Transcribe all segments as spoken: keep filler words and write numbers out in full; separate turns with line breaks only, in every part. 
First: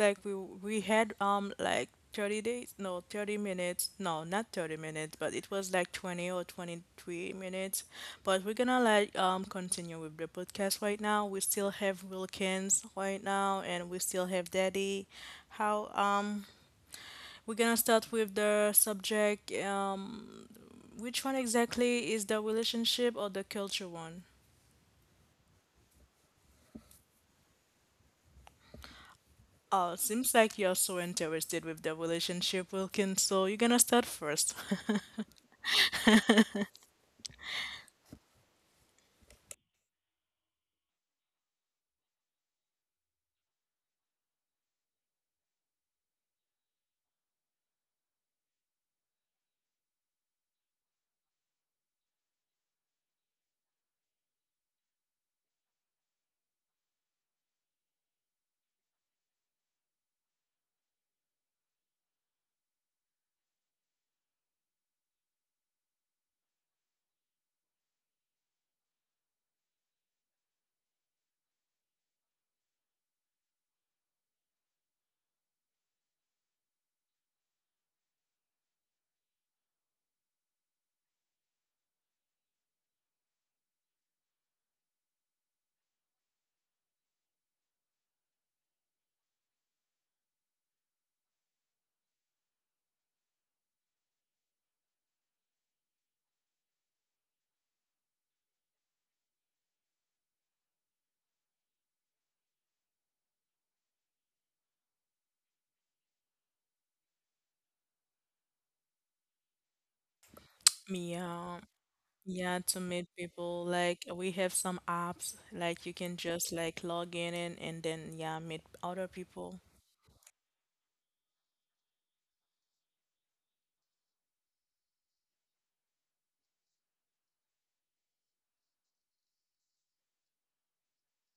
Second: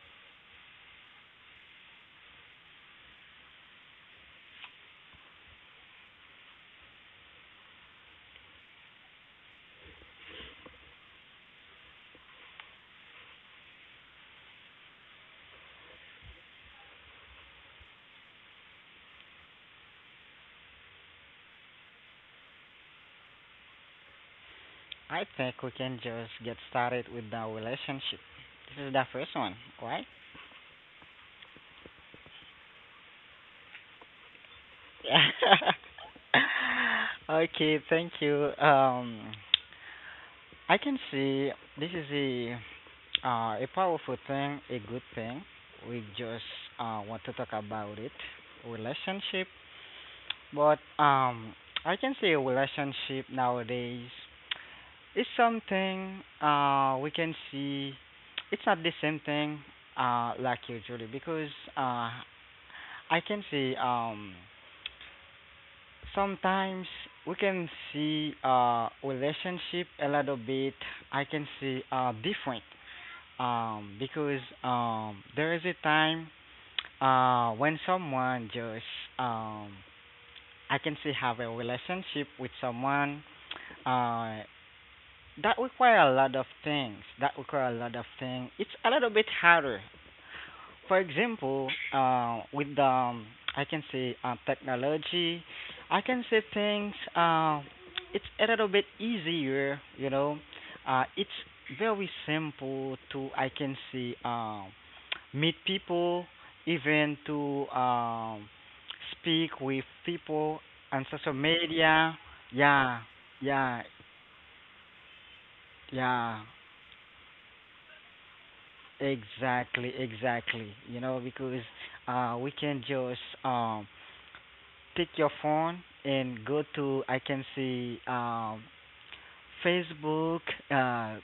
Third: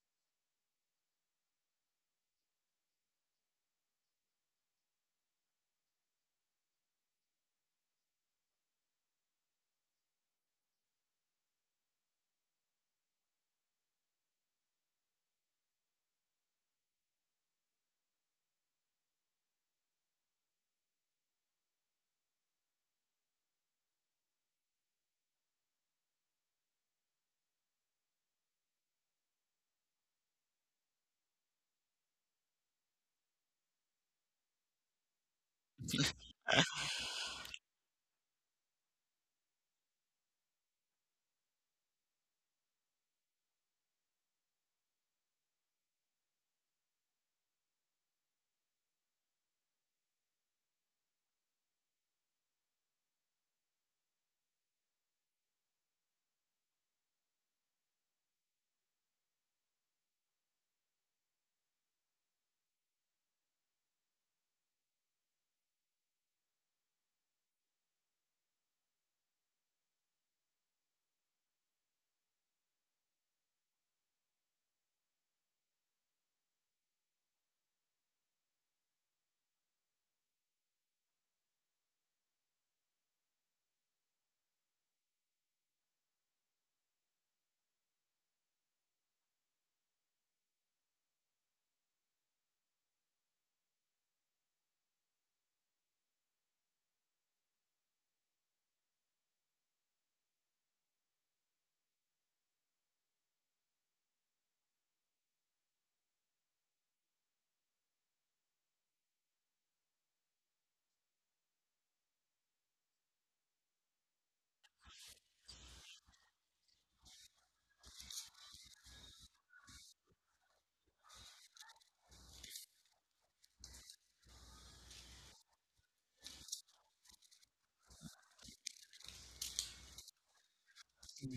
like we we had um like thirty days, no, thirty minutes, no, not thirty minutes, but it was like twenty or twenty three minutes. But we're gonna like um continue with the podcast right now. We still have Wilkins right now, and we still have Daddy. How um We're gonna start with the subject, um which one exactly is the relationship or the culture one?
I think we can just get started with the relationship. This is the first one,
Oh,
right?
seems like you're so interested with the relationship, Wilkins. So you're gonna start first.
okay, thank you. Um, I can see this is a uh, a powerful thing, a good thing. We just uh, want to talk about it, relationship. But um, I can see a relationship nowadays. It's something uh we can see it's not the same thing uh like usually because uh I can see um sometimes we can see uh relationship a little bit, I can see uh different, um because um there is a time uh when someone just um I can say have a relationship with someone. uh That require a lot of things. That require a lot of things. It's a little bit harder. For example, uh, with the um, I can say uh, technology, I can say things. Uh, it's a little bit easier, you know. Uh, it's very simple to I can say um, meet people, even to um, speak with people on social
Yeah,
media.
yeah, to meet
Yeah,
people.
yeah,
Like we have some apps, like you can just
yeah.
like log in and, and then, yeah, meet other people.
Exactly, exactly. You know, because uh, we can just um, pick your phone and go to, I can see um, Facebook, uh,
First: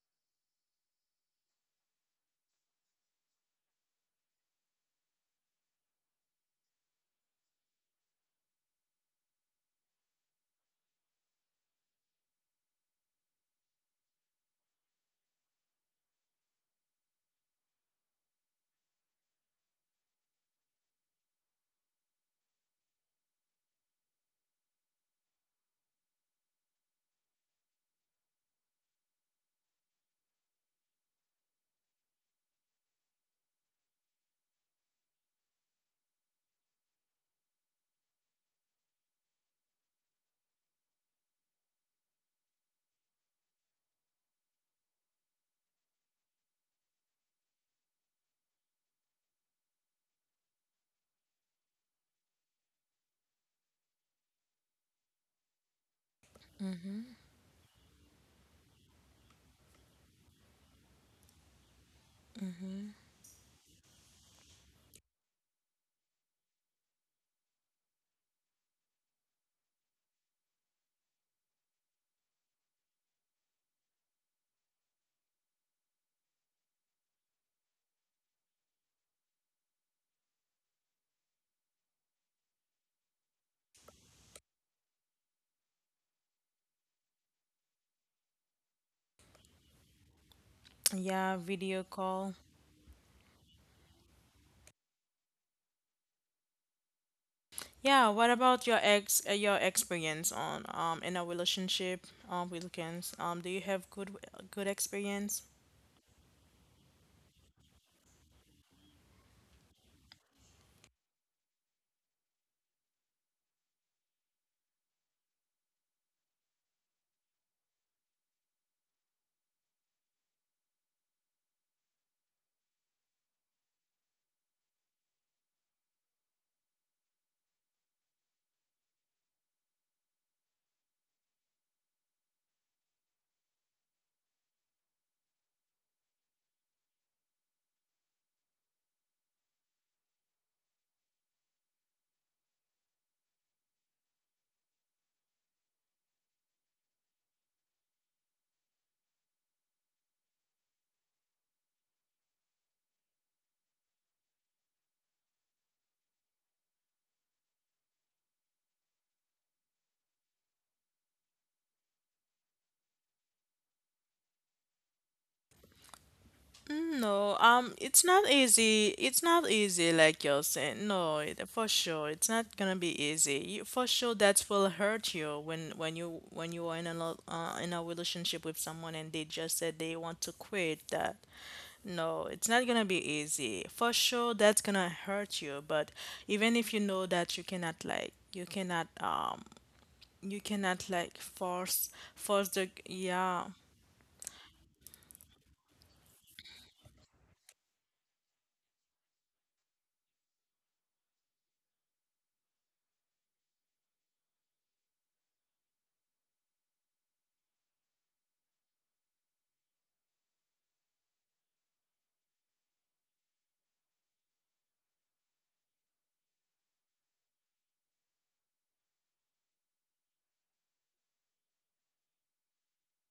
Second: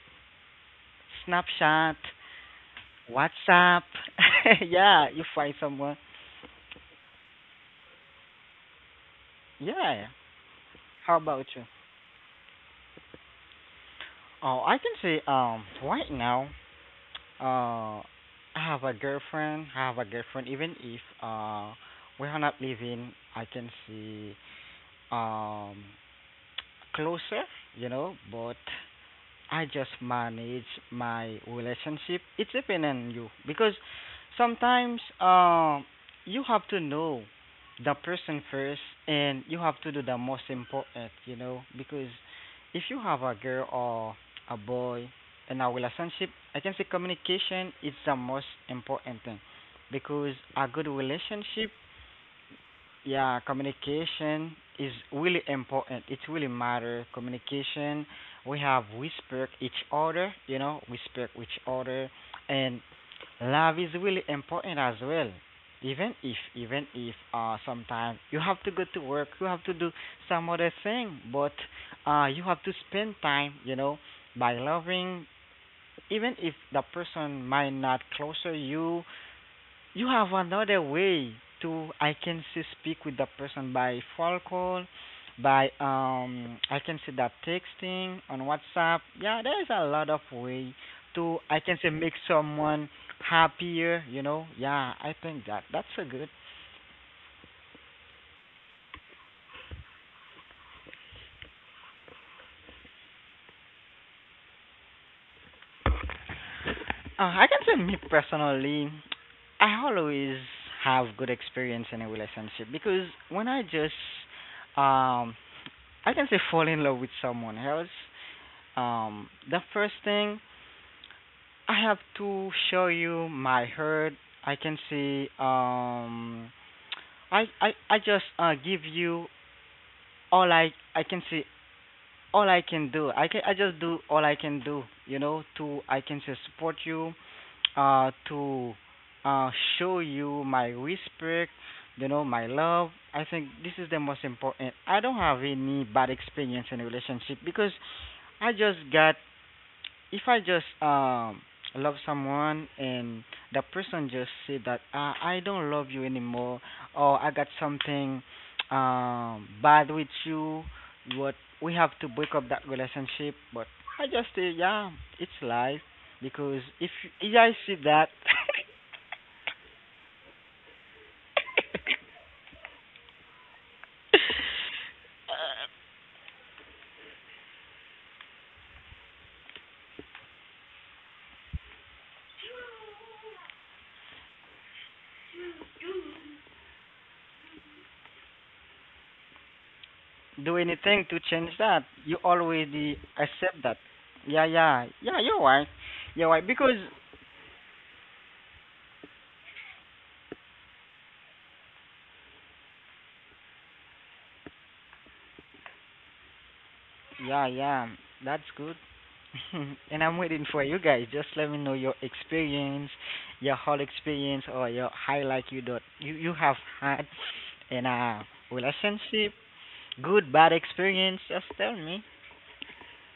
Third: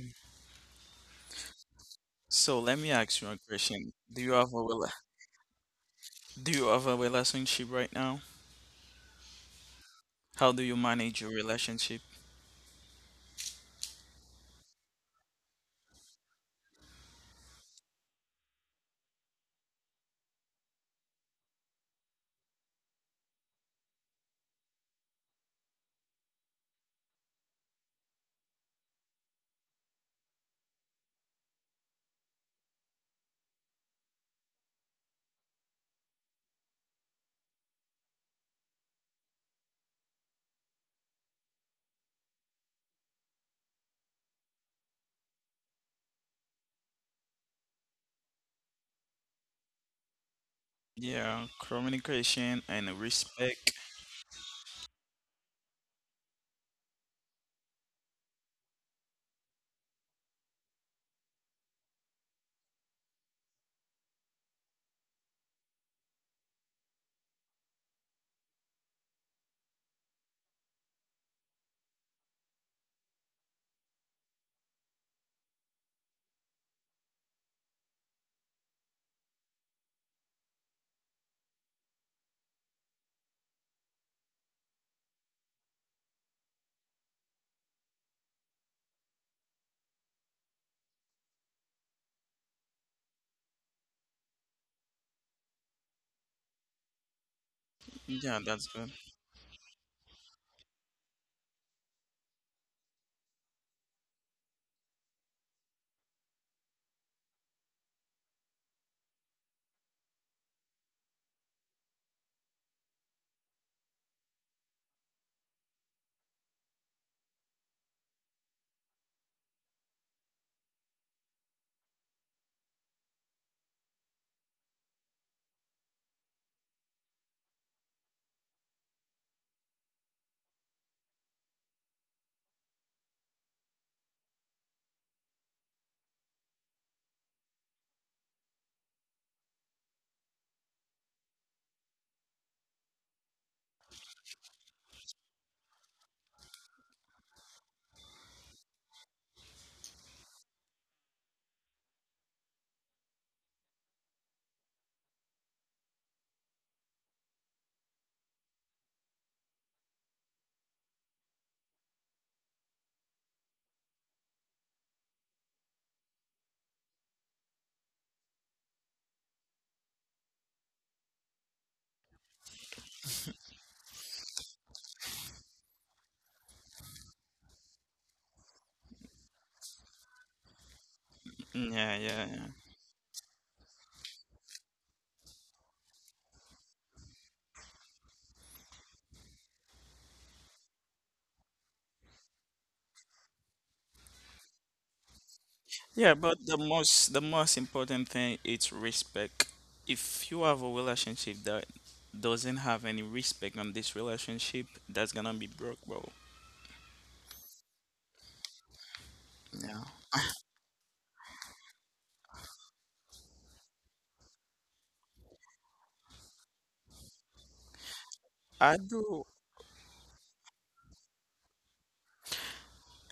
Snapchat,
So let me ask you a
WhatsApp.
question. Do you have a rela-
yeah, you find someone.
do you have a relationship right now?
Yeah.
How do you
How
manage your
about you?
relationship?
Oh, I can say um, right now, uh, I have a girlfriend. I have a girlfriend. Even if uh, we're not living, I can see um closer, you know, but I just manage my relationship. It's depend on you because sometimes uh, you have to know the person first, and you have to do the most important, you know, because if you have a girl or a boy in a relationship, I can say communication is the most important thing because a good
Yeah,
relationship,
communication and
yeah,
respect.
communication is really important. It really matter. Communication, we have respect each other, you know, respect each other, and love is really important as well. Even if, even if, uh, sometimes you have to go to work, you have to do some other thing, but uh, you have to spend time, you know, by loving, even if the person might not closer you, you have another way to I can see speak with the person by phone call, by um I can see that texting on WhatsApp. Yeah, there is a lot of way to
Yeah,
I can say
video
make
call.
someone happier, you know. Yeah, I think that that's a good.
Yeah, what
Yeah, that's
about your
good.
ex uh, your experience on, um in a relationship, um with Wilkins? Um, do you have good good experience?
Uh, I can say me personally, I always have good experience in a relationship because when I just um I can say fall in love with someone else, um the first thing I have to show you my herd. I can see um I I I just uh give you all I I can see, all I can do. I can I just do all I can do, you know, to I can say support you, uh to uh show you my respect, you know, my love. I think this is the most important. I don't have any bad experience in a relationship because I just got, if I just um love someone and the person just say that uh, I don't love you anymore, or I got something um bad with you, what we have to break up that relationship. But I just say, yeah, it's life because if if
No,
I see
um,
that,
it's not easy. It's not easy, like you're saying. No, it, for sure, it's not gonna be easy. You, for sure, that will hurt you when when you when you are in a lo- uh, in a relationship with someone and they just said they want to quit. That,
Yeah, yeah,
no,
yeah.
it's not gonna be easy. For sure, that's gonna hurt you. But even if you know that you cannot like you cannot um you
do
cannot
anything to
like
change that.
force
You
force the,
already
yeah.
accept that. Yeah, yeah, yeah. You're right.
Yeah,
You're
but
right
the
because
most the most important thing is respect. If you have a relationship that doesn't have any respect on this relationship, that's gonna be broke, bro.
yeah, yeah. That's good.
Yeah.
and I'm waiting for you guys. Just let me know your experience, your whole experience, or your highlight you dot you you have had in a
I do
relationship, good bad experience. Just tell me.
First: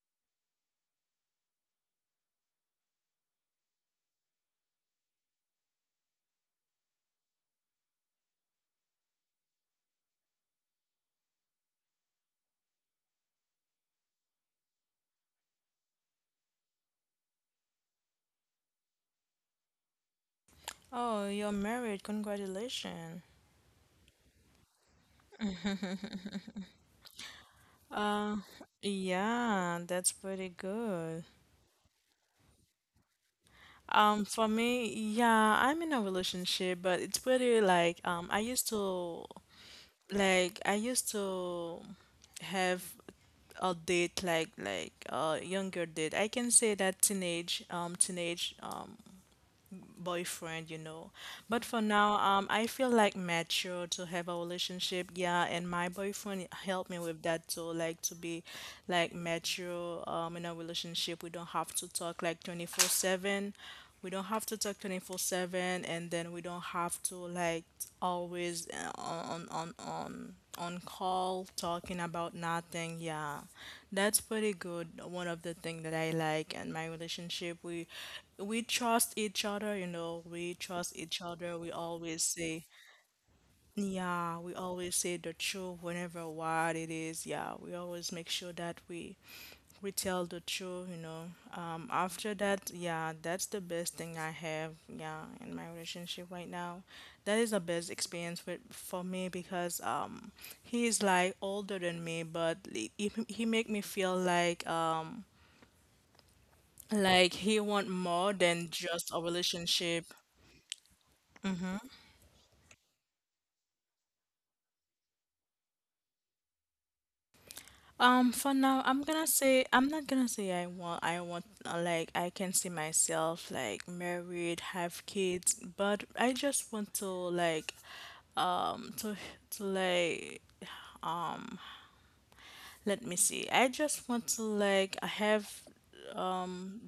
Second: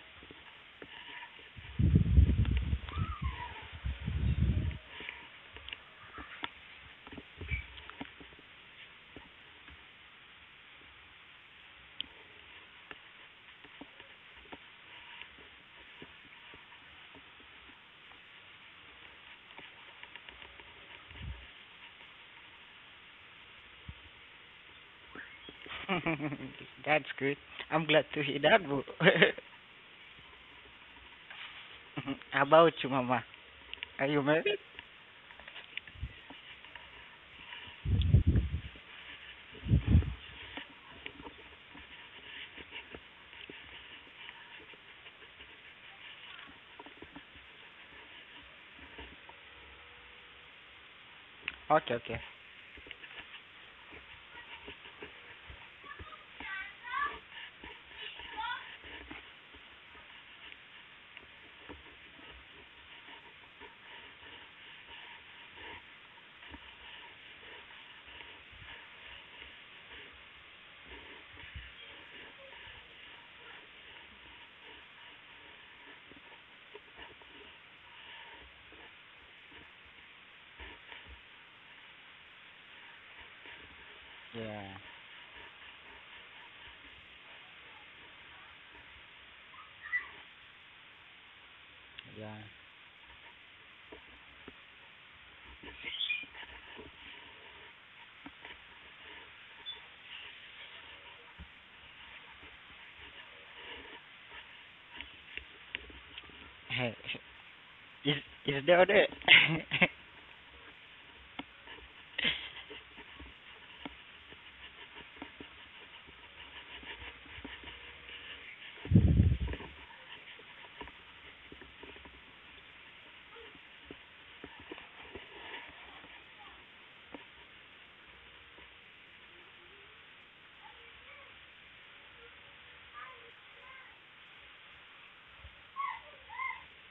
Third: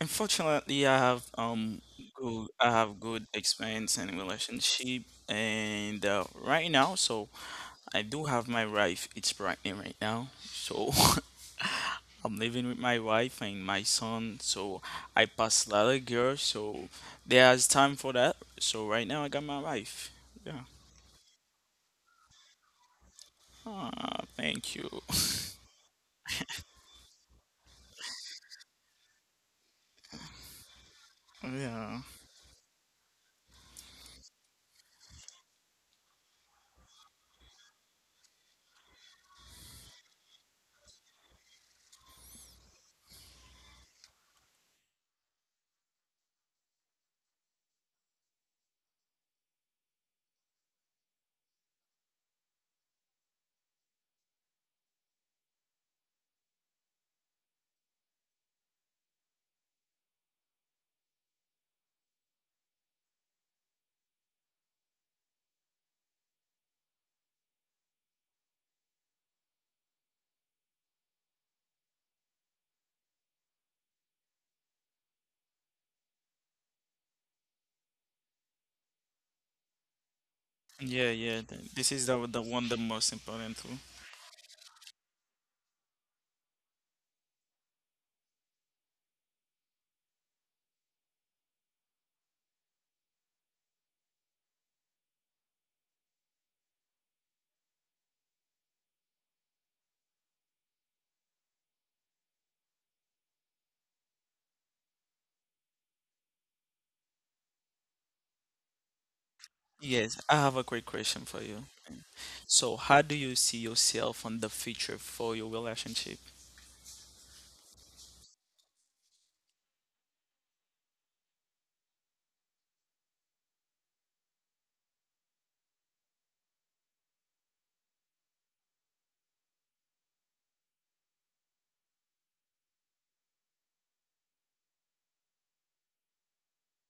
Unfortunately, I have um good I have good experience in relationship and uh, right now, so I do have my wife. It's pregnant right now, so I'm living with my wife and my son. So I pass a lot of girls, so there's time for that. So right now, I got my wife. Yeah.
Oh, you're married. Congratulations.
Ah, thank you.
That's good. I'm glad to hear
Uh,
that. Bro.
yeah, that's pretty good.
Yeah.
How about you, Mama. Are you
Um, for
married?
me, yeah, I'm in a relationship, but it's pretty like, um, I used to, like I used to have a date like, like a younger date. I can say that teenage um teenage um boyfriend, you know. But for
Okay,
now,
okay.
um, I feel like mature to have a relationship. Yeah, and my boyfriend helped me with that too. Like to be like mature, um, in a relationship. We don't have to talk like twenty-four seven. We don't have to talk twenty-four seven, and then we don't have to like always, uh, on on on on call talking about nothing. Yeah, that's pretty good. One of the things that I like in my relationship, we we trust each other. You know, we trust
Yeah,
each
yeah.
other.
th-
We
This is the
always
the one
say
the most important too.
Yeah, we always say the truth whenever what it is. Yeah, we always make sure that we we tell the truth, you know. Um, after that, yeah, that's the best thing I have, yeah, in my relationship right now. That is the best experience with, for me because um he is like older than me, but he, he he make me feel like, um
Hey,
like he want
Is
more
is
than
there there?
just a relationship.
Yes, I have a quick question for you. So, how do you see yourself on the future for your relationship?
Um, for now, I'm gonna say, I'm not gonna say I want I want uh, like I can see myself like married, have kids, but I just want to like, um to to like, let me see. I just want to like have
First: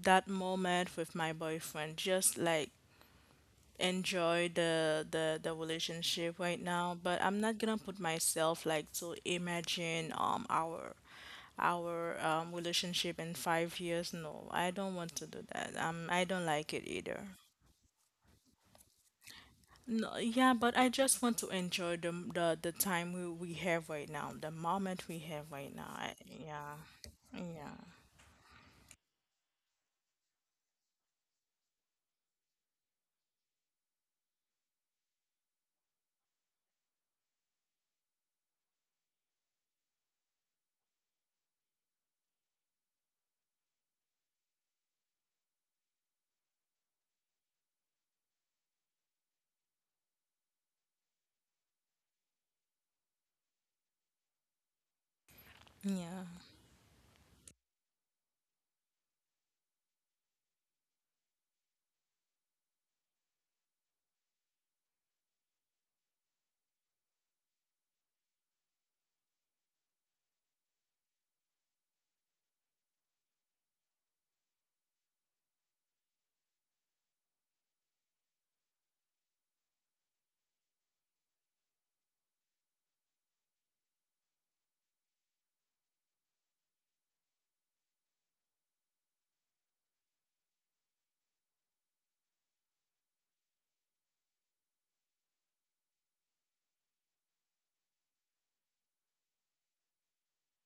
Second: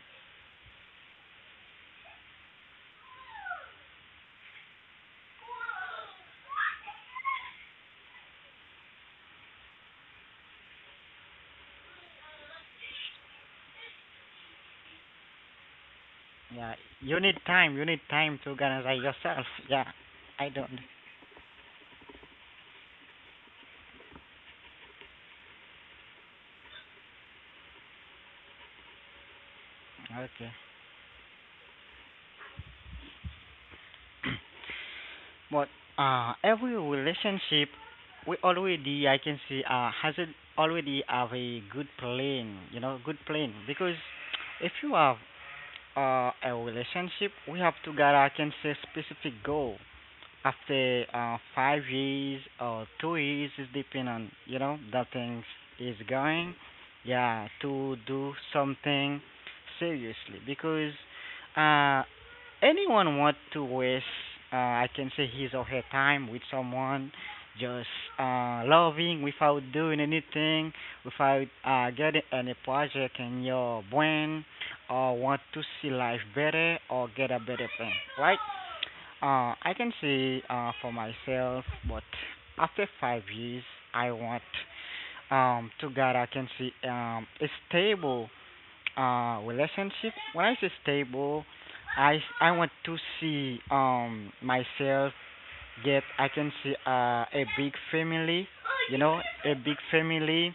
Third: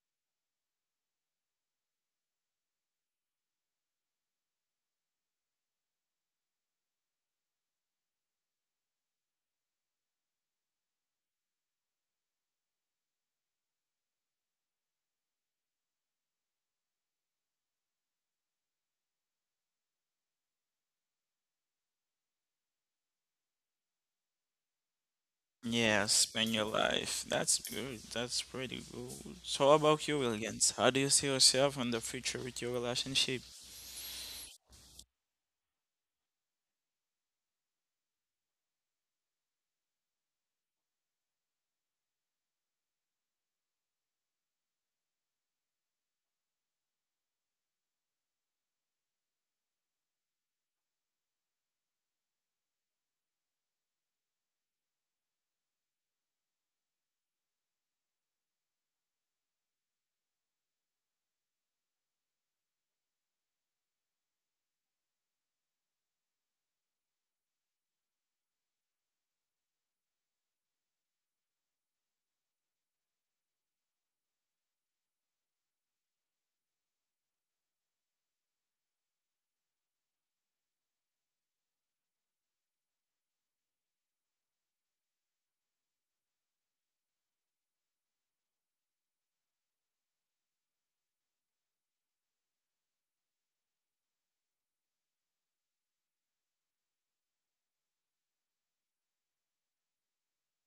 that moment with my boyfriend, just like enjoy the the the relationship right now, but I'm not gonna put myself like to imagine, um our our um relationship in five years. No, I don't want to do that. um I don't like
yeah,
it
you
either.
need time. You need time to organize yourself. Yeah,
No,
I
yeah,
don't.
but I just want to enjoy the the, the time we, we have right now, the moment we have right now.
Yeah,
I,
spend your
yeah,
life. That's good. That's pretty good. So, how about you,
Okay.
Williams? How do you see yourself in the future with your relationship?
But uh, every relationship, we already, I can see uh, has it already have a good plan. You know, good plan because if you have uh, a relationship, we have to get I can say specific goal after uh, five years or two years, is depending on, you know, that things
yeah,
is
yeah.
going. Yeah, to do something seriously because uh, anyone want to waste uh, I can say his or her time with someone just uh, loving without doing anything, without uh, getting any project in your brain or want to see life better or get a better thing, right? Uh, I can say uh, for myself, but after five years, I want um, to God. I can see um, a stable uh, relationship. When I say stable, I I want to see um, myself get. I can see uh, a big family. You know, a big family.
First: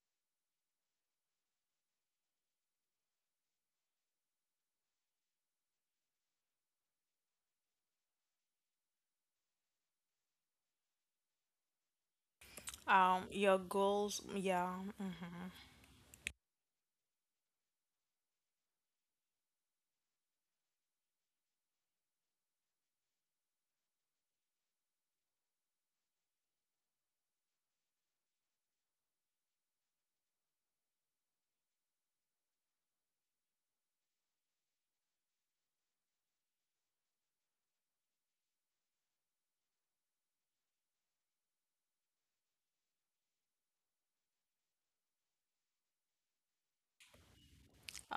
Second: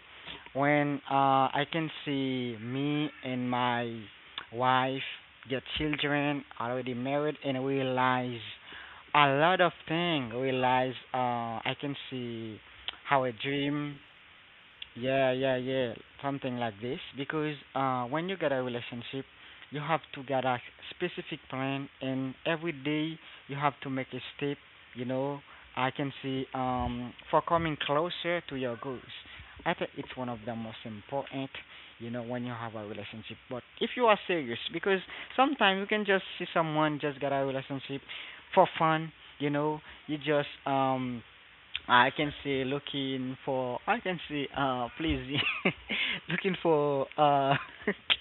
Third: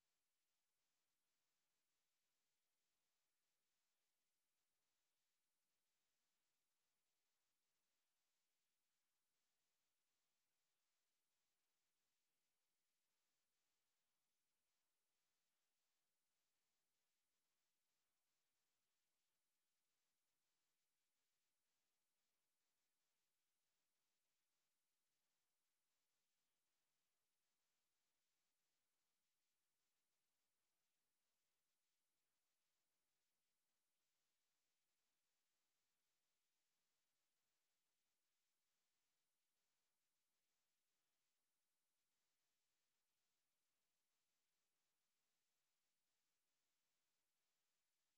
When uh, I can see me and my wife get children, already married, and realize a lot of things, realize uh I can see how
Um,
a
your
dream,
goals, yeah.
yeah,
Mhm.
yeah, yeah. Something like this. Because uh, when you get a relationship, you have to get a specific plan, and every day you have to make a step. You know, I can see um, for coming closer to your goals. I think it's one of the most important. You know, when you have a relationship, but if you are serious, because sometimes you can just see someone just get a relationship for fun. You know, you just um I can see looking for, I can see uh please looking for uh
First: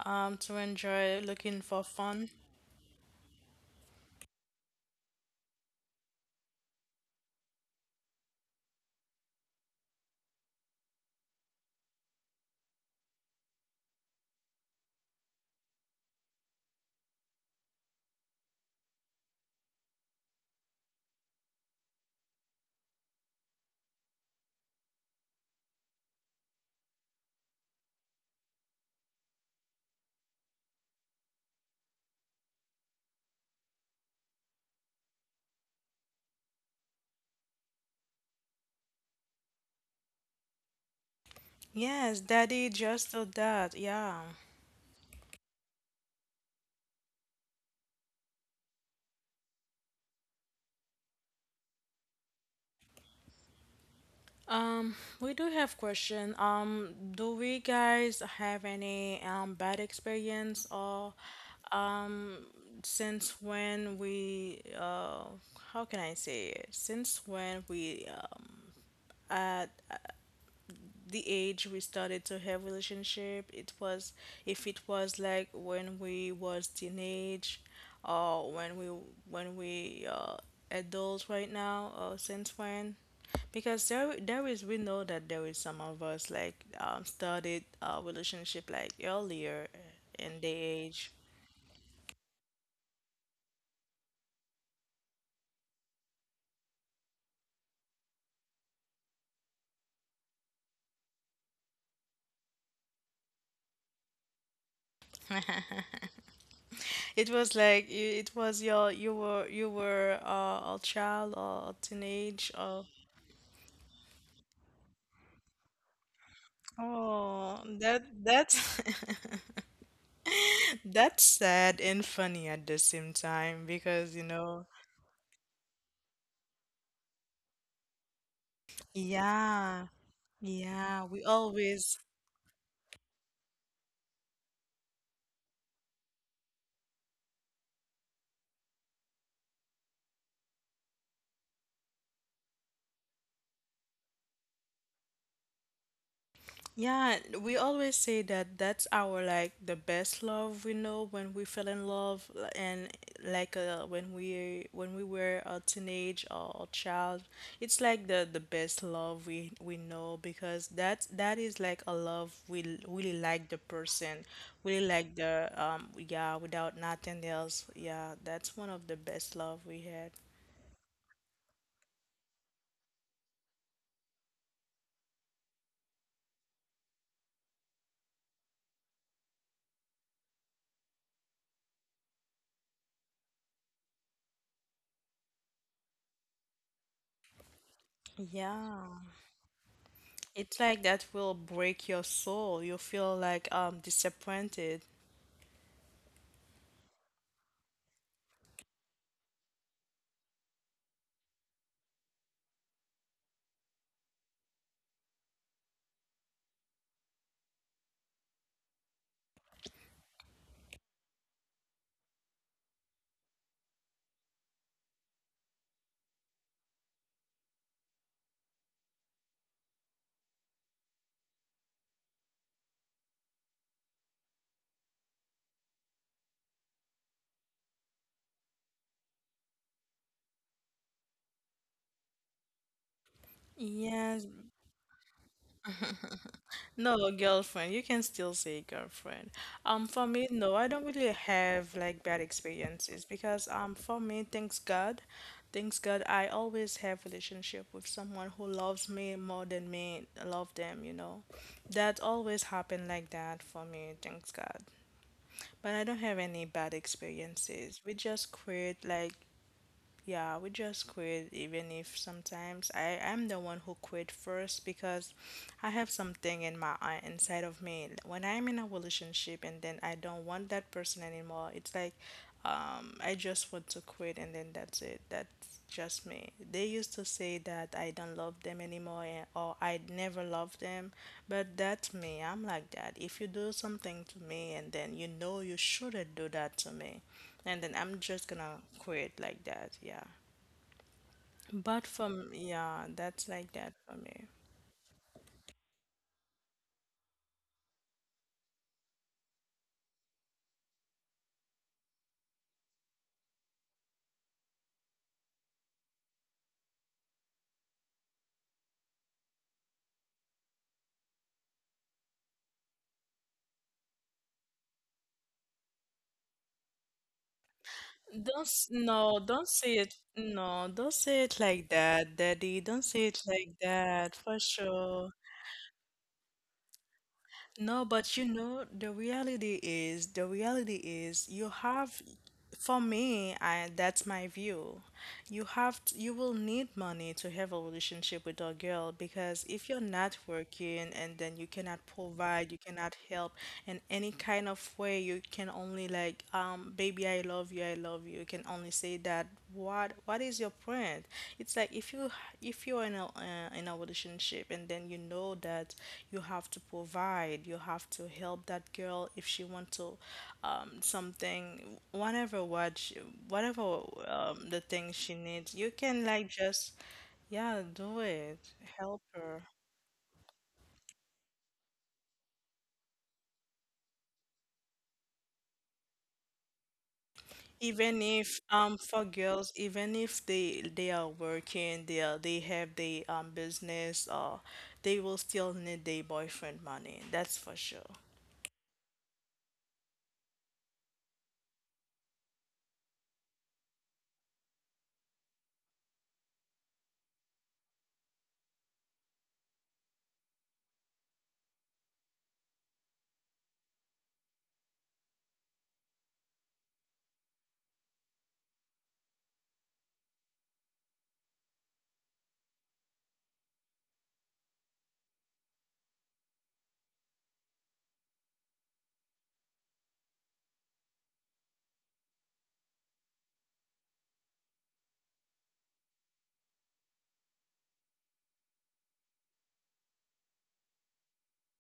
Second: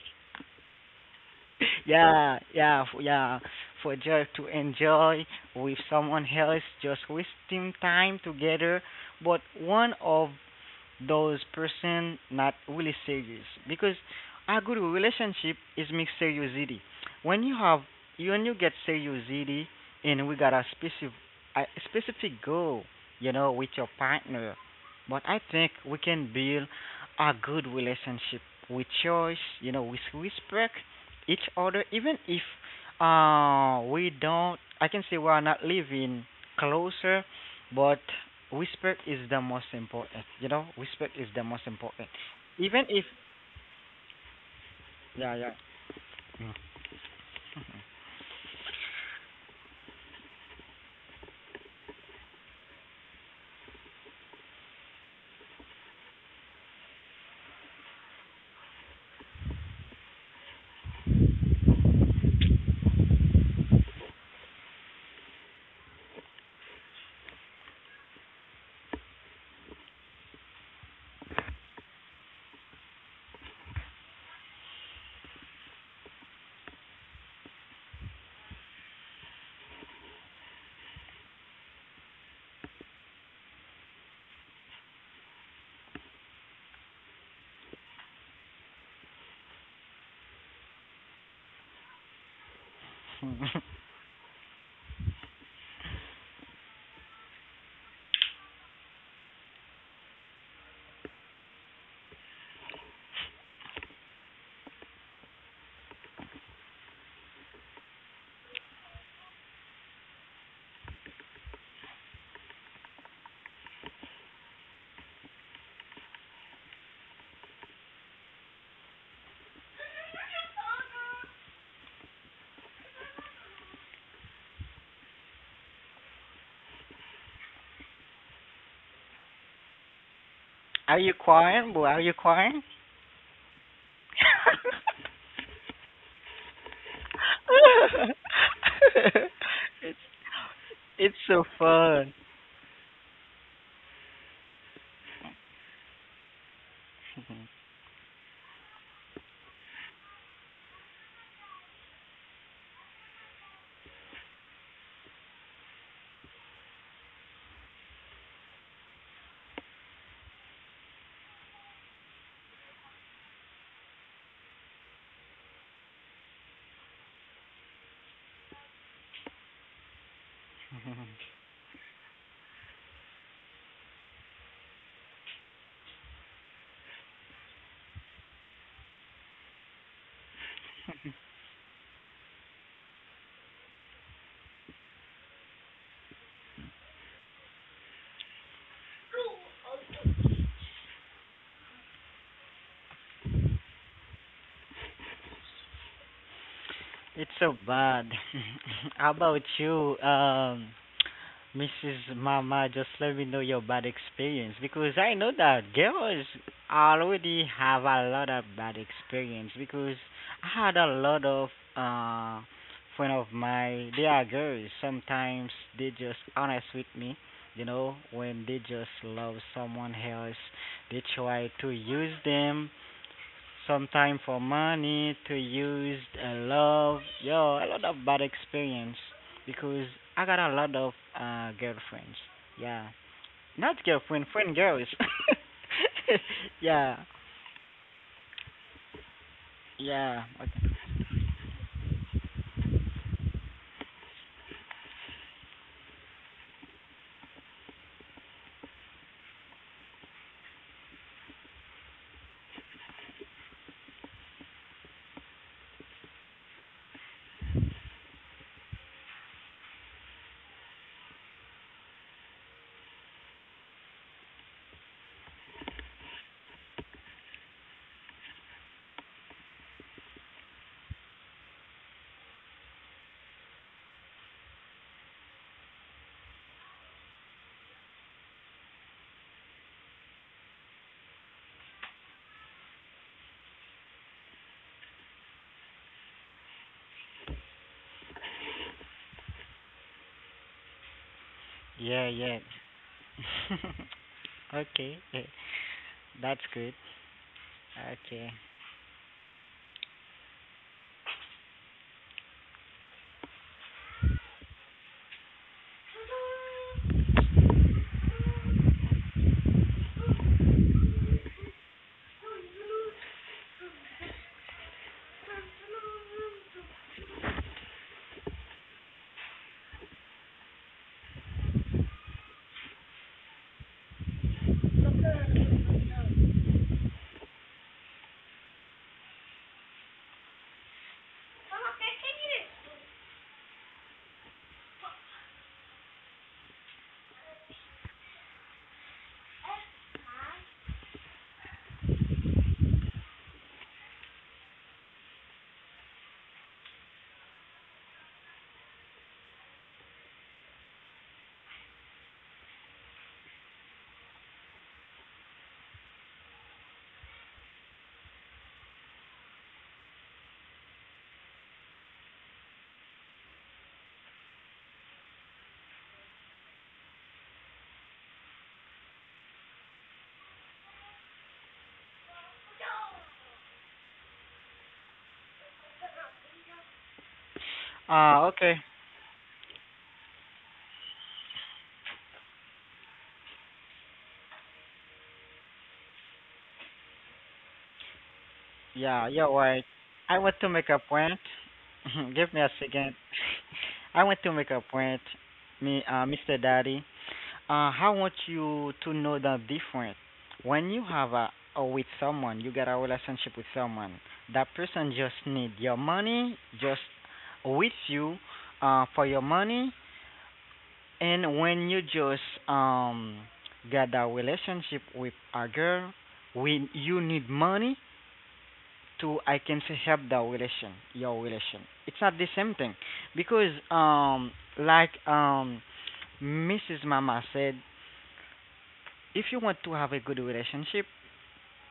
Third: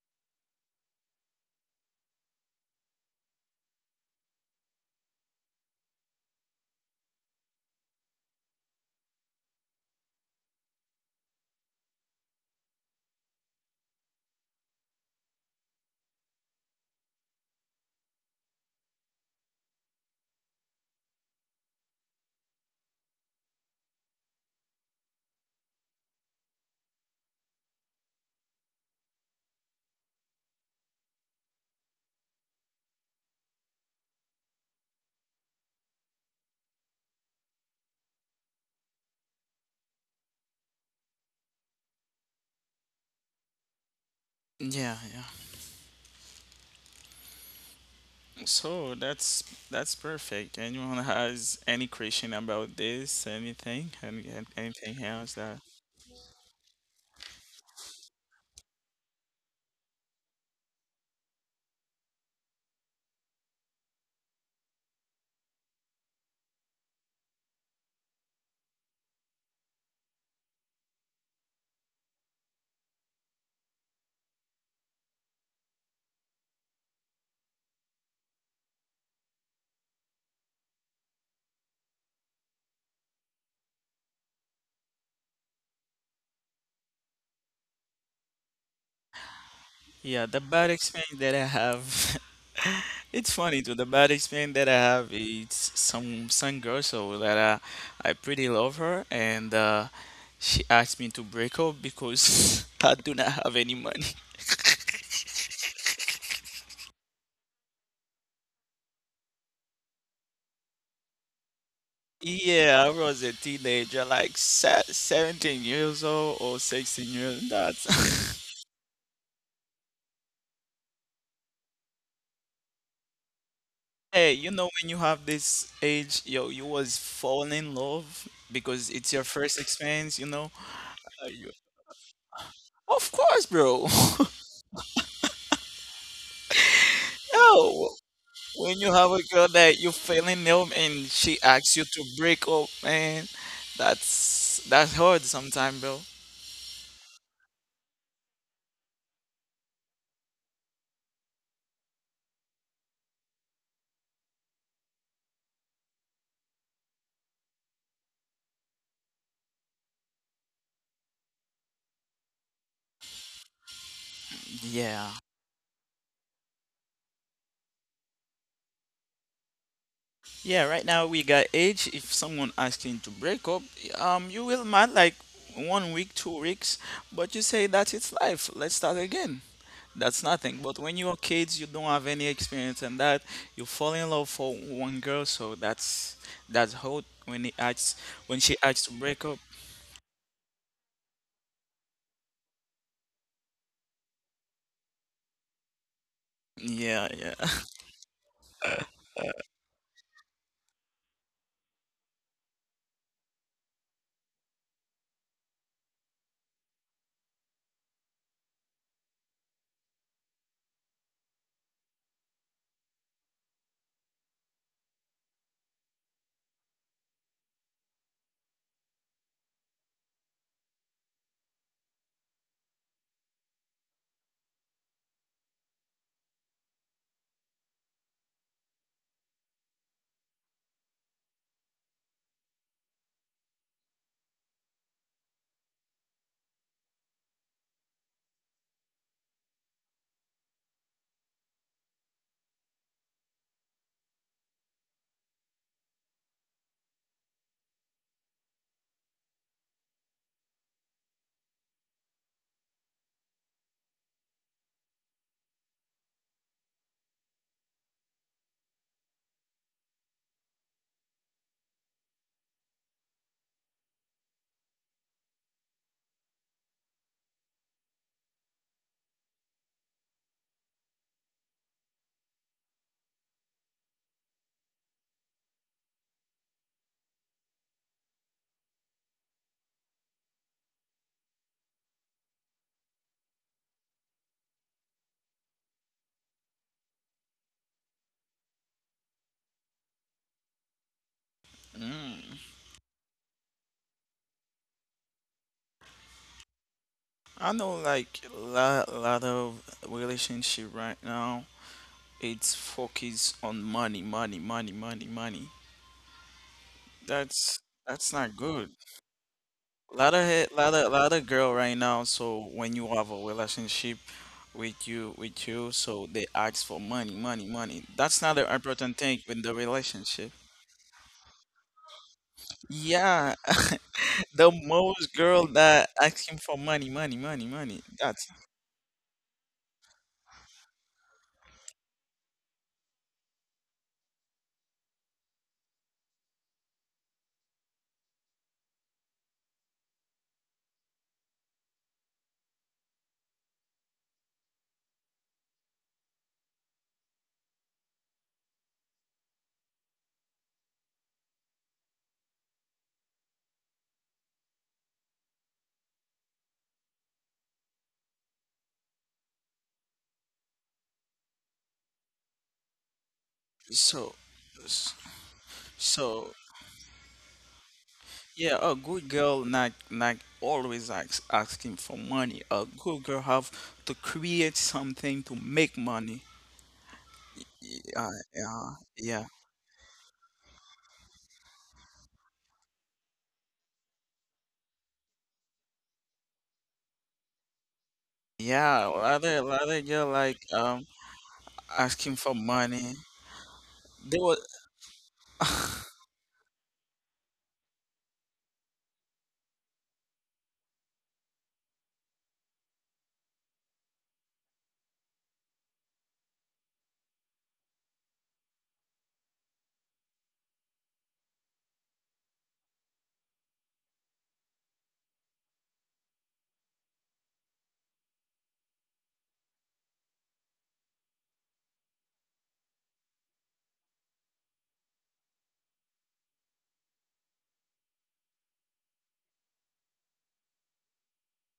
Um, to enjoy, looking for fun.
yeah yeah f- yeah for just to enjoy with someone else just wasting time together, but one of those person not really serious because a good relationship is mixed seriousity. When you have, when you get seriousity and we got a specific a specific goal, you know, with your partner, but I think we can build a good relationship with choice, you know, with respect each other, even if uh we don't. I can say we are not living closer, but Whisper is the most important. You know, whisper is the most important.
Yes, Daddy
Even if
just did that. Yeah.
Yeah, yeah.
yeah yeah. Mm.
So that's that's perfect. Anyone has any question about this? Anything? Any, an-
Um,
anything else
we do
that?
have question. Um, do we guys have any um bad experience, or um since when we uh how can I say it? Since when we, um, had the age we started to have relationship, it was, if it was like when we was teenage, or when we, when we uh adults right now, or since when, because there there is, we know that there is some of us like, um started a relationship like earlier
Yeah,
in
the
the
bad
age.
experience that I have. It's funny too. The bad experience that I have is some some girl so that I I pretty love her and uh, she asked me to break up because I do not have any money.
It was like you- it was your you were you were uh, a child or a teenage
Yeah,
or,
I was a teenager, like se- seventeen years old or sixteen years old.
oh, that that
That's
That's sad and funny at the same time because, you
hey, you
know,
know when you have this age, yo, you was falling in love because it's your first
yeah,
experience, you know.
Are
yeah,
you
we
Uh, you-
crying, boy?
always.
Are you crying?
Of course, bro. Yo, when you have a girl that you
it's
fell in love and
it's
she
so
asks you to
fun.
break up, man, that's that's hard sometimes, bro.
Yeah, we always say that that's our like the best love we know, when we fell in love, l- and like uh, when we when we were a teenage or a child, it's like the the best love we we know, because that that is like a love we l- really like the person, really
Yeah.
like the, um yeah, without nothing else. Yeah, that's one of the best love we had.
Yeah, right now we got age. If someone asking to break up, um, you will mad like one week, two weeks, but you say that it's life. Let's start again. That's nothing. But when you are kids, you don't have any experience and that. You fall in love for one girl, so that's that's hard when he asks when she
Yeah,
asks to break up.
it's like that will break your soul. You feel like, um disappointed.
Yeah,
It's so bad. How about you, um, missus Mama? Just let me know your bad experience because I know that girls already have a lot of bad experience because I had a lot of uh friend of mine. They are girls. Sometimes they just honest with me. You know, when they just love someone else, they try to use them sometime for money to use a love. Yo, a lot of bad experience because I got a lot of uh girlfriends. Yeah. Not
Yes,
girlfriend, friend girls. yeah.
no, girlfriend. You can still say girlfriend. Um, for me,
Yeah.
no, I
Okay.
don't really have like bad experiences, because, um, for me, thanks God, thanks God, I always have relationship with someone who loves me more than me love them. You know, that always happened like that for me. Thanks God. But I don't have any bad experiences. We just create like Yeah, we just quit, even if sometimes I am the one who quit first, because I have something in my eye inside of me. When I'm in a relationship and then I don't want that person anymore, it's like, um, I just want to quit, and then that's it. That's just me. They used to say that I don't love them anymore, and- or I never love them, but that's me. I'm like that. If you do something to me and then you know you shouldn't do that to me, and then I'm just gonna quit like that. Yeah. But
Yeah,
yeah.
from
yeah.
Yeah, that's like that for me.
okay. eh, that's good.
I know like
Okay.
a lot, lot of relationship right now, it's focused on money, money, money, money, money. That's that's not good. Lot of he- lot of lot of girl right now. So when you have a relationship with you with you, so they ask for money, money, money. That's
Don't
not an
s-
important
No,
thing in
don't
the
say it.
relationship.
No, don't say it like that, Daddy. Don't say it
Yeah,
like that for
the
sure.
most girl that asking for money, money, money,
No,
money.
but you
That's
know, the reality is, the reality is, you have, for me, I that's my view. You have, t You will need money to have a relationship with a girl, because if you're not working and then you cannot provide, you cannot help in any kind of way, you can only like, um, baby, I love you, I love you. You can only say that. What what is your point? It's like if you if you're in a, uh, in a relationship, and then you know that you have to provide, you have to help that girl if she wants to, um something, whatever what she, whatever,
so,
um the thing she needs, you can like
so.
just, yeah, do it,
Yeah, a
help
good
her.
girl not not always ask, asking for money. A good girl have to create something to make money.
Even
Uh,
Ah,
if,
okay.
yeah,
um for
yeah,
girls, even if they they are working, they are they have their, um business, or they will still need their boyfriend money. That's for sure.
yeah.
Yeah, you're
Other
right.
other girl
I want
like
to make a
um
point.
asking
Give
for
me a second.
money.
I want
They
to
were
make a point, me, uh, mister Daddy. Uh, I want you to know the difference. When you have a, a with someone, you get a relationship with someone. That person just need your money, just with you, uh, for your money. And when you just um get a relationship with a girl, when you need money, to I can say help the relation, your relation. It's not the same thing because um like um missus Mama said, if you want to have a good relationship,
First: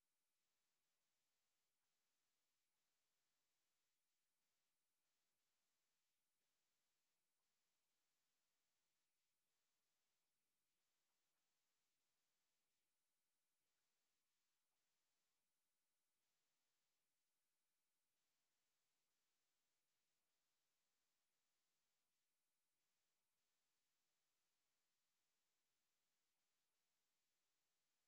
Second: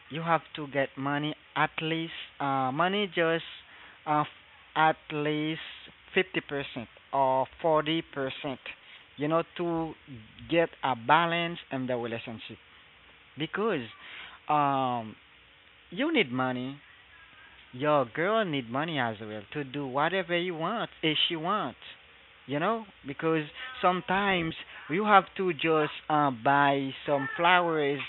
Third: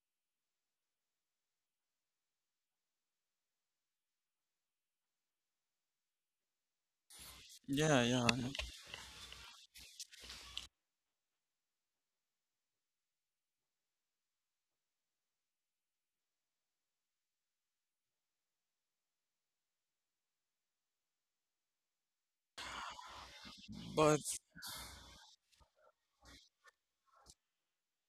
you have to get money at least uh money just uh at least fifty percent or
yeah, yeah, yeah.
forty percent, you know, to get a balance in the relationship because um you need money. Your girl need money as well to do whatever you want if she wants. You know, because
But
sometimes you have to just uh, buy some flowers,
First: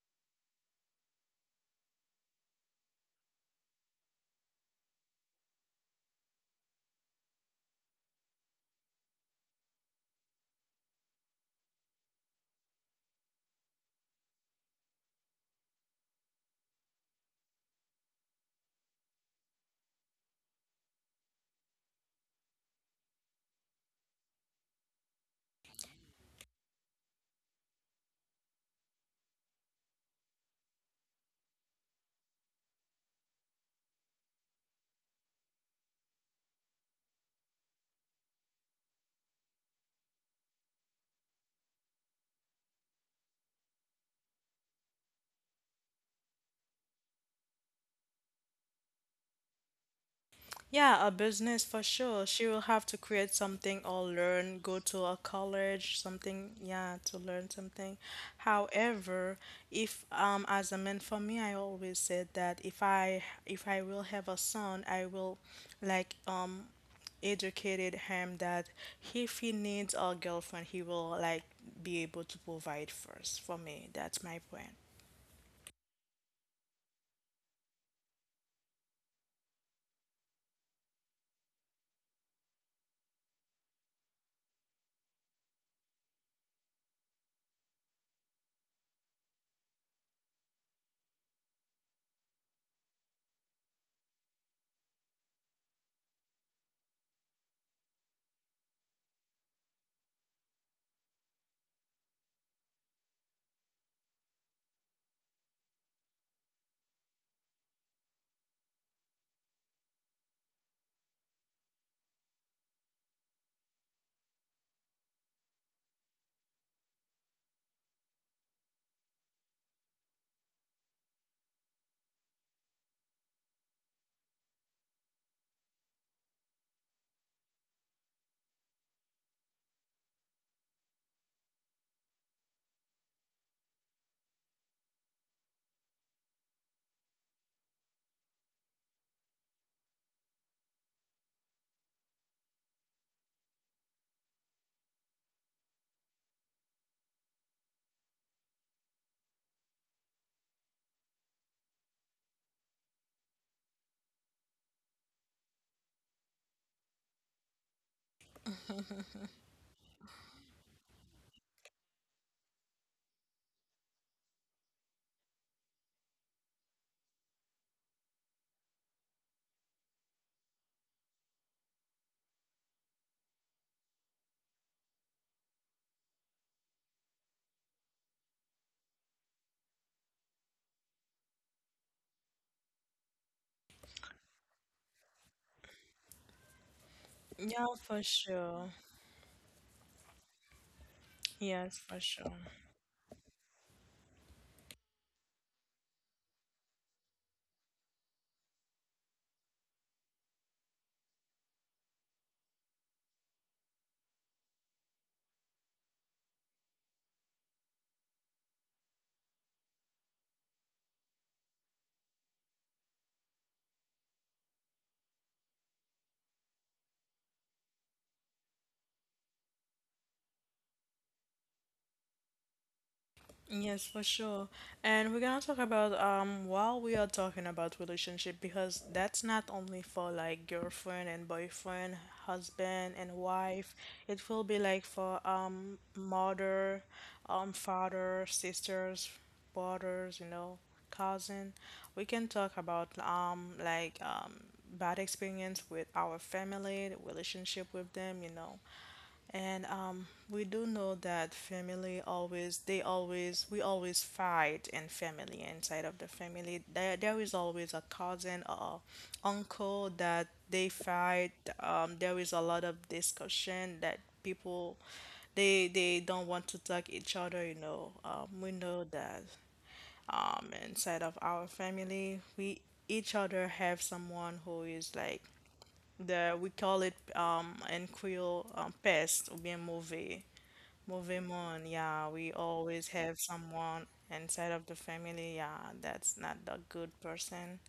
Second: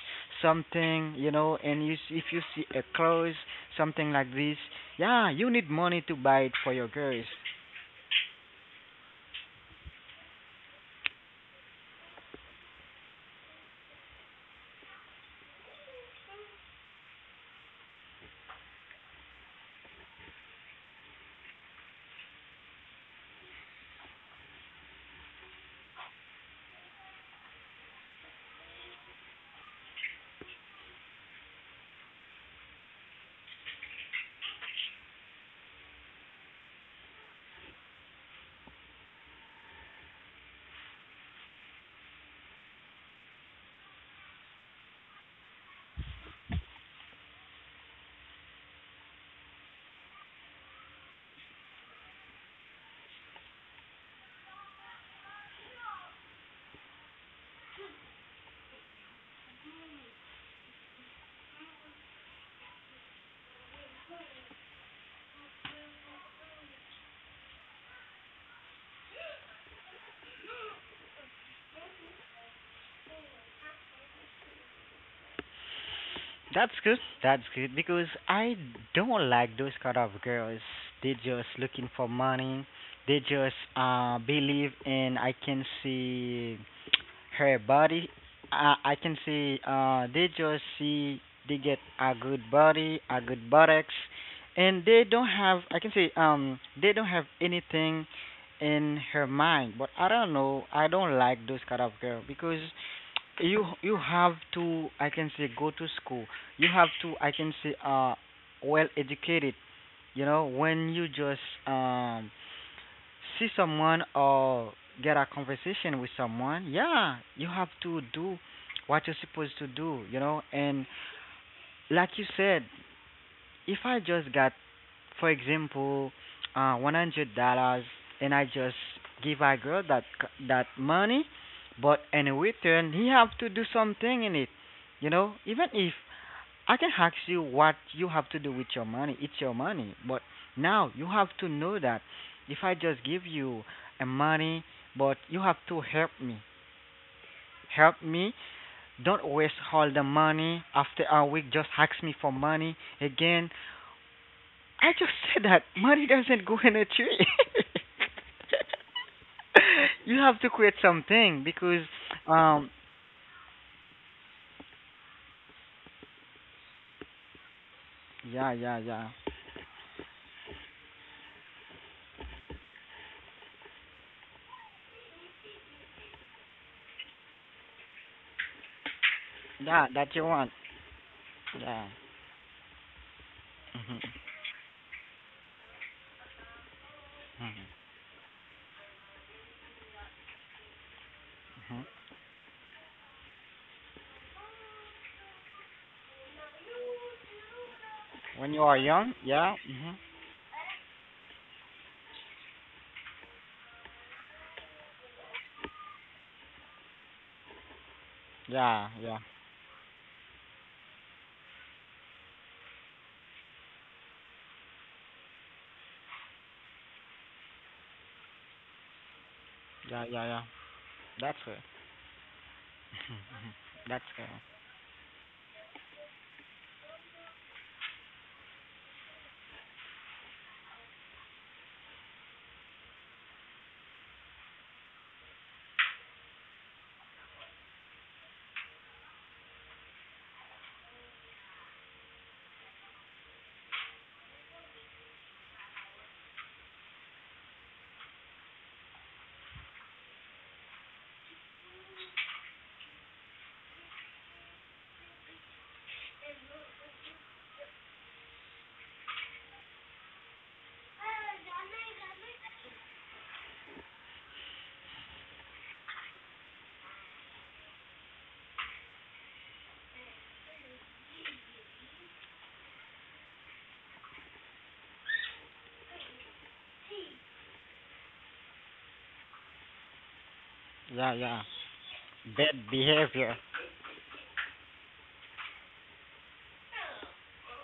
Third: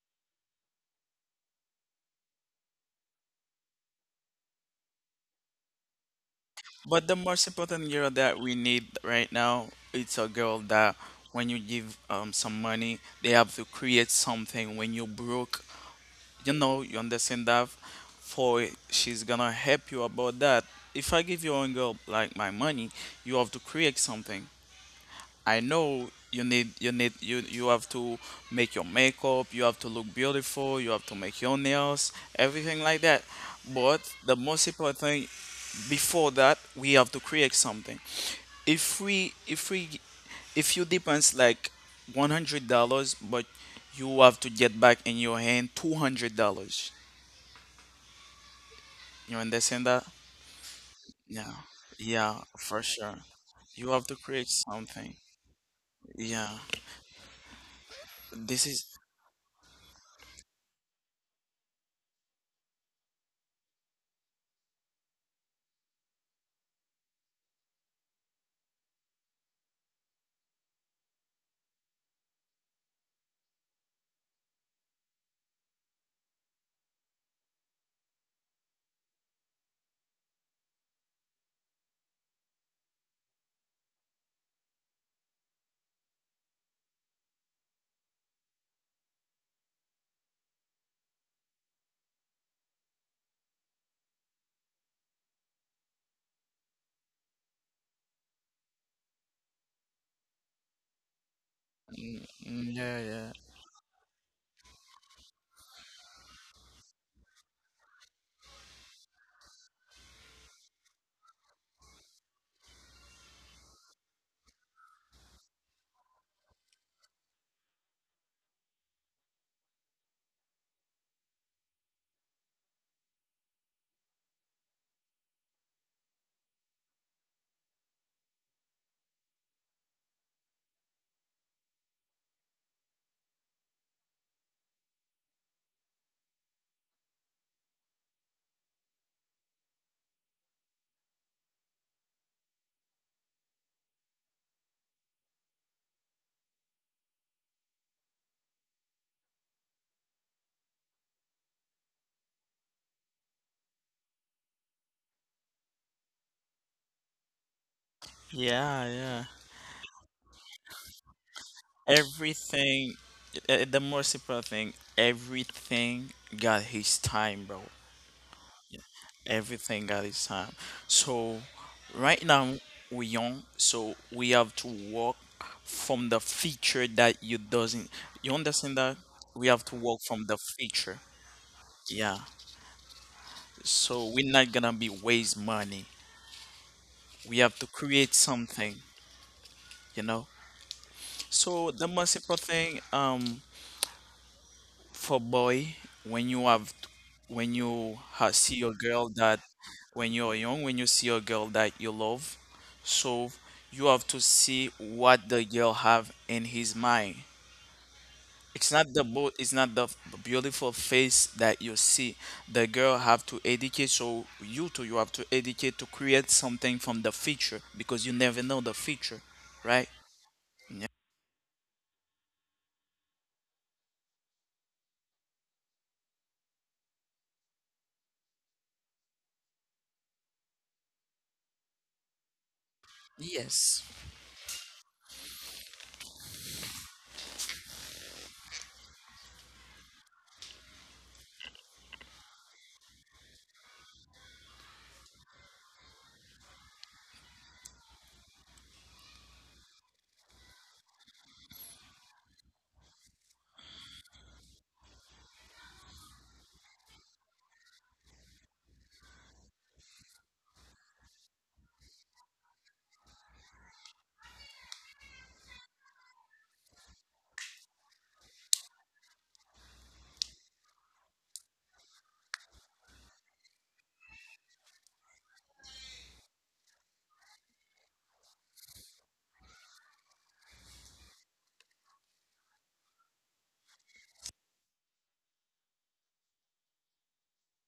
something, you know, and you s- if you see a clothes, something like this, yeah, you need money to buy it for your
but the
girls.
most important girl that we need right now, it's a girl that when you give um some money, they have to create something. When you broke, you know, you understand that for she's gonna help you about that. If I give you a girl like my money, you have to create something. I know you need you need you you have to make your makeup, you have to look beautiful, you have to make your nails, everything like that. But the most important thing before that we have to create something. If we if we if you depends like one hundred dollars but you have to get back in your hand two hundred dollars, you understand that?
Yeah, a
Yeah,
business for sure.
yeah,
She will
for
have to
sure.
create something
You
or
have to create
learn, go to
something.
a college,
Yeah,
something, yeah, to learn something.
this is.
However, if um as a man, for me, I always said that if I if I will have a son, I will like, um educated him that if he needs a girlfriend, he will like be able to provide first for me. That's my point.
That's good. That's good because I don't like those kind of girls. They just looking for money. They just uh believe in, I can see, her body, I I can see. Uh, they just see they get a good body, a good buttocks, and they don't have, I can see, Um, they don't have anything in her mind. But I don't know. I don't like those kind of girl because
Mm, yeah, yeah,
you you have to, I can say, go to school. You have to, I can say, uh, well educated. You know when you just um see someone or get a conversation with someone, yeah, you have to do what you're supposed to do, you know. And like you said, if I just got, for example, uh, one hundred dollars, and I just give a girl that c- that money, but in return he have to do something in it, you know. Even if I can ask you what you have to do with your money. It's your money. But now you have to know that if I just give you a money, but you have to help me. Help me. Don't waste all the money. After a week, just ask me for money again. I just said that money doesn't go in a tree.
yeah, yeah.
You have to create something because, um,
Everything, uh, the more simple thing, everything got his time, bro.
yeah, yeah, yeah,
Everything got his time. So, right now, we young, so we have to work from the feature that you doesn't. You understand that? We have to
yeah,
work
that you
from the
want.
feature.
Yeah.
Yeah, so
Hmm.
we're not gonna be waste money. We have to
Yeah, for
create
sure.
something, you know. So
Yes,
the
for
most
sure.
important thing um for boy when you have when you ha
When
see
you
your
are
girl
young,
that
yeah. Hmm.
when you're young, when you see a girl that you love, so you have to see what the girl have in his mind. It's
Yeah,
not the
yeah,
beau- it's not the beautiful face that you see. The girl have to educate, so you too you have to educate to create something from the future because you never know the future, right?
yeah, yeah, yeah.
Yeah.
That's her.
Yes, for
That's her.
sure. And we're gonna talk about, um while we are talking about relationship, because that's not only for like girlfriend and boyfriend, husband and wife.
Yes.
It will be like for, um mother, um father, sisters, brothers, you know, cousin. We can talk about, um like, um bad experience with our family, the relationship with them, you know. And um, we do know that family always, they always, we always fight in family, inside of the family. There, there is always a cousin or uncle that they fight. Um, there is a lot of discussion that people, they, they don't want to talk each other, you know. Um, we know that, um, inside of our family, we each other have someone who is like, the, we call it, um in Creole, um, pest ou bien mauvais
Yeah,
mauvais
yeah.
monde. Yeah, we
Bad
always have
behavior.
someone inside of the family. Yeah, that's not the good person.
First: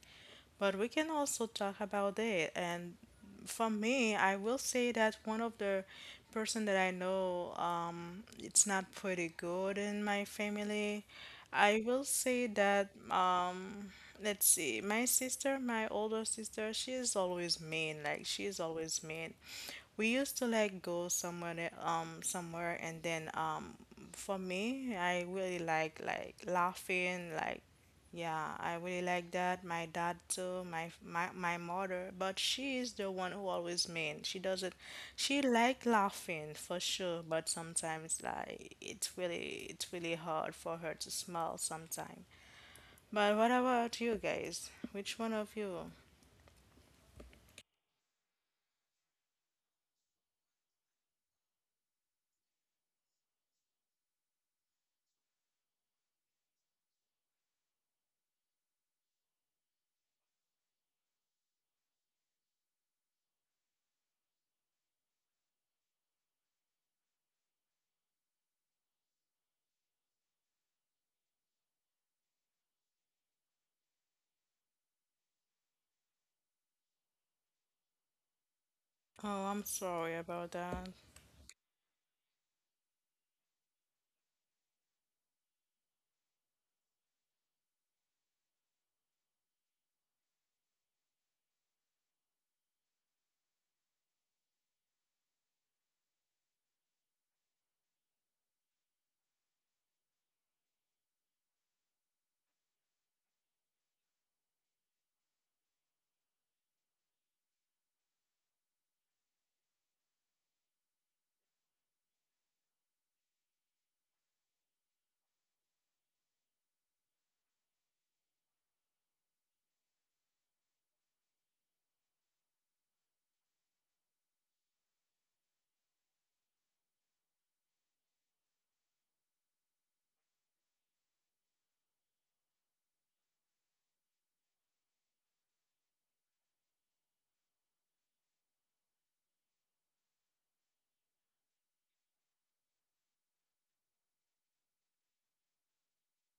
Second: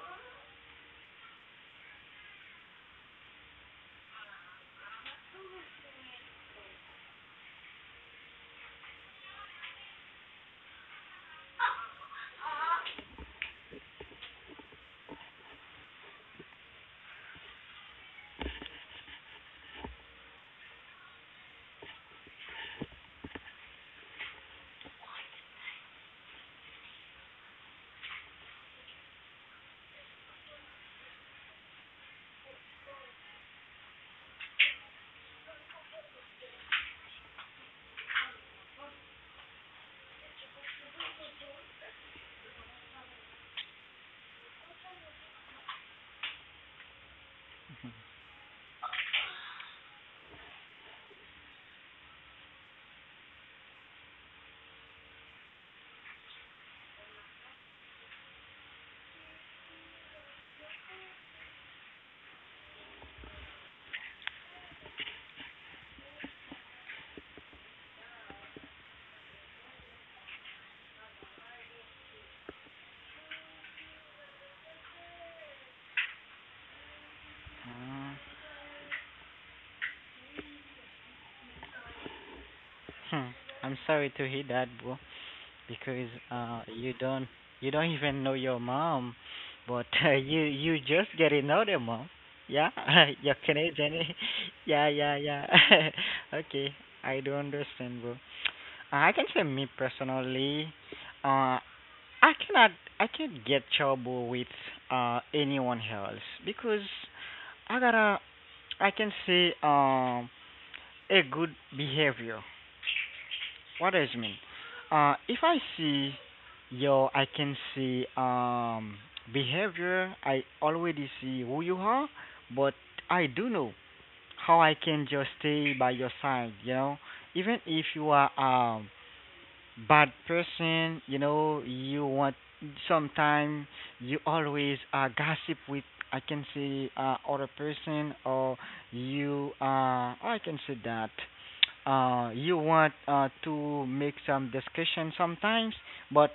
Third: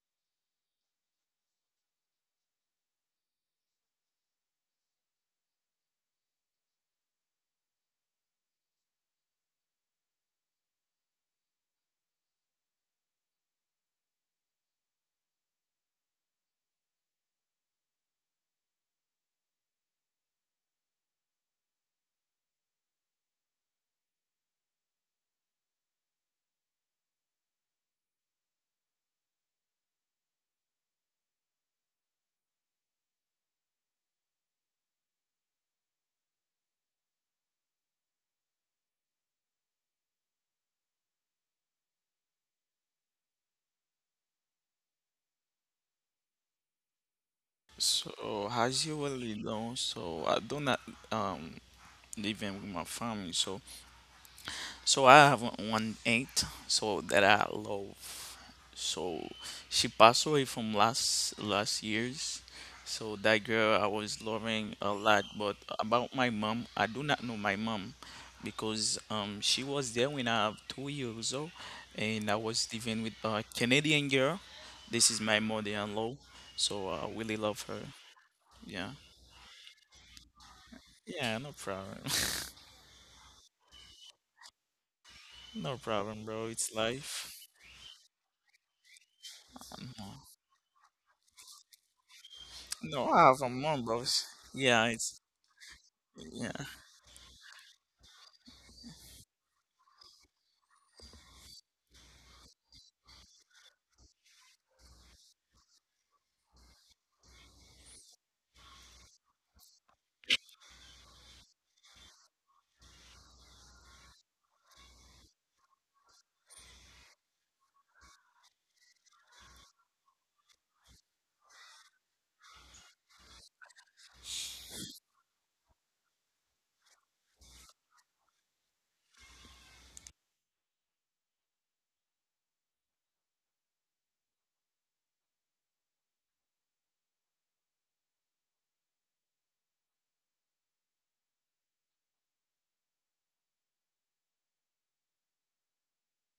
But we can also talk about it. And for me, I will say that one of the person that I know, um, it's not pretty good in my family. I will say that, um, let's see, my sister, my older sister, she is always mean. Like, she is always mean. We used to like go somewhere that- um somewhere, and then, um for me, I really like, like laughing like, yeah, I really like that, my dad too, my my my mother. But she is the one who always mean. She doesn't, she like laughing for sure, but sometimes like, it's really it's really hard for her to smile sometimes. But what about you guys, which one of you?
So as you already know, so I do not um living with my family, so so I have one one aunt, so that I love. So she passed away from last last years. So that girl I was loving a lot. But about my mom, I do not know my mom because um she was there when I was two years old, and I was living with a Canadian girl. This is my mother-in-law, so I really love her. Yeah,
Oh, I'm sorry about that.
yeah, no problem,
Hmm. I'm sorry to hear that, bro.
no
Because
problem, bro.
uh,
It's
you don't,
life.
you don't even know your mom, but uh, you you just get another mom. Yeah,
No, I
you're
have a mom, bro.
Canadian.
Yeah,
Yeah,
it's
yeah, yeah.
yeah,
Okay, I do understand, bro. Uh, I can say me personally, uh, I cannot, I can't get trouble with uh anyone else because I gotta, I can say, um, a good behavior. What does it mean? Uh, if I see your, I can see, um, behavior, I already see who you are, but I do know how I can just stay by your side, you know? Even if you are, um, bad person, you know, you want sometime you always uh gossip with I can say uh other person or you uh I can say that uh you want uh to make some discussion sometimes but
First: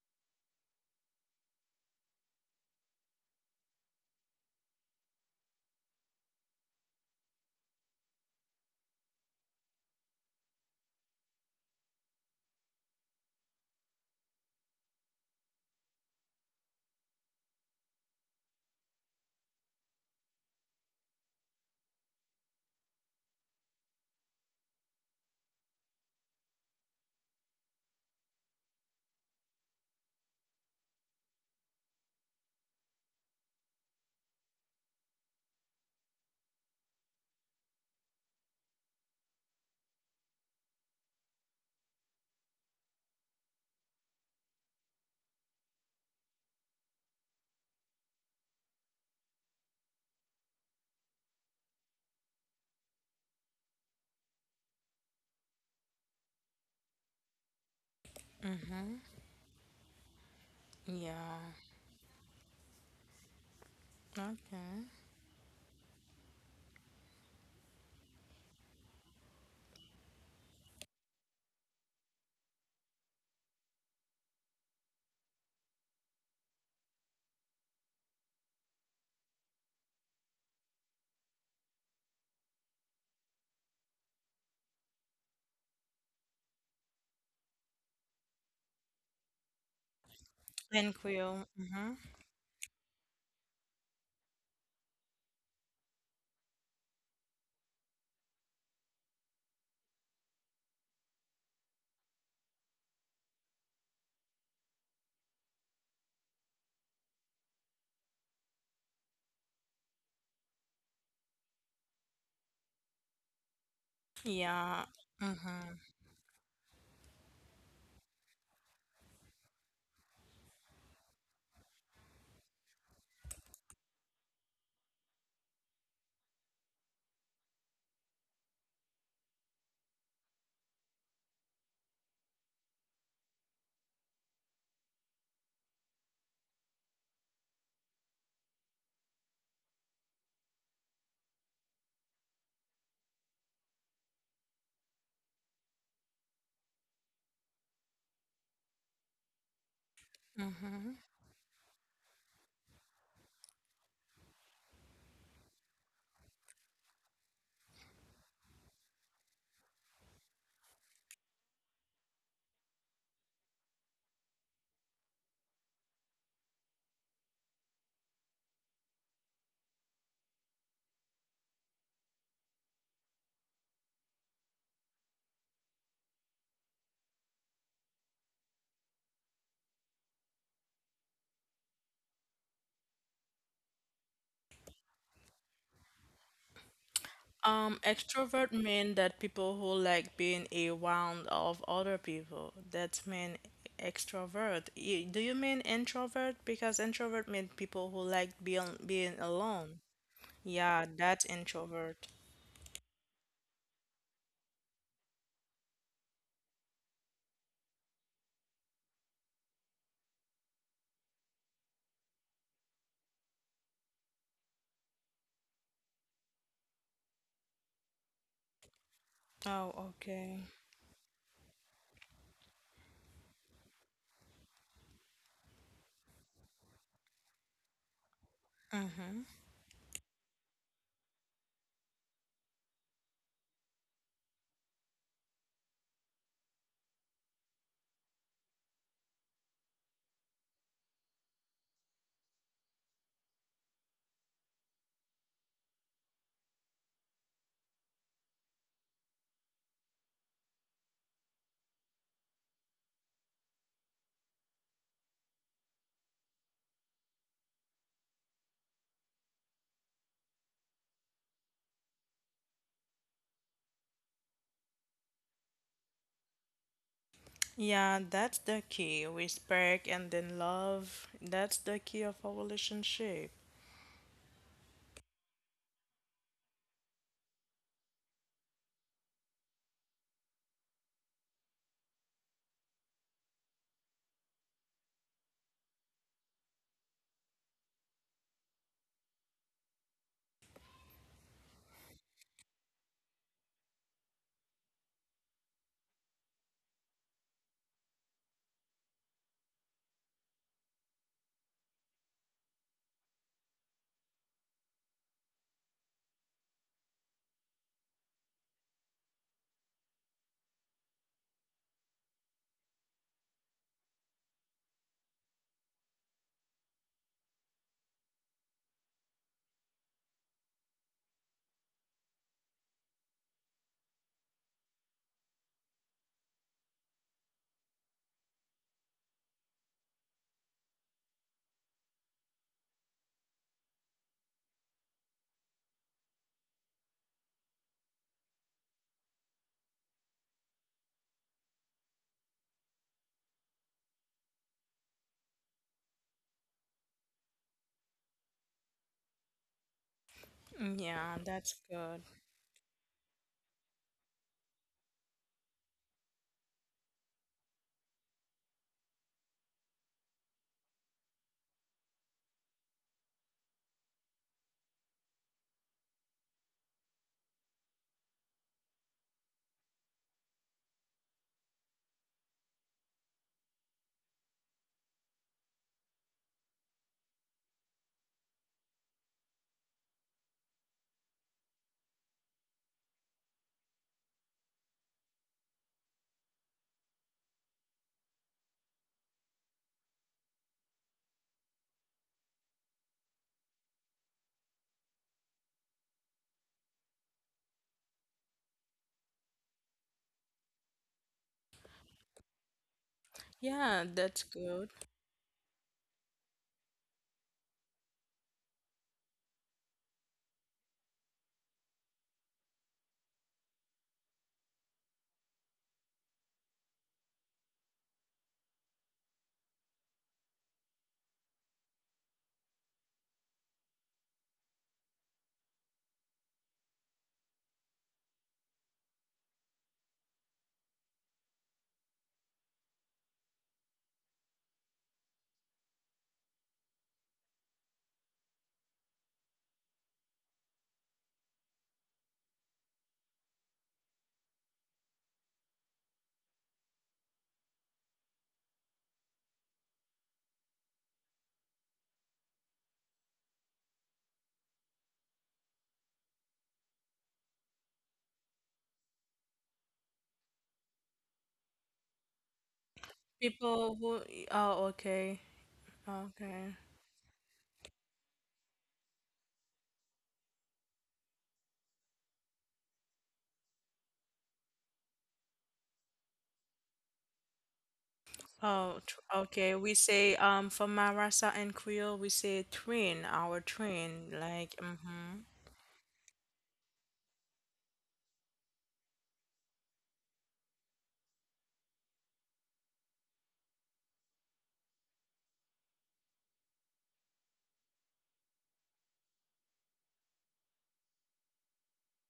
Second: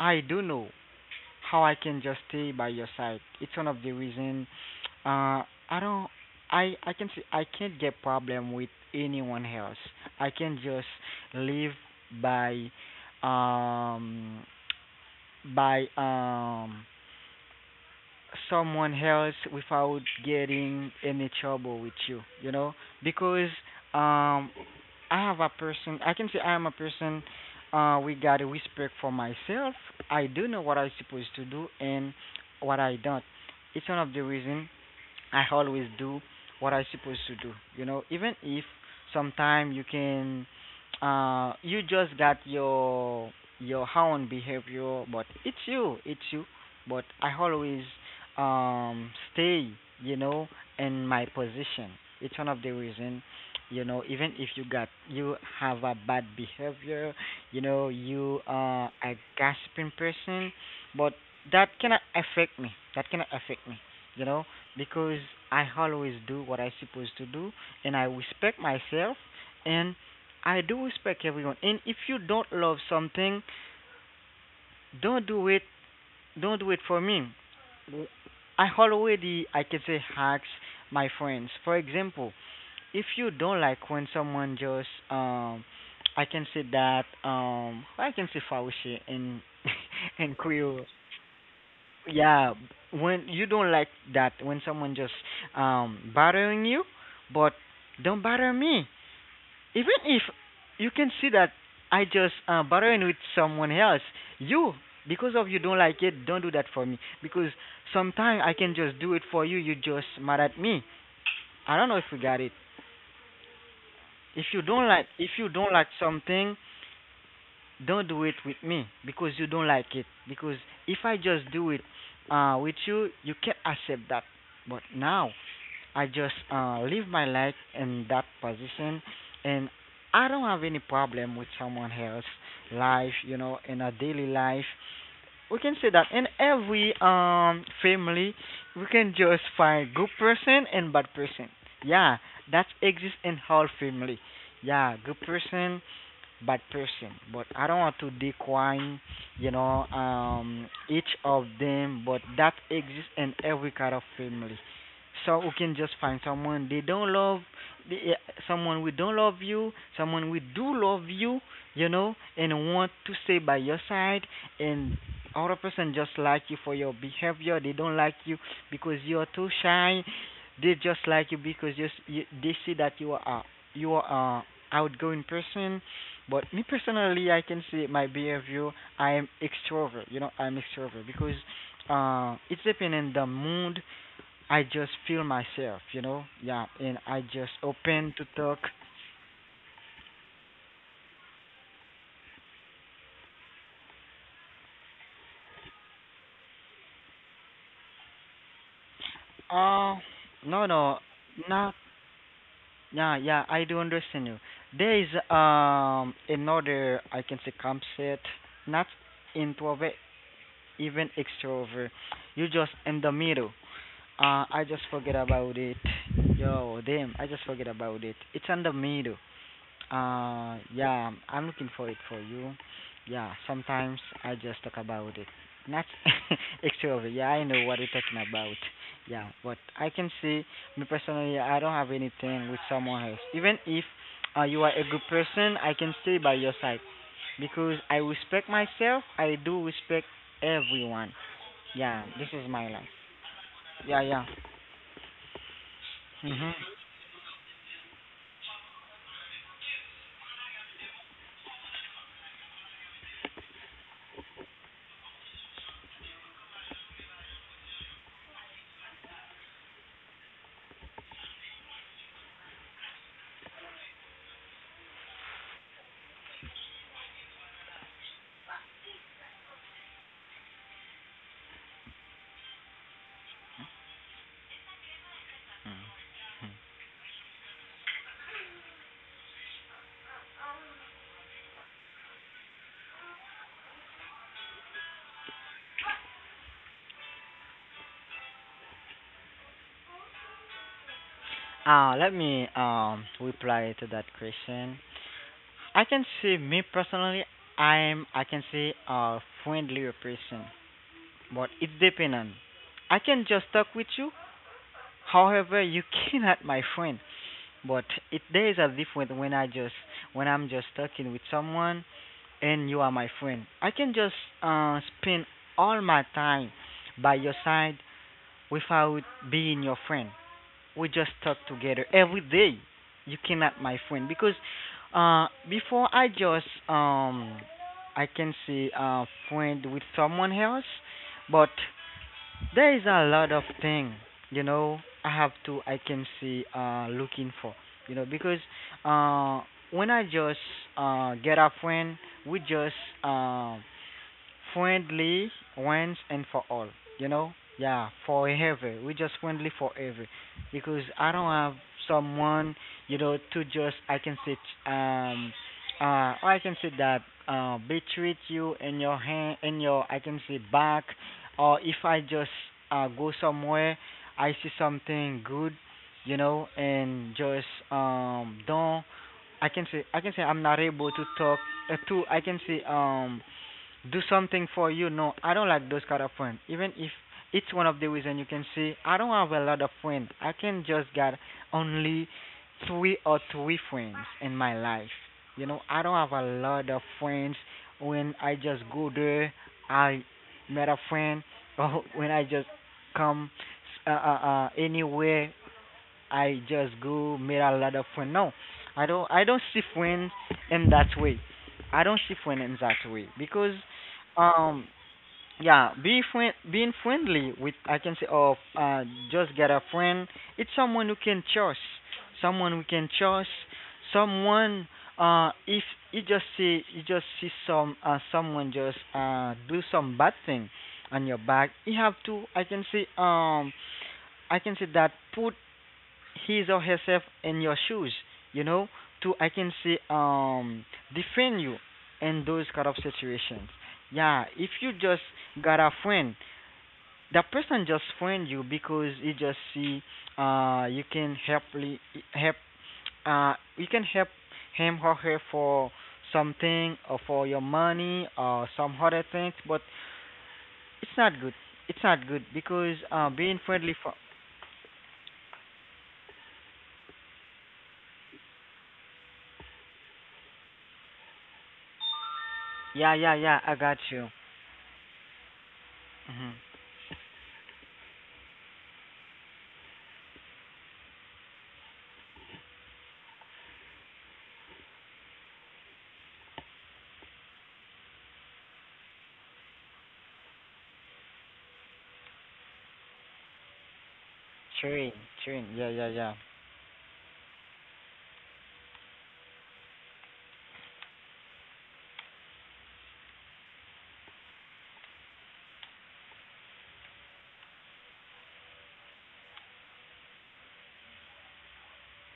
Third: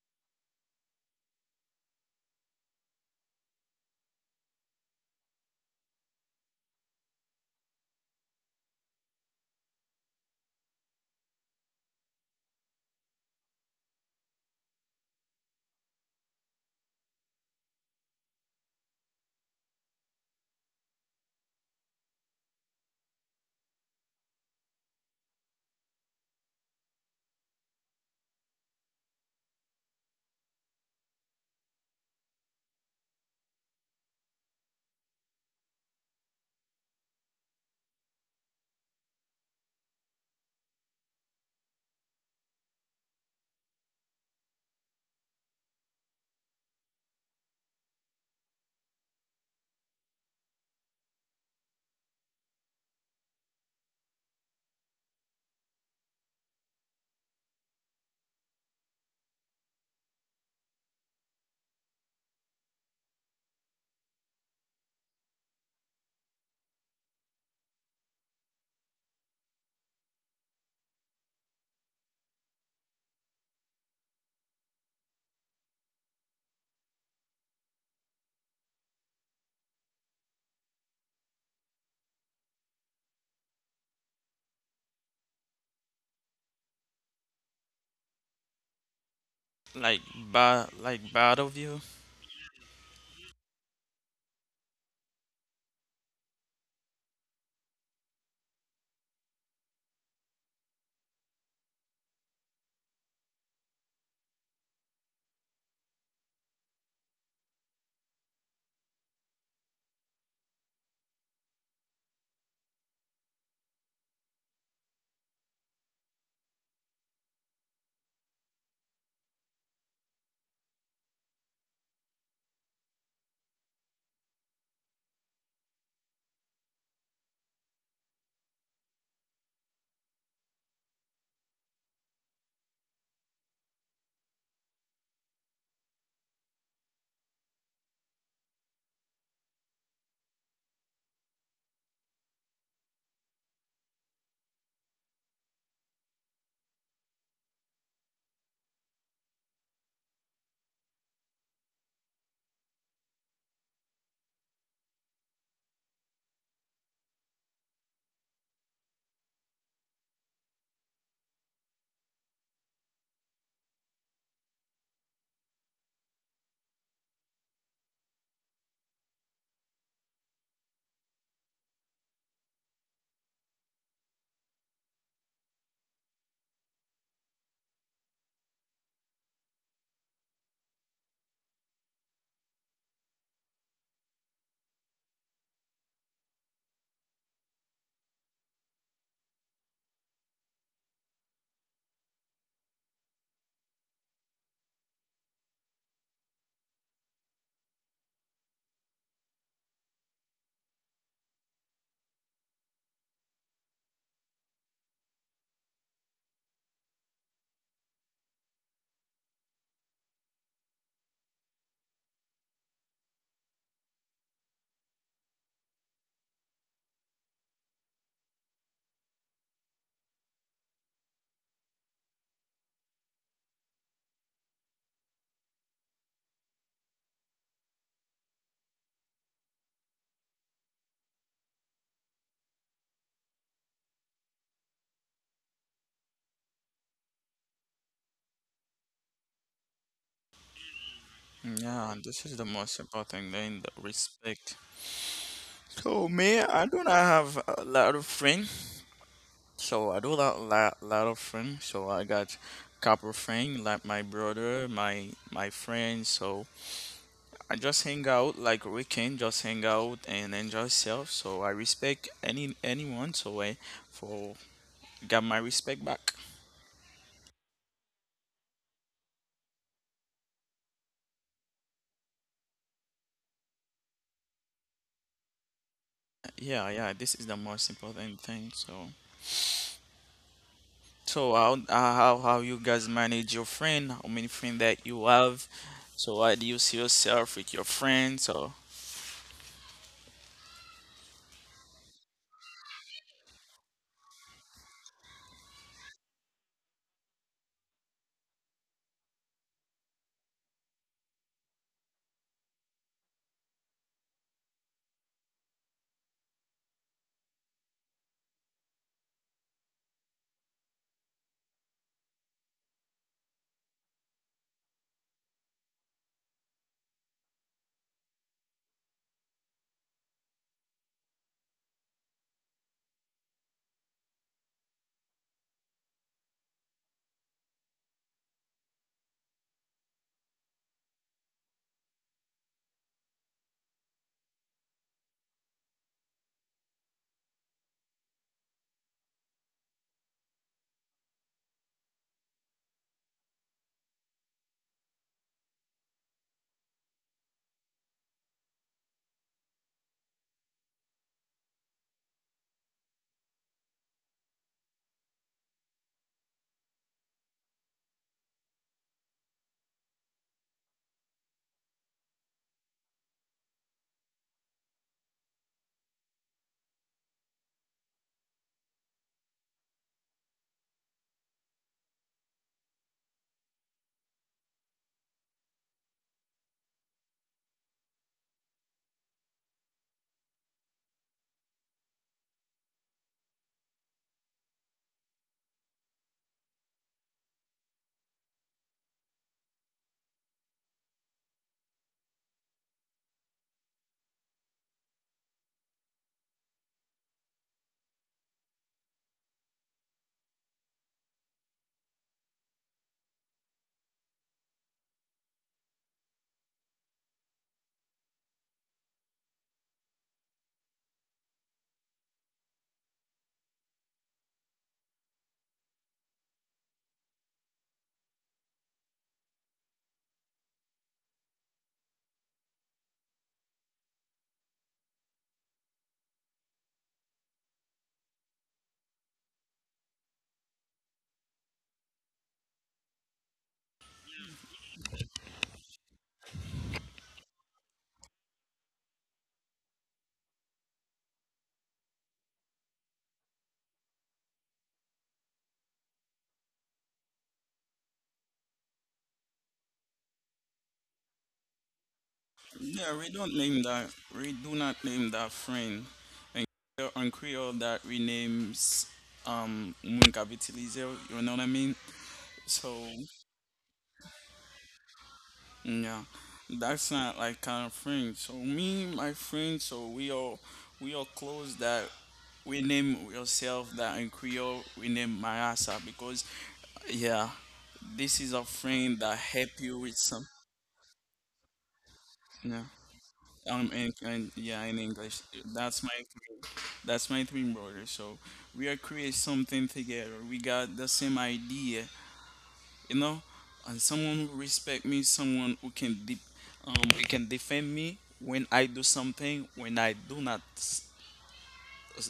I do know how I can just stay by your side. It's one of the reason uh I don't, I I can see I can't get problem with anyone else. I can just live by um by um someone else without getting any trouble with you, you know? Because um I have a person, I can say I am a person, uh we got a respect for myself. I do know what I supposed to do and what I don't. It's one of the reason I always do what I supposed to do. You know, even if sometime you can, uh, you just got your your own behavior, but it's you, it's you. But I always um stay, you know, in my position. It's one of the reason, you know, even if you got you have a bad behavior, you know, you are
Mm-hmm.
a gossiping person, but
Yeah.
that cannot affect me. That cannot affect me. You know,
Okay.
because I always do what I supposed to do, and I respect myself, and I do respect everyone. And if you don't love something, don't do it. Don't do it for me. I already, I can say, hacks my friends. For example, if you don't like when someone just, um, I can say that, um, I can say faushe in
like
in Creole.
bad,
Thank
like bad
you.
of you.
Mm-hmm.
Yeah, when you don't like that when someone just um bothering you, but don't bother me, even if you can see that I just uh, bothering with someone else, you, because of you don't like it, don't do that for me, because sometimes I can just do it for you, you just mad at me. I don't know if you got it. If you don't
Yeah.
like, if you don't
Mm-hmm.
like something, don't do it with me because you don't like it, because if I just do it uh with you, you can't accept that. But now I just uh, live my life in that position, and I don't have any problem with someone else' life, you know, in a daily life. We can say that in every um family, we can just find good person and bad person. Yeah, that exists in whole family. Yeah, good person, bad person, but I don't want to decline, you know, um,
Mm-hmm.
each of them, but that exists in every kind of family. So we can just find someone they don't love, the, eh, someone we don't love you, someone we do love you, you know, and want to stay by your side, and other person just like you for your behavior. They don't like you because you are too shy. They just like you because you, s- you they see that you are a- you are a outgoing person. But me personally, I can say my behavior. I am extrovert. You know, I'm extrovert because uh, it's depending on the mood. I just feel myself. You know, yeah, and I just
Um,
open to
extrovert
talk.
mean that people who like being around of other people. That mean extrovert. Y- Do you mean introvert? Because introvert mean people who like being being alone.
Uh, no,
Yeah,
no,
that's
not.
introvert.
Yeah, yeah, I do understand you. There is um another, I can say, concept, not introvert, even extrovert. You just in the middle. Uh, I just forget about it. Yo, damn, I just forget about it. It's on the middle.
Oh, okay.
Uh, yeah, I'm looking for it for you. Yeah, sometimes I just talk about it. Not extrovert. Yeah, I know what you're talking about. Yeah,
Mm-hmm.
but I can see, me personally, I don't have anything with someone else. Even if uh, you are a good person, I can stay by your side because I respect myself. I do respect everyone.
Yeah,
Yeah, this
this is
is
the
my
most
life.
important thing, the
Yeah, yeah.
respect. So me,
Mhm.
I do not have a lot of friends. So I do not lot lot of friends. So I got couple friends like my brother, my my friends. So I just hang out like weekend, just hang out and enjoy self. So I respect any anyone. So I for got my respect back.
Yeah, that's the key. Respect and then love. That's the key of our relationship.
Yeah, yeah, this is the most important thing. So, so how uh, how how you guys manage your friend? How many friends that you have? So, how do you see yourself with your friends? So,
Uh, let me um reply to that question. I can see me personally. I'm I can see a friendlier person, but it's dependent. I can just talk with you. However, you cannot my friend. But it there is a difference when I just when I'm just talking with someone, and you are my friend. I can just uh spend all my time by your side without being your friend. We just talk together every day. You cannot, my friend, because uh, before I just um, I can say uh, friend with someone else, but there is a lot of thing, you know. I have to, I can say, uh, looking for, you know, because uh, when I just uh, get a friend, we just um friendly once and for all. You know, yeah, forever. We just friendly forever,
Mm,
because I
yeah,
don't
that's
have
good.
someone, you know, to just I can sit um uh or I can say that uh betreat you in your hand in your, I can say, back, or if I just uh go somewhere, I see something good, you know, and just um don't, I can say, I can say I'm not able to talk uh, to I can say um do something for you. No, I don't like those kind of friends. Even if it's one of the reason you can see, I don't have a lot of friends. I can just got only three or three friends in my life. You know, I don't have a lot of friends. When I just go there, I met a friend. Or when I just come uh, uh, uh, anywhere I just go made a lot of friends. No, I don't. I don't see friends in that way. I don't see friends in that way because,
Yeah, that's
um,
good.
yeah, be friend, being friendly with, I can say, oh, uh, just get a friend. It's someone who can trust, someone who can trust, someone. Uh, if you just see, you just see some, uh, someone just uh do some bad thing on your back, you have to. I can say, um, I can say that put his or herself in your shoes, you know, to I can say um defend you in those kind of situations. Yeah, if you just got a friend, that person just friend you because you just see uh you can help li- help uh you can help him or her for something or for your money or some other things, but it's not good. It's not good because
yeah,
uh
we
being
don't name
friendly for
that. We do not name that friend. And on Creole, that renames um, Munkabitilizo, you know what I mean? So
yeah, yeah, yeah, I got
People
you.
who, oh, okay,
yeah,
Mhm.
okay.
that's not like kind of friend. So me, my friend, so we all we all close that we name yourself that in Creole we name Mayasa because yeah, this is a
Oh,
friend
tr
that help
okay. We
you with
say,
some.
um, for Marasa and Creole, we say
Yeah.
train, our
Um and,
train,
and
like,
yeah in
Train,
mm-hmm.
English.
train. Yeah, yeah,
That's my
yeah.
three, that's my twin brother. So we are create something together. We got the same idea, you know, and someone who respect me, someone who can de- um who can defend me when I do something, when I do not s-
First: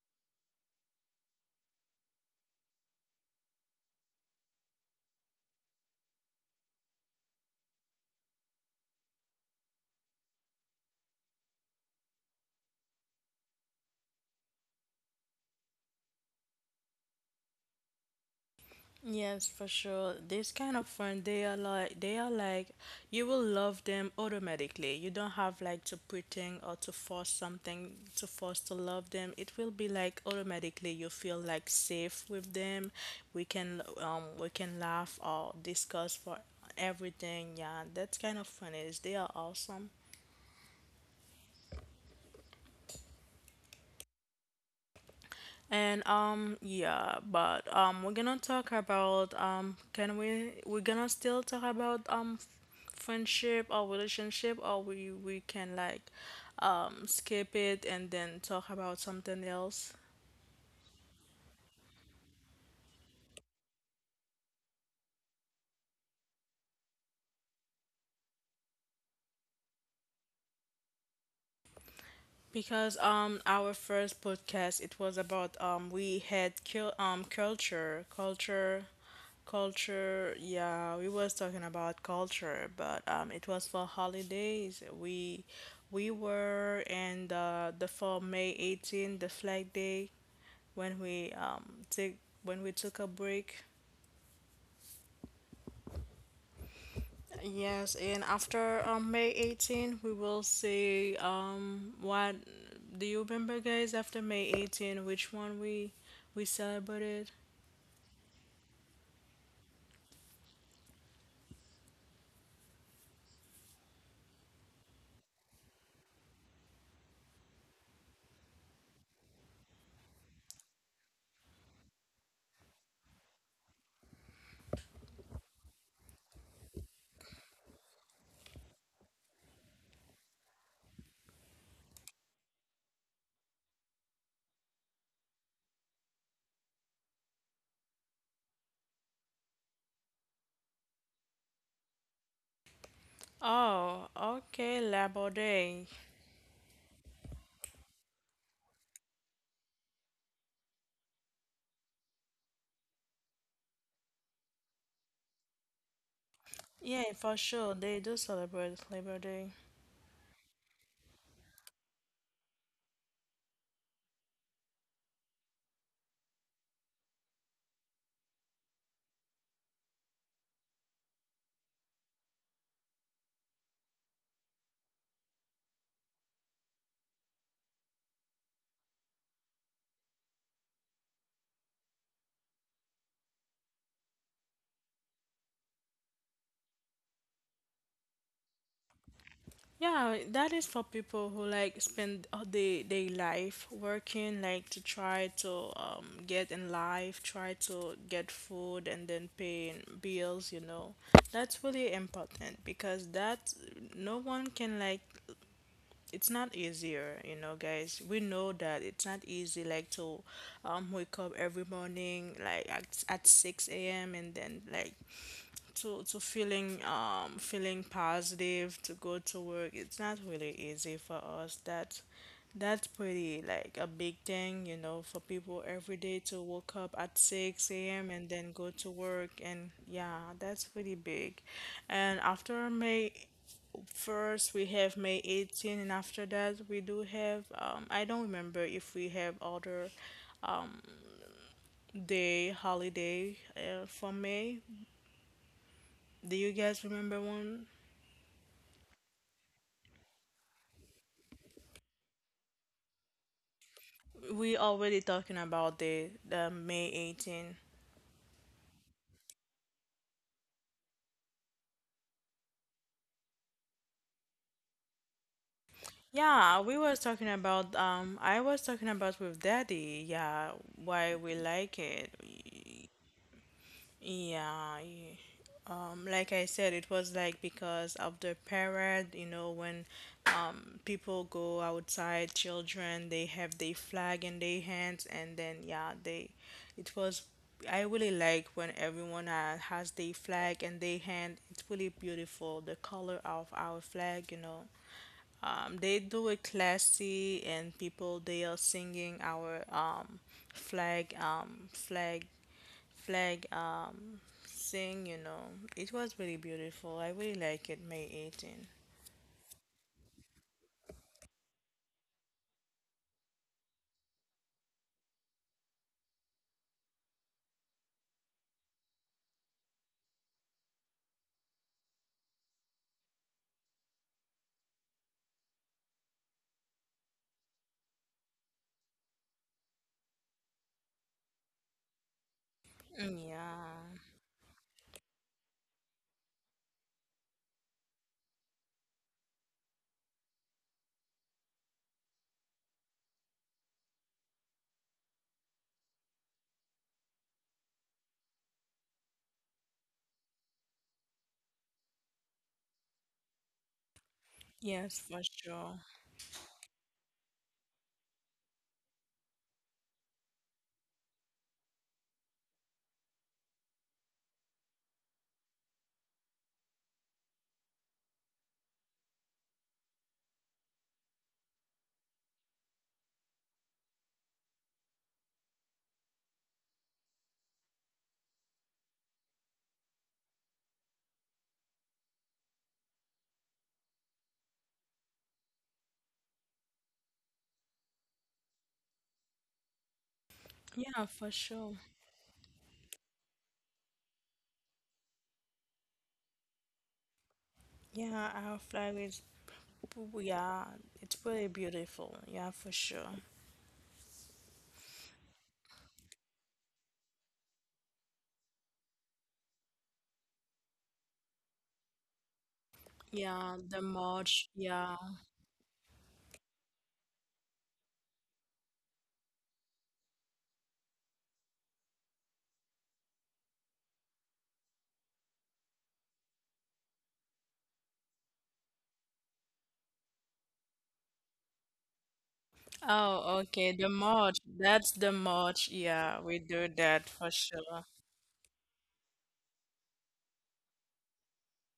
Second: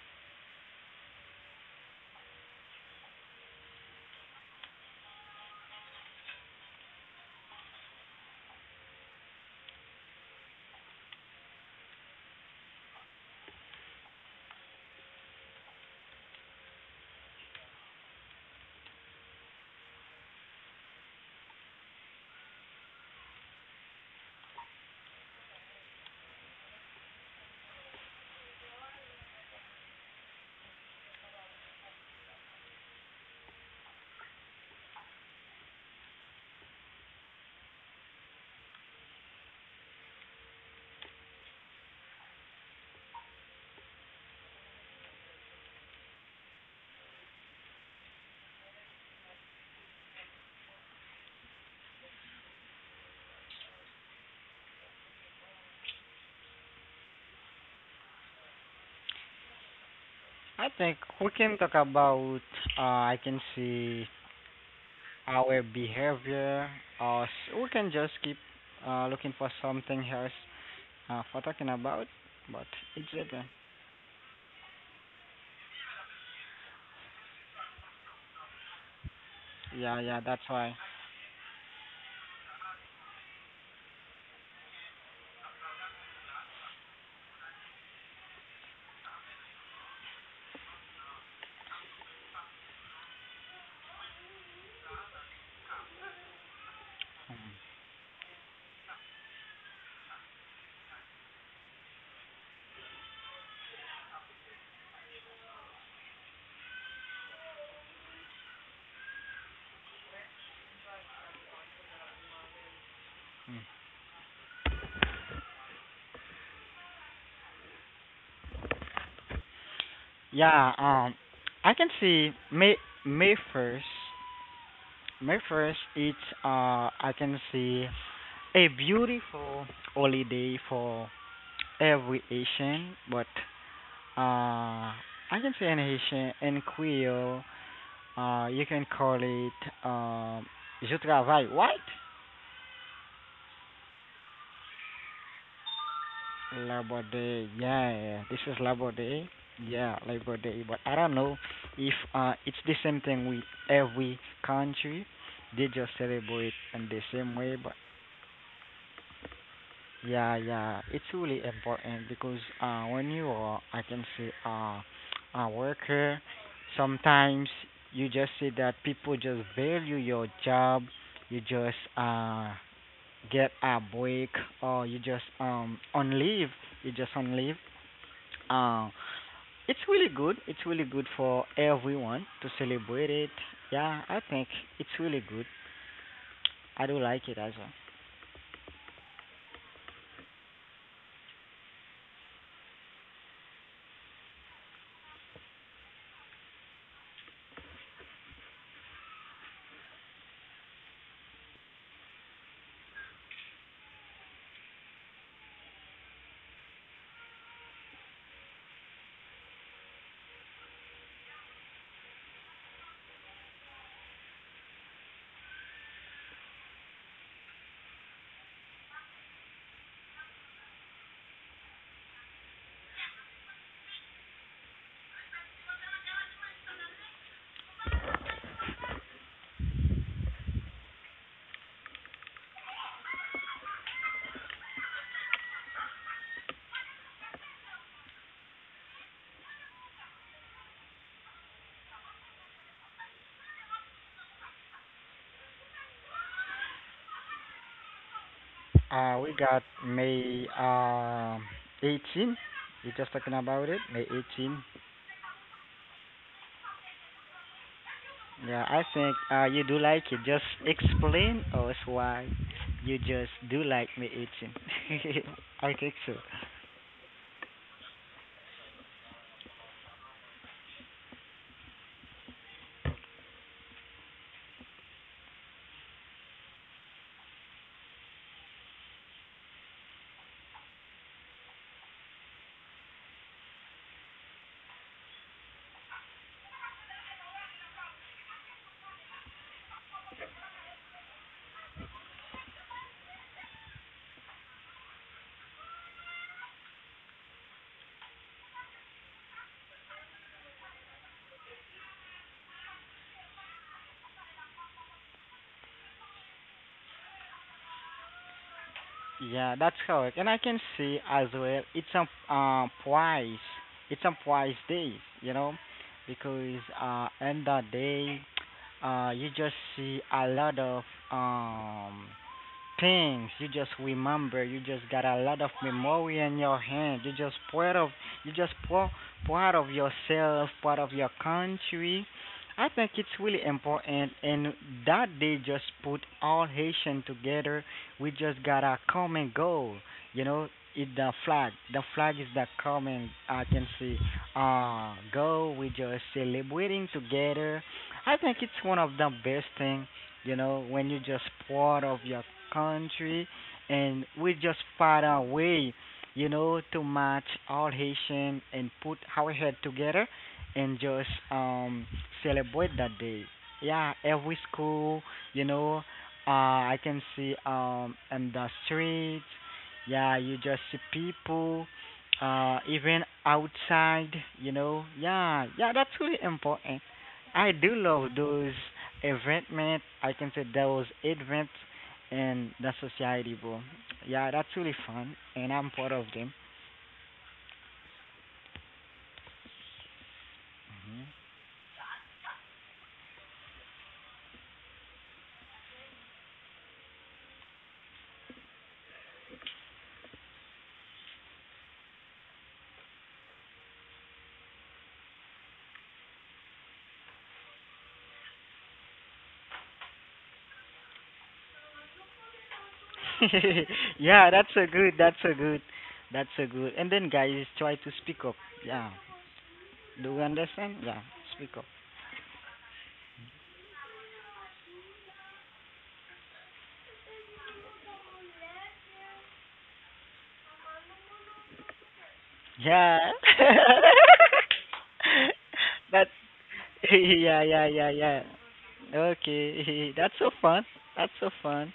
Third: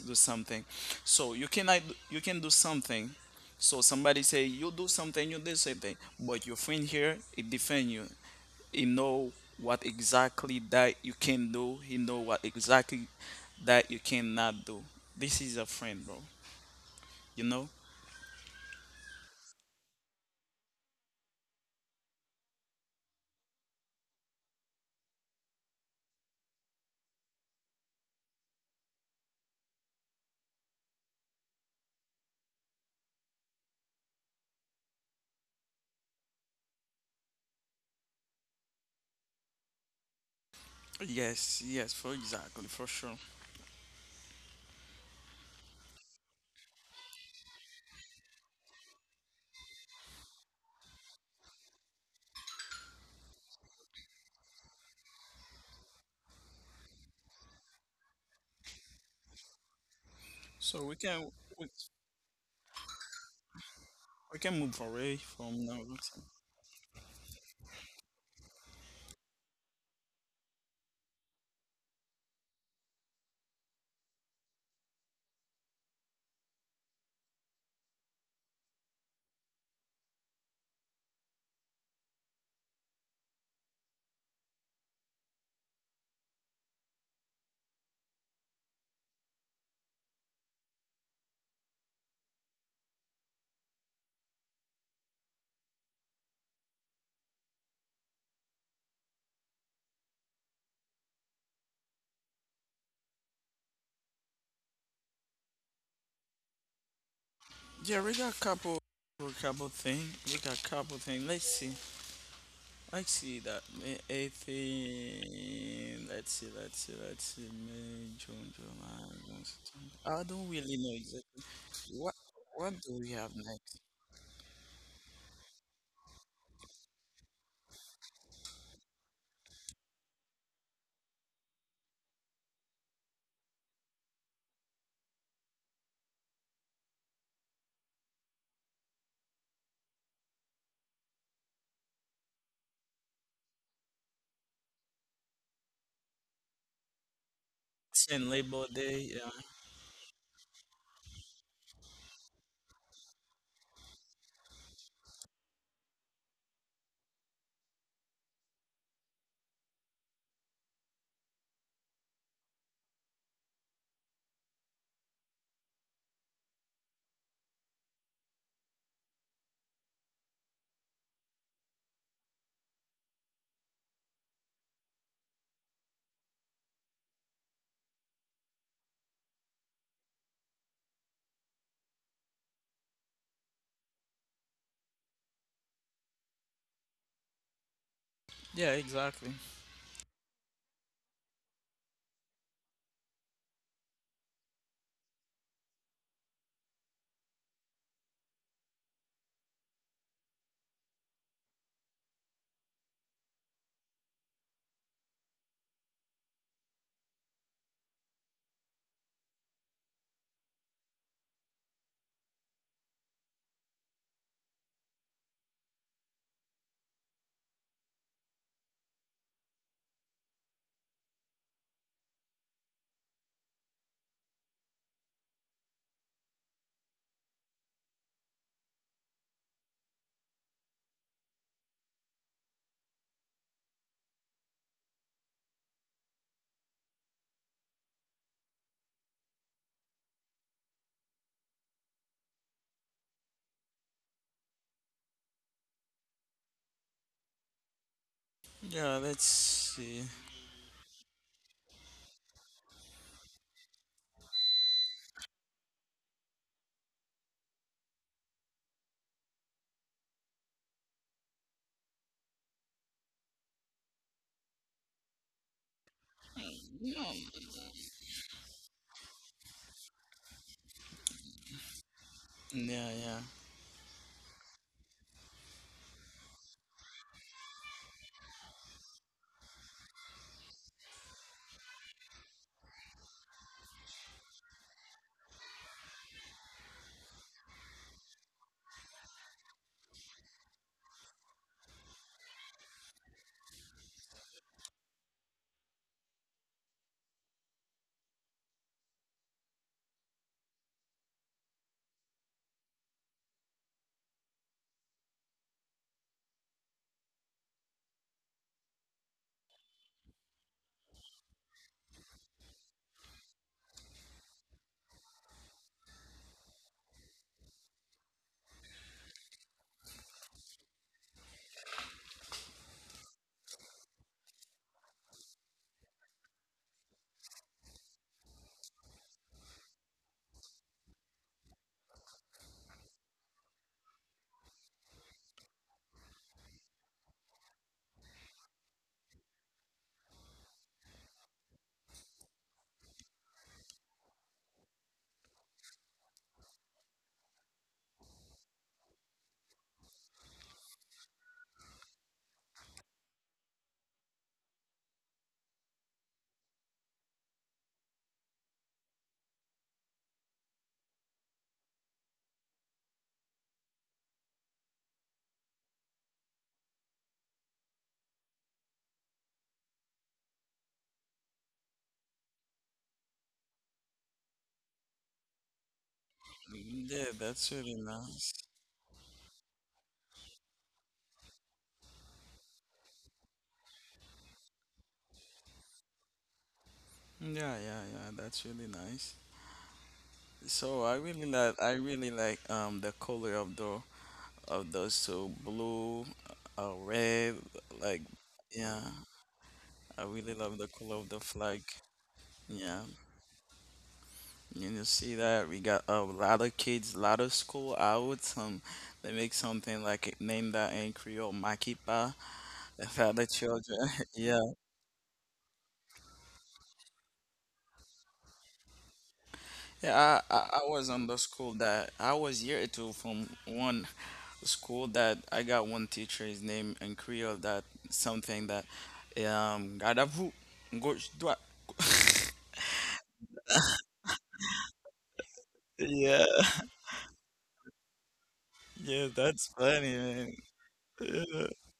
do something, so you can I, you can do something, so somebody say you do something, you do something, but your friend here he defend you. He know what exactly that you can do, he know what exactly that you cannot do. This is a friend, bro, you know.
Yes, for sure. This kind of friend, they are like they are like you will love them automatically. You don't have like to pretend or to force something to force to love them. It will be like automatically you feel like safe with them. We can um we can laugh or discuss for everything. Yeah, that's kind of fun. Is they are awesome.
Yes, yes, for exactly for sure,
And um yeah, but um we're gonna talk about um can we we're gonna still talk about um f- friendship or relationship, or we we can like um skip it and then talk about something else.
I
so we
think
can.
we can talk about uh I can see
We can move away from
our
now.
behavior. Uh s- we can just keep uh looking for something else uh for talking about. But
Because
it's
um
okay.
our first podcast, it was about um we had cul- um culture culture
Yeah, yeah,
culture,
that's why.
yeah, we was talking about culture, but um it was for holidays, we we were in the the for May eighteenth, the flag day, when we um take when we took a break. Yes, and after um, May eighteenth, we will see um what do you remember, guys? After May eighteenth, which one we we celebrated?
Yeah, we got couple, we got couple thing. We got couple thing. Let's see. Let's see that. May eighteenth. Let's see. Let's see. Let's see. May, June, July, August, September. I don't
Yeah,
really know
um
exactly
I can
what.
see May
What do we have
May
next?
first. May first it's uh I can see a beautiful holiday for every Asian, but uh, I can say in Haitian, in Creole, uh, you can call it, um, je travaille, right?
Oh, okay, Labor Day.
Labor Day,
It's
yeah,
in
this is
Labor
Labor
Day. Yeah.
Day, yeah, Labor Day. But I don't know if uh, it's the same thing with every country. They just celebrate in the
Yeah,
same
for
way,
sure.
but
They do celebrate Labor Day.
yeah, yeah, it's really important because uh, when you are, I can say, uh, a worker, sometimes you just see that people just value your job. You just uh, get a break, or you just um on leave. You just on leave. Uh, it's really good. It's really good for everyone to celebrate it. Yeah, I think it's really good. I do like it as well.
Yeah. Exactly.
Yeah, that is for people who like spend all day day life working, like to try to um, get in life, try to get food, and then paying bills. You know, that's really important because that no one can like. It's not easier, you know, guys. We know that it's not easy, like to um, wake up every morning, like at, at six a m and then like to to feeling um feeling positive to go to work. It's not really easy for us. That's that's pretty like a big thing, you know, for people every day to wake up at six a.m and then go to work. And yeah, that's pretty big. And after May first we have May eighteenth, and after that we do have um I don't remember if we have other day holiday uh, for May. Do you guys remember one?
Yeah. Let's
Uh, we got
see.
May um eighteen. You just talking about it, May
We
18.
already talking about the, the May eighteenth.
Yeah, I think uh, you do like it. Just explain us why you just do like May eighteenth. I think so.
Yeah, we was talking about um I was talking about with Daddy, yeah, why we like it.
Yeah. Yeah.
Yeah, yeah. Um, like I said, it was like because of the parade, you know, when um, people go outside, children, they have their flag in their hands, and then yeah, they, it was, I really like when everyone uh, has their flag in their hand. It's really beautiful, the color of our flag, you know. Um, they do it classy, and people they are singing our um, flag um, flag like um sing, you know. It was really beautiful. I really like it, May eighteenth.
Yeah, that's correct. And I can see as well, it's a uh, price. It's a price day, you know, because uh, end of day, uh, you just see a lot of um things. You just remember. You just got a lot of memory in your hand. You just part of you just part, part of yourself, part of your country. I think it's really
Yeah.
important, and that they just put all Haitian together. We just got a common goal. You know, it's the flag. The flag is the common. I can see. Uh, goal. We just celebrating together. I think it's one of the best thing you know, when you're just part of your country and we just
Yes,
find
for
a way,
sure.
you know, to match all Haitian and put our head together and just um celebrate that day. Yeah, every school, you know, uh I can see um in the streets, yeah, you just see people uh even outside, you know. Yeah, yeah, that's really important.
Yeah. That's
I
really
do love
nice.
those event, man. I can say that was event in the society, bro. Yeah, that's really fun, and I'm part of them.
Yeah. Yeah. Yeah. That's really nice. So I
Yeah,
really
for
like I
sure.
really like um the color of the of those so blue, uh, red, like
Yeah, our
yeah.
flag is,
I really love
yeah,
the color of
it's
the
really
flag.
beautiful. Yeah, for
Yeah,
sure.
you know, see that we got a lot of kids, a lot of school out. Um, they make something like it, name that in Creole, Makipa, for the
Yeah,
children.
the
Yeah,
Yeah.
march.
that's so
Yeah.
good, that's so good, that's so good. And then guys, try to speak up. Yeah, do
Yeah,
you
I, I I
understand?
was
Yeah,
on the school
speak up.
that I was year two from one school that I got one teacher. His name in Creole that something that um God of who gauche droite.
Yeah,
Oh, okay. The march. That's the march.
that.
Yeah,
Yeah,
we do that for
Yeah, yeah,
sure.
yeah, yeah.
yeah, that's funny,
Okay, that's
man.
so fun. That's so fun.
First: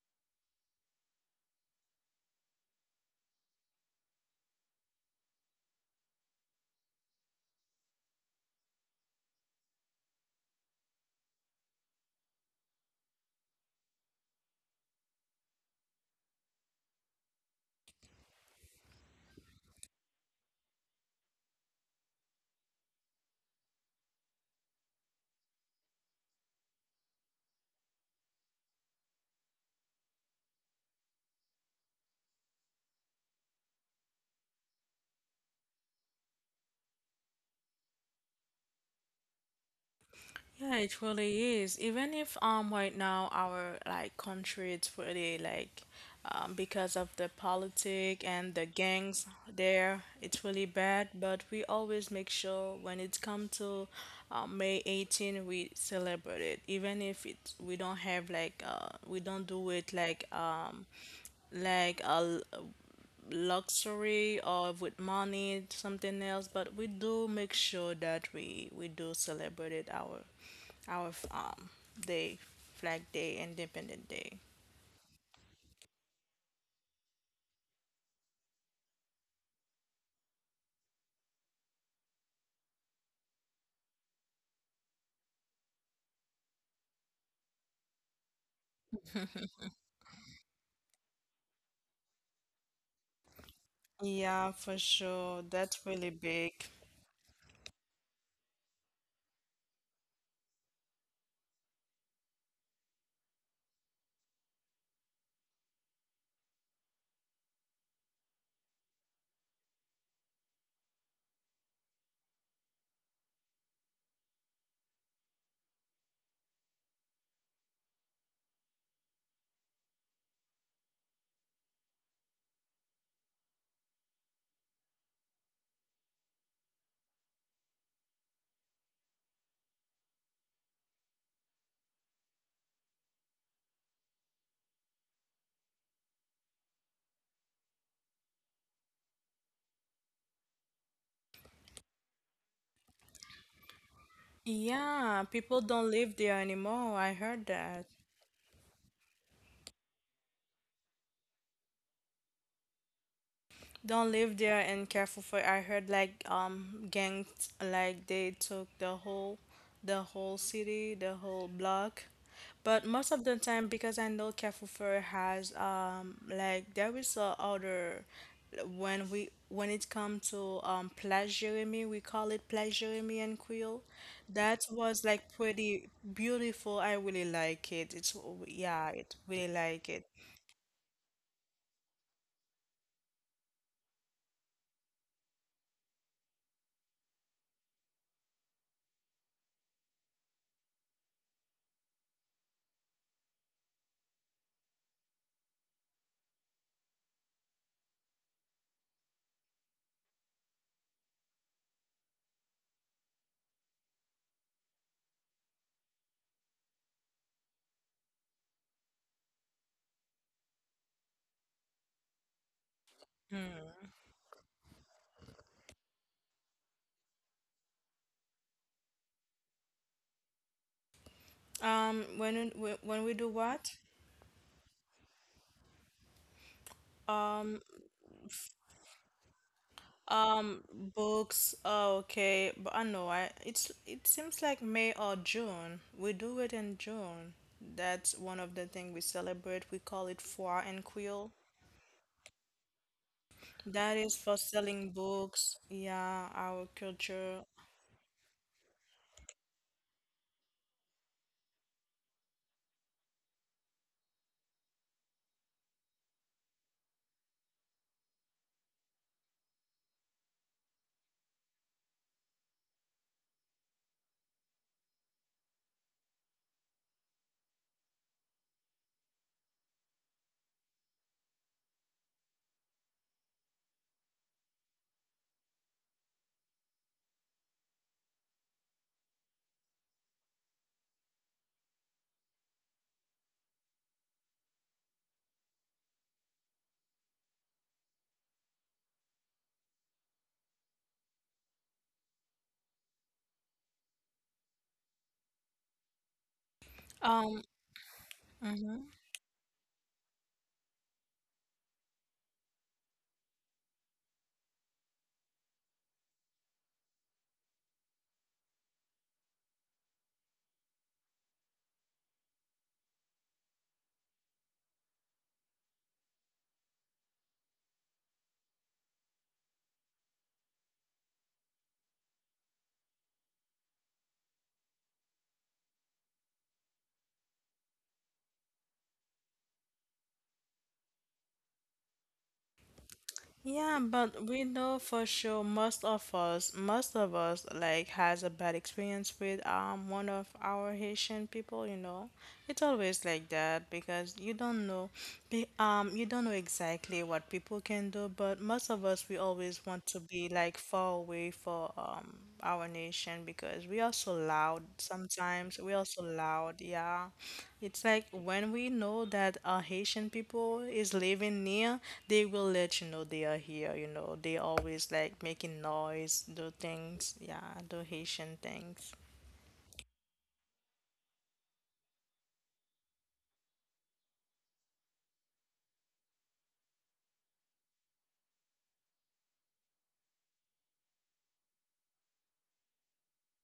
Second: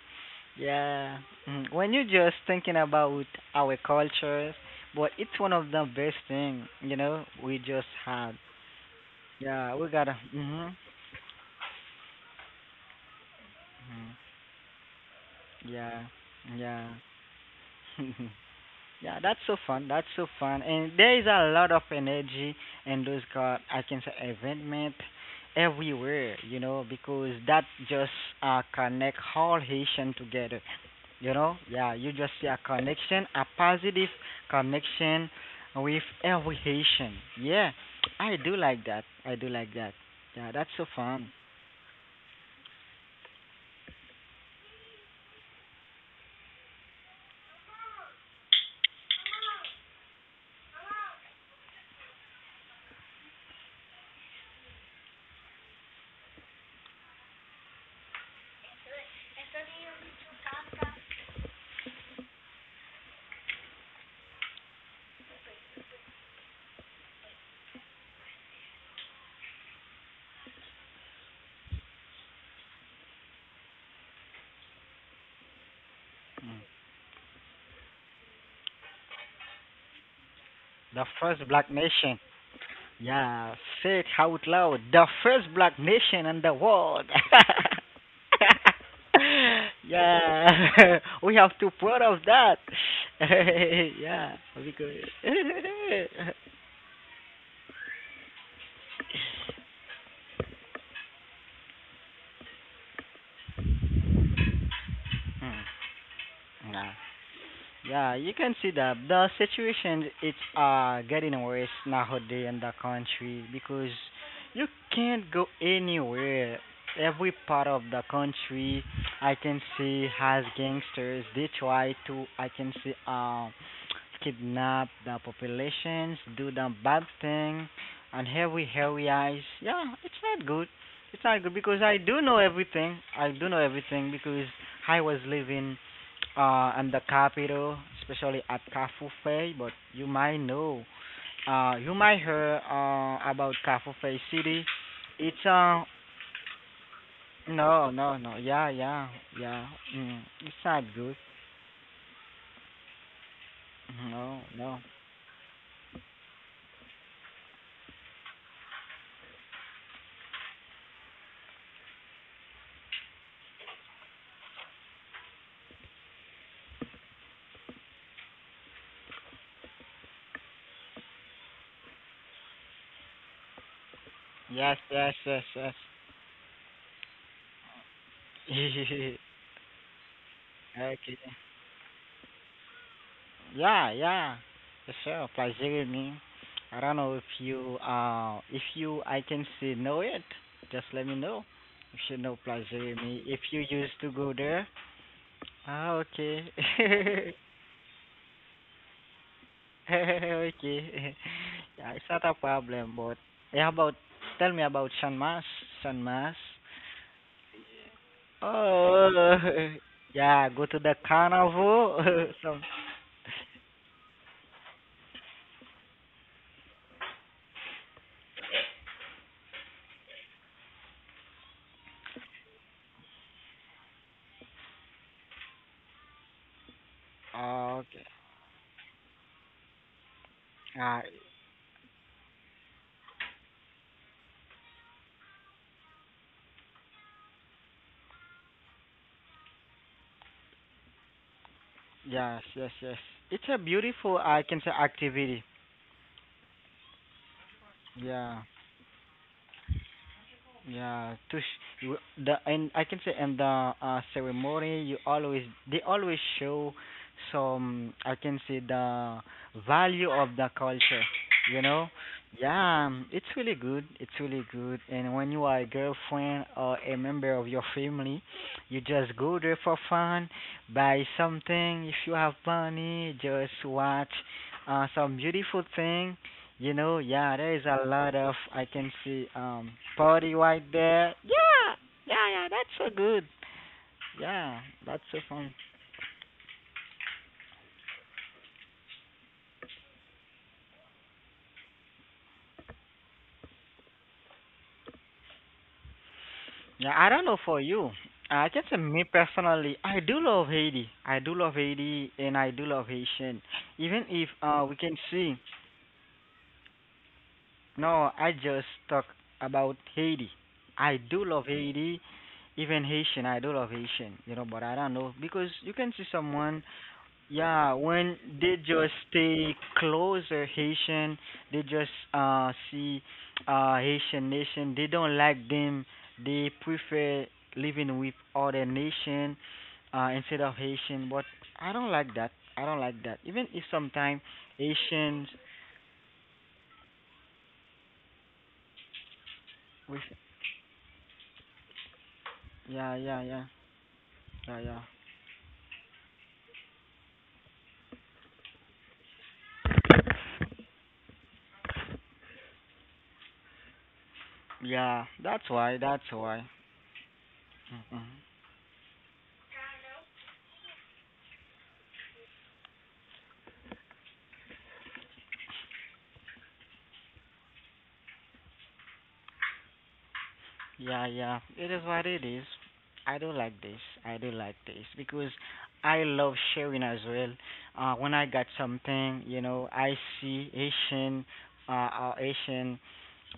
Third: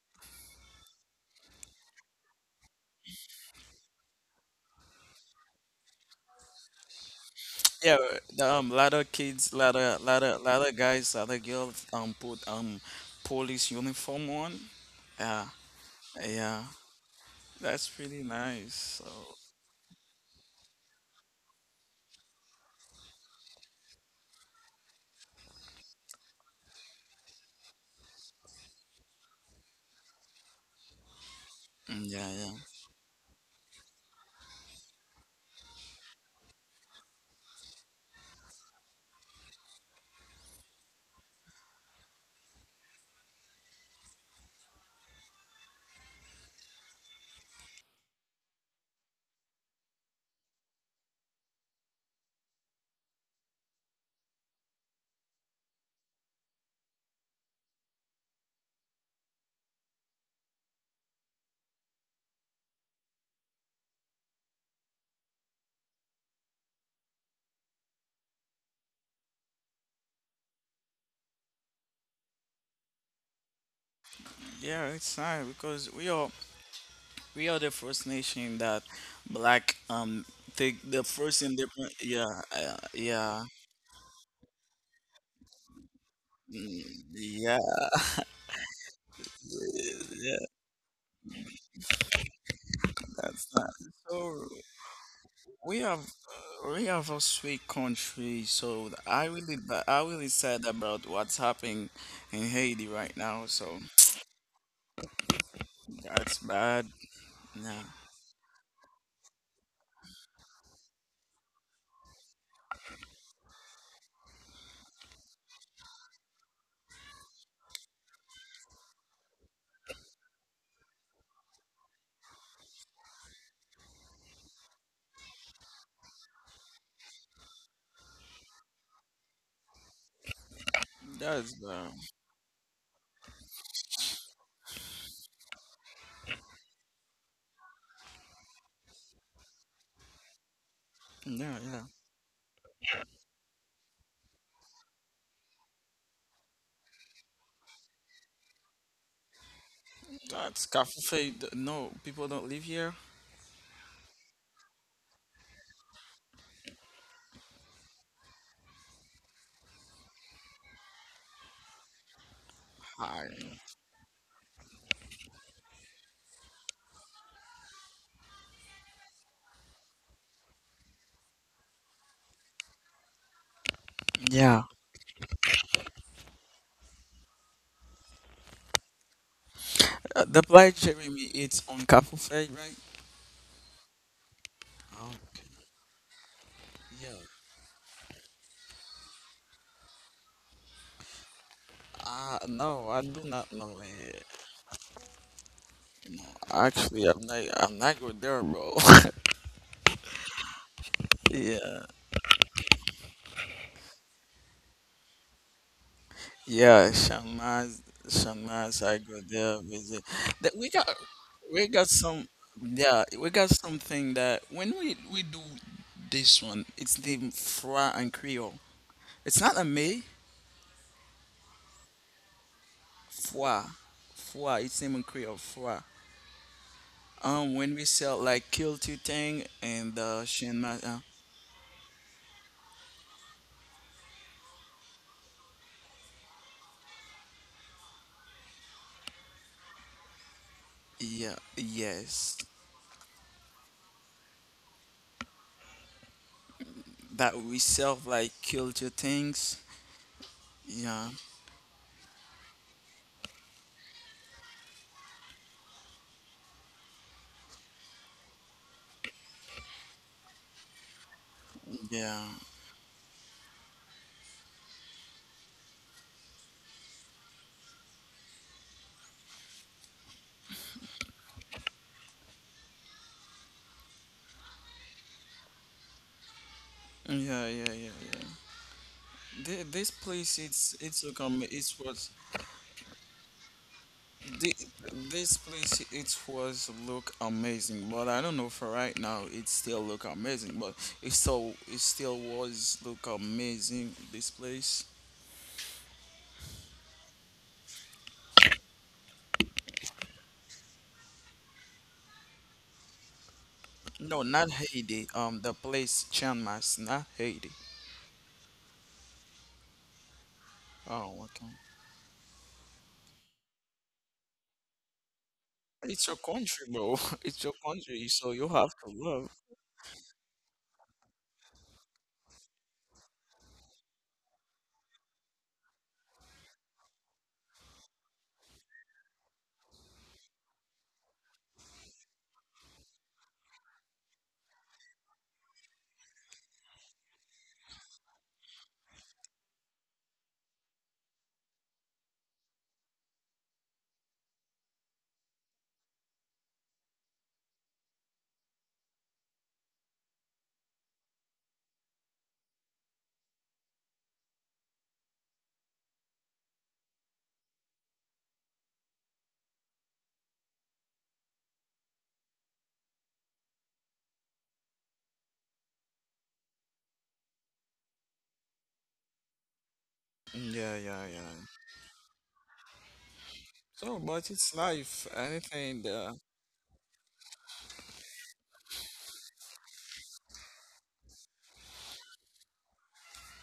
Yeah. Mhm. When you're just thinking about our cultures, but it's one of the best thing, you know, we just
Yeah,
had.
the, um, lot of kids, lot
Yeah, we
of
gotta.
lot of lot
hmm
of guys, lot of girls um put um police uniform on. Yeah,
Yeah,
yeah,
yeah.
that's pretty nice. So
Yeah, that's so fun. That's so fun. And there is a lot of energy in those car I can say event everywhere, you know, because that just uh connect all Haitian together. You know, yeah,
mm,
you
yeah,
just see
yeah,
a connection, a positive connection with every Haitian. Yeah, I do like that. I do like that. Yeah, that's
Yeah,
so
it
fun.
really is. Even if um right now our like country, it's pretty like um because of the politic and the gangs there, it's really bad, but we always make sure when it come to um, May eighteenth, we celebrate it. Even if it we don't have like uh we don't do it like um like uh, luxury or with money, something else, but we do make sure that we we do celebrate it, our our um day, Flag Day, Independent Day.
yeah. It's nice because we all we are the first nation that black um take the
The
first
first black
independent.
nation.
Yeah, uh, yeah,
Yeah, say it out loud. The first black nation in the
mm,
world.
yeah, yeah.
Yeah, we have to proud of that.
That's not
Yeah,
so.
Yeah, for
because.
sure.
We
That's
have
really big.
uh, we have a sweet country. So I really ba- I really sad about what's happening in Haiti right now. So that's bad.
Yeah.
Yeah,
Yeah, you can see that the situation it's uh getting worse nowadays in the country because you can't go anywhere. Every part of the country, I can see has gangsters. They try to, I can see, um, kidnap the populations, do the bad thing, and every areas. Yeah, it's not good. It's not
that's
good because
bad.
I do know everything. I do know everything because I was living uh, and the capital, especially at Kafufe. But you might know,
Yeah,
uh,
yeah.
you might hear uh, about Kafufe City.
Yeah,
It's
people
uh,
don't live there anymore. I heard that.
no, no, no, yeah, yeah, yeah. Mm, it's
That's
not good.
cafe. No, people don't live here.
Don't live
No,
there,
no.
and careful for I heard like um gangs like they took the whole the whole city, the whole block. But most of
Hi.
the time, because I know careful for has um like there is a other when we when it come to um Place Jeremy, we call it Place Jeremy and Creole.
Yeah,
That
Yes,
was
yes,
like
yes, yes.
pretty beautiful. I really like it. It's, yeah, it really like it.
uh, the black
Okay.
Jeremy it's on cafe,
Yeah, yeah. Yes, sir.
right?
Pleasure me. I don't
Yeah,
know if you uh if you I can say know it. Just let me know if you
uh,
know Plaza
no, I do
me. If
not
you
know
used to
it.
go there, ah, okay.
Actually, I'm not, I'm not good there, bro.
Okay.
Yeah,
Yeah, it's not a problem, but yeah, about tell me about San Mas. San Mas.
yeah, Shamaz, Shamaz, I go
Oh,
there visit.
yeah,
That we
go to
got,
the
we got
carnival.
some,
Some.
yeah, we got something that when we we do this one, it's named Froid and Creole. It's not a me,
Um when when when we do
Froid,
what?
Froid. It's named in Creole, Froid. Um,
Um,
when
Oh,
we
okay.
sell like kill two thing and uh,
um,
Shamaz, uh,
Ah,
Books. Oh, okay, but I know I. It's it seems like May or June. We do it in June. That's one of the things we celebrate. We call it Foire and Quill.
yeah, yes.
yes, yes, yes. It's a
That is
beautiful,
for
I can say,
selling
activity.
books. Yeah, our
That
culture.
we serve like
Yeah.
culture things. Yeah,
Yeah, to sh- w- the and I can say in the uh, ceremony you always they always show some I can say the value of the culture, you know.
yeah,
Yeah, um, it's really good. It's really good. And when you are a girlfriend or a member of your family, you just go there for fun, buy something if you have money, just watch uh, some beautiful thing you know, yeah,
yeah,
there
yeah,
is a
yeah,
lot
yeah.
of I can see
Thi-
um
This
party
place,
right
it's it's
there.
look um,
Yeah,
it's was
yeah, yeah, that's so good.
thi-
Yeah, that's so
this
fun.
place, it was look amazing. But I don't know for right now, it still look amazing. But it so it still was look amazing. This place,
Yeah, I don't know
Um,
for you. I can say
mhm.
me personally, I do love Haiti. I do love Haiti and I do love Haitian. Even
no,
if
not
uh we can
Haiti.
see
Um, the place Chiang Mai, not Haiti.
no, I just talk about Haiti. I
Oh,
do love
okay.
Haiti, even Haitian, I do love Haitian, you know, but I don't know because you can see
It's your
someone
country, bro. It's your
yeah,
country,
when
so you
they
have to
just
love.
stay closer Haitian, they just uh see uh Haitian nation. They don't like them. They prefer living with other nation uh instead of Haitian. But I don't like that. I don't like that. Even if
Yeah,
sometimes
but we know for
Haitians
sure, most of us, most of us like has a bad experience with um
with
one of our Haitian people, you know. It's
yeah
always
yeah
like
yeah
that because you
yeah
don't
yeah
know, be- um, you don't know exactly what people can do. But most of us, we always want to be like far away for um our nation, because we are so loud.
yeah. That's
Sometimes we
why.
are
That's
so
why.
loud. Yeah, it's
Mhm.
like when we know that our Haitian people is living near, they will let you know they are here. You know, they always like making noise, do things. Yeah, do Haitian things.
Yeah, yeah,
Yeah,
yeah.
yeah. It is what it is. I do like this.
So,
I
but
do
it's
like this
life.
because
Anything
I
there.
love sharing as well. Uh, when I got something, you know, I see Asian, uh, uh, Asian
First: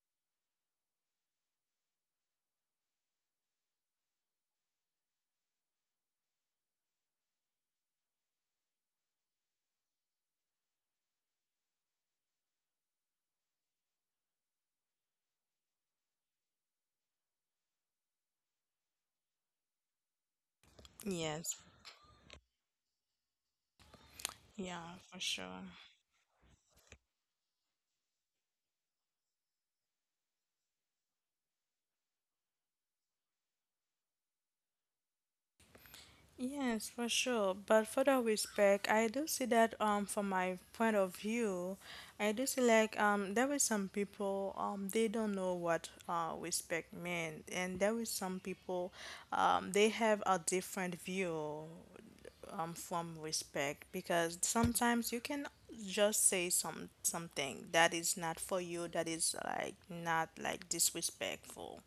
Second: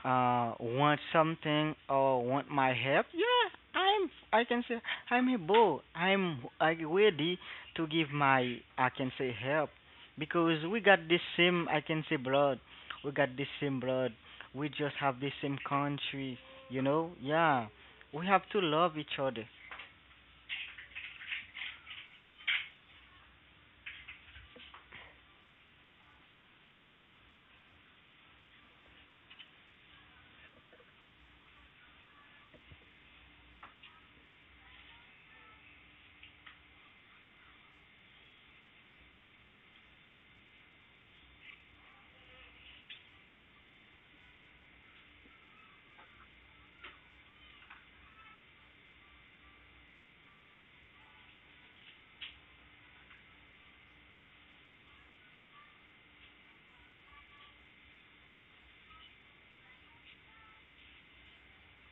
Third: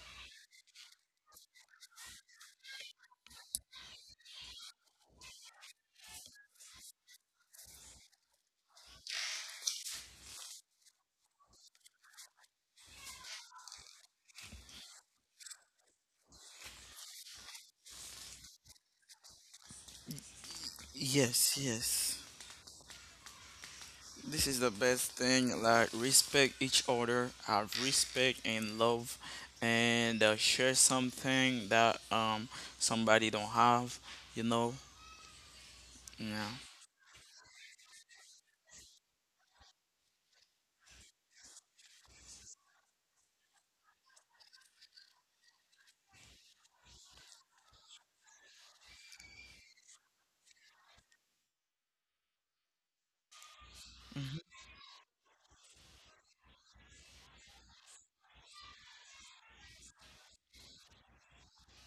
uh want something or want my help yeah i'm i can say i'm a bull i'm I ready to give my I can say help because we got the same I can say blood we got the same blood we just have the same country you know yeah we have to love each other.
Yes.
Yes, yes. This is the
Yeah,
best
for sure.
thing. Like respect each other, have respect and love, and uh, share something that um somebody don't have. You know. Yeah.
Yes, for sure. But for the respect, I do see that um from my point of view, I do see like um there is some people um they don't know what uh respect means, and there is some people um they have a different view um, from respect. Because
Mhm.
sometimes you can just say some something that is not for you, that is like not like disrespectful,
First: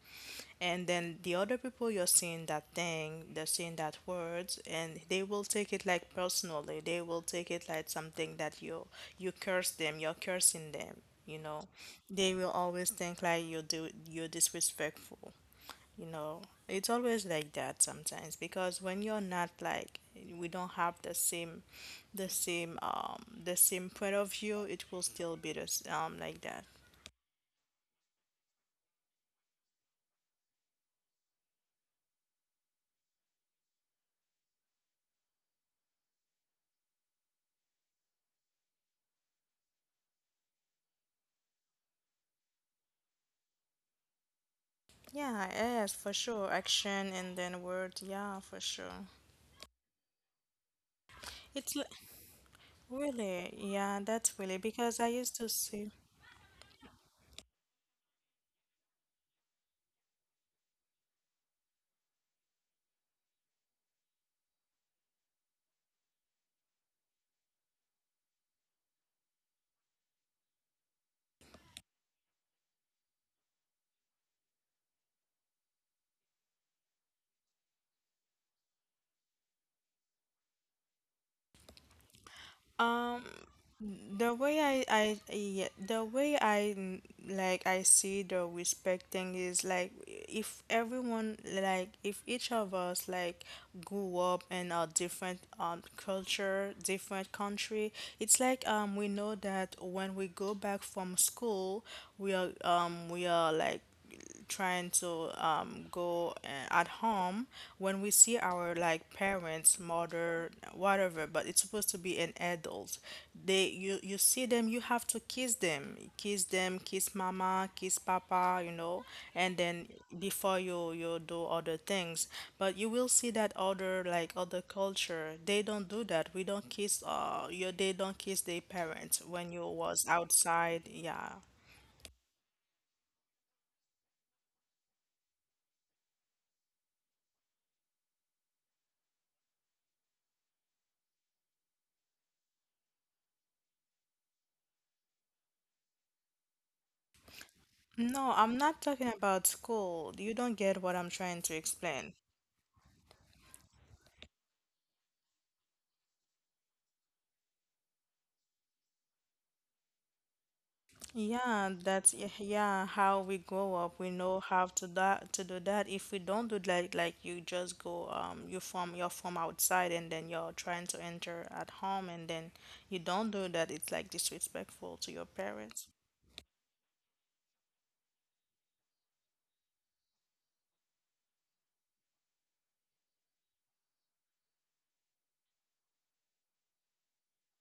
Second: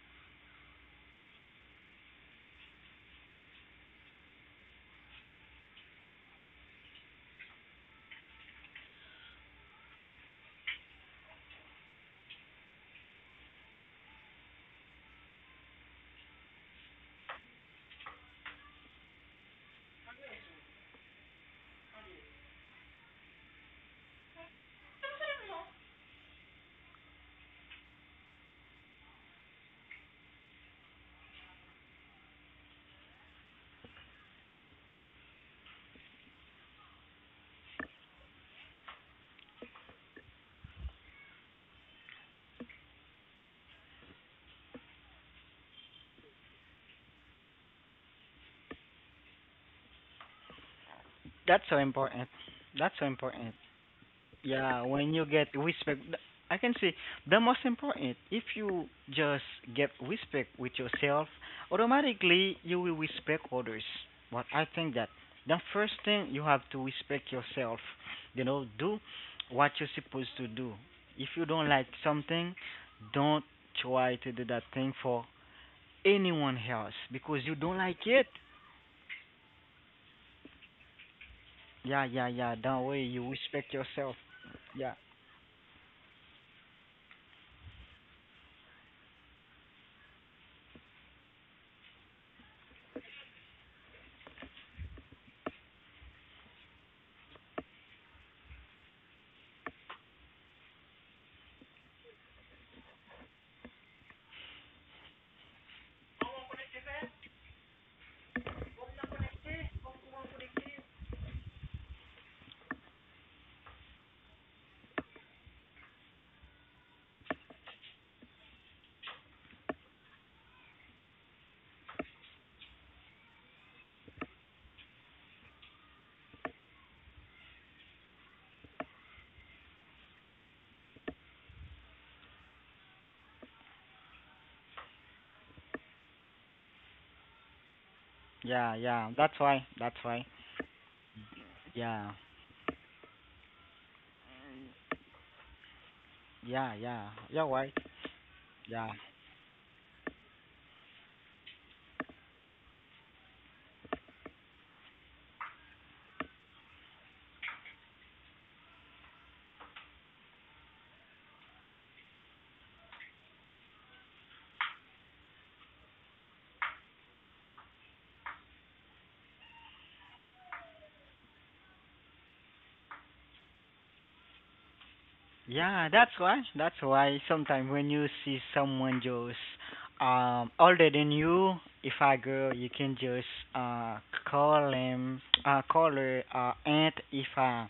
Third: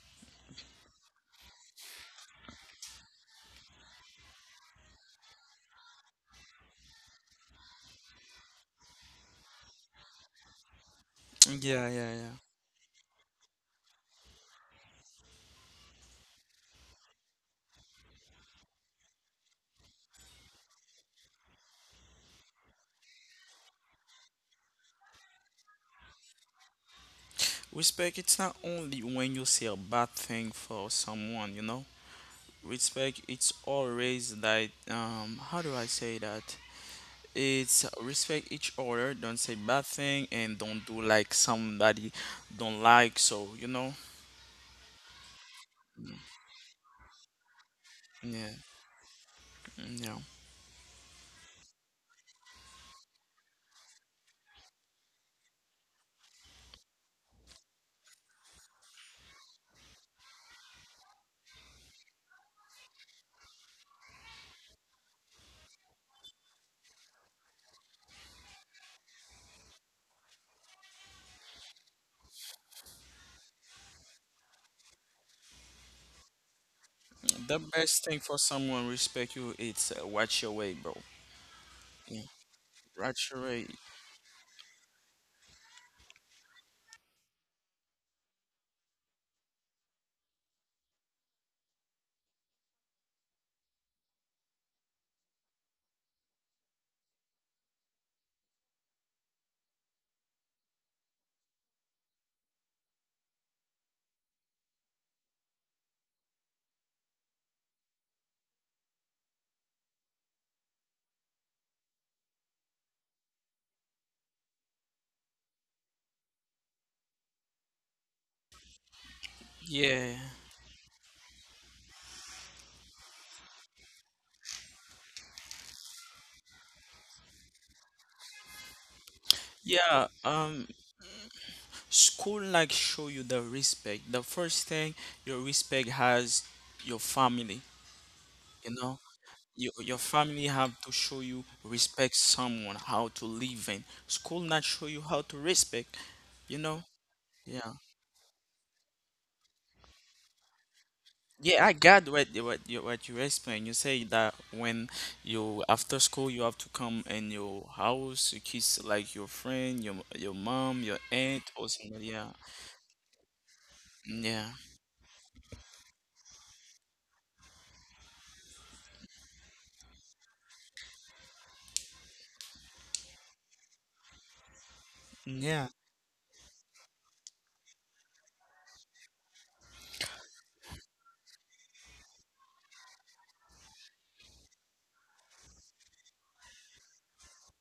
and then the other people, you're seeing that thing, they're seeing that words, and they will take it like personally, they will take it like something that you you curse them, you're cursing them, you know.
Yeah, yeah, yeah.
They will always think like you do you're disrespectful, you know, it's always like that sometimes, because when you're not like we don't have the same the same um the same point of view, it will still be the s- um like that.
Respect, it's not only when you say a bad thing for someone. You know. Respect, it's always that. Um. How do I say that? It's respect each other, don't say bad thing, and don't do like somebody don't like. So you know,
Yeah, yes, for sure. Action and then word, yeah,
yeah,
for sure.
mm, yeah.
That's so
It's li-
important, that's so important.
really, yeah, that's really
Yeah,
because I
when you
used
get
to see.
respect, th- I can say the most important. If you just get respect with yourself, automatically you will respect others. But I think that the first thing you have to respect yourself. You know, do what you're supposed to do. If you don't like something, don't try to do that thing for anyone else because you
The
don't like
best thing
it.
for someone respect you, it's uh, watch your way, bro.
Yeah,
Yeah,
yeah, yeah. That way
Um,
you
watch your way.
respect yourself.
the way I,
Yeah,
I, yeah, the way I, mm, like I see the respect thing is like if everyone, like, if each of us like grew up in a different um culture, different country, it's like um we know that when we go back from school, we are um we are like trying to um, go uh, at home. When we see our like parents, mother, whatever, but it's supposed to be an adult, they, you you see them, you have to kiss them, kiss them, kiss mama, kiss papa, you know, and then
Yeah,
before you you do other things. But you will see that other, like, other culture, they don't do that. We don't kiss uh you, they don't kiss their parents when you was
yeah. Um,
outside, yeah.
school like show you the respect. The first thing your respect has your family.
yeah,
You know,
yeah. That's why.
your
That's
your
why.
family have to show you
Yeah.
respect someone how to live in. School not show you how to respect. You
Yeah,
know,
yeah. You're right.
yeah,
No, I'm not
Yeah.
talking about school. You don't get what I'm trying to
yeah, I got
explain.
what what you what you explained. You say that when you after school you have to come in your house, you kiss like your friend, your your mom, your aunt, or
Yeah,
somebody.
that's
Yeah,
y- yeah, how we grow up. We know
yeah,
how to that to do that. If we don't do that, like you just go um you from you're from outside, and then you're trying to enter at home, and then you don't do that, it's like disrespectful to your
yeah.
Yeah,
parents.
that's why. That's why sometimes when you see someone just um older than you, if I girl, you can just uh call him uh call her uh aunt if a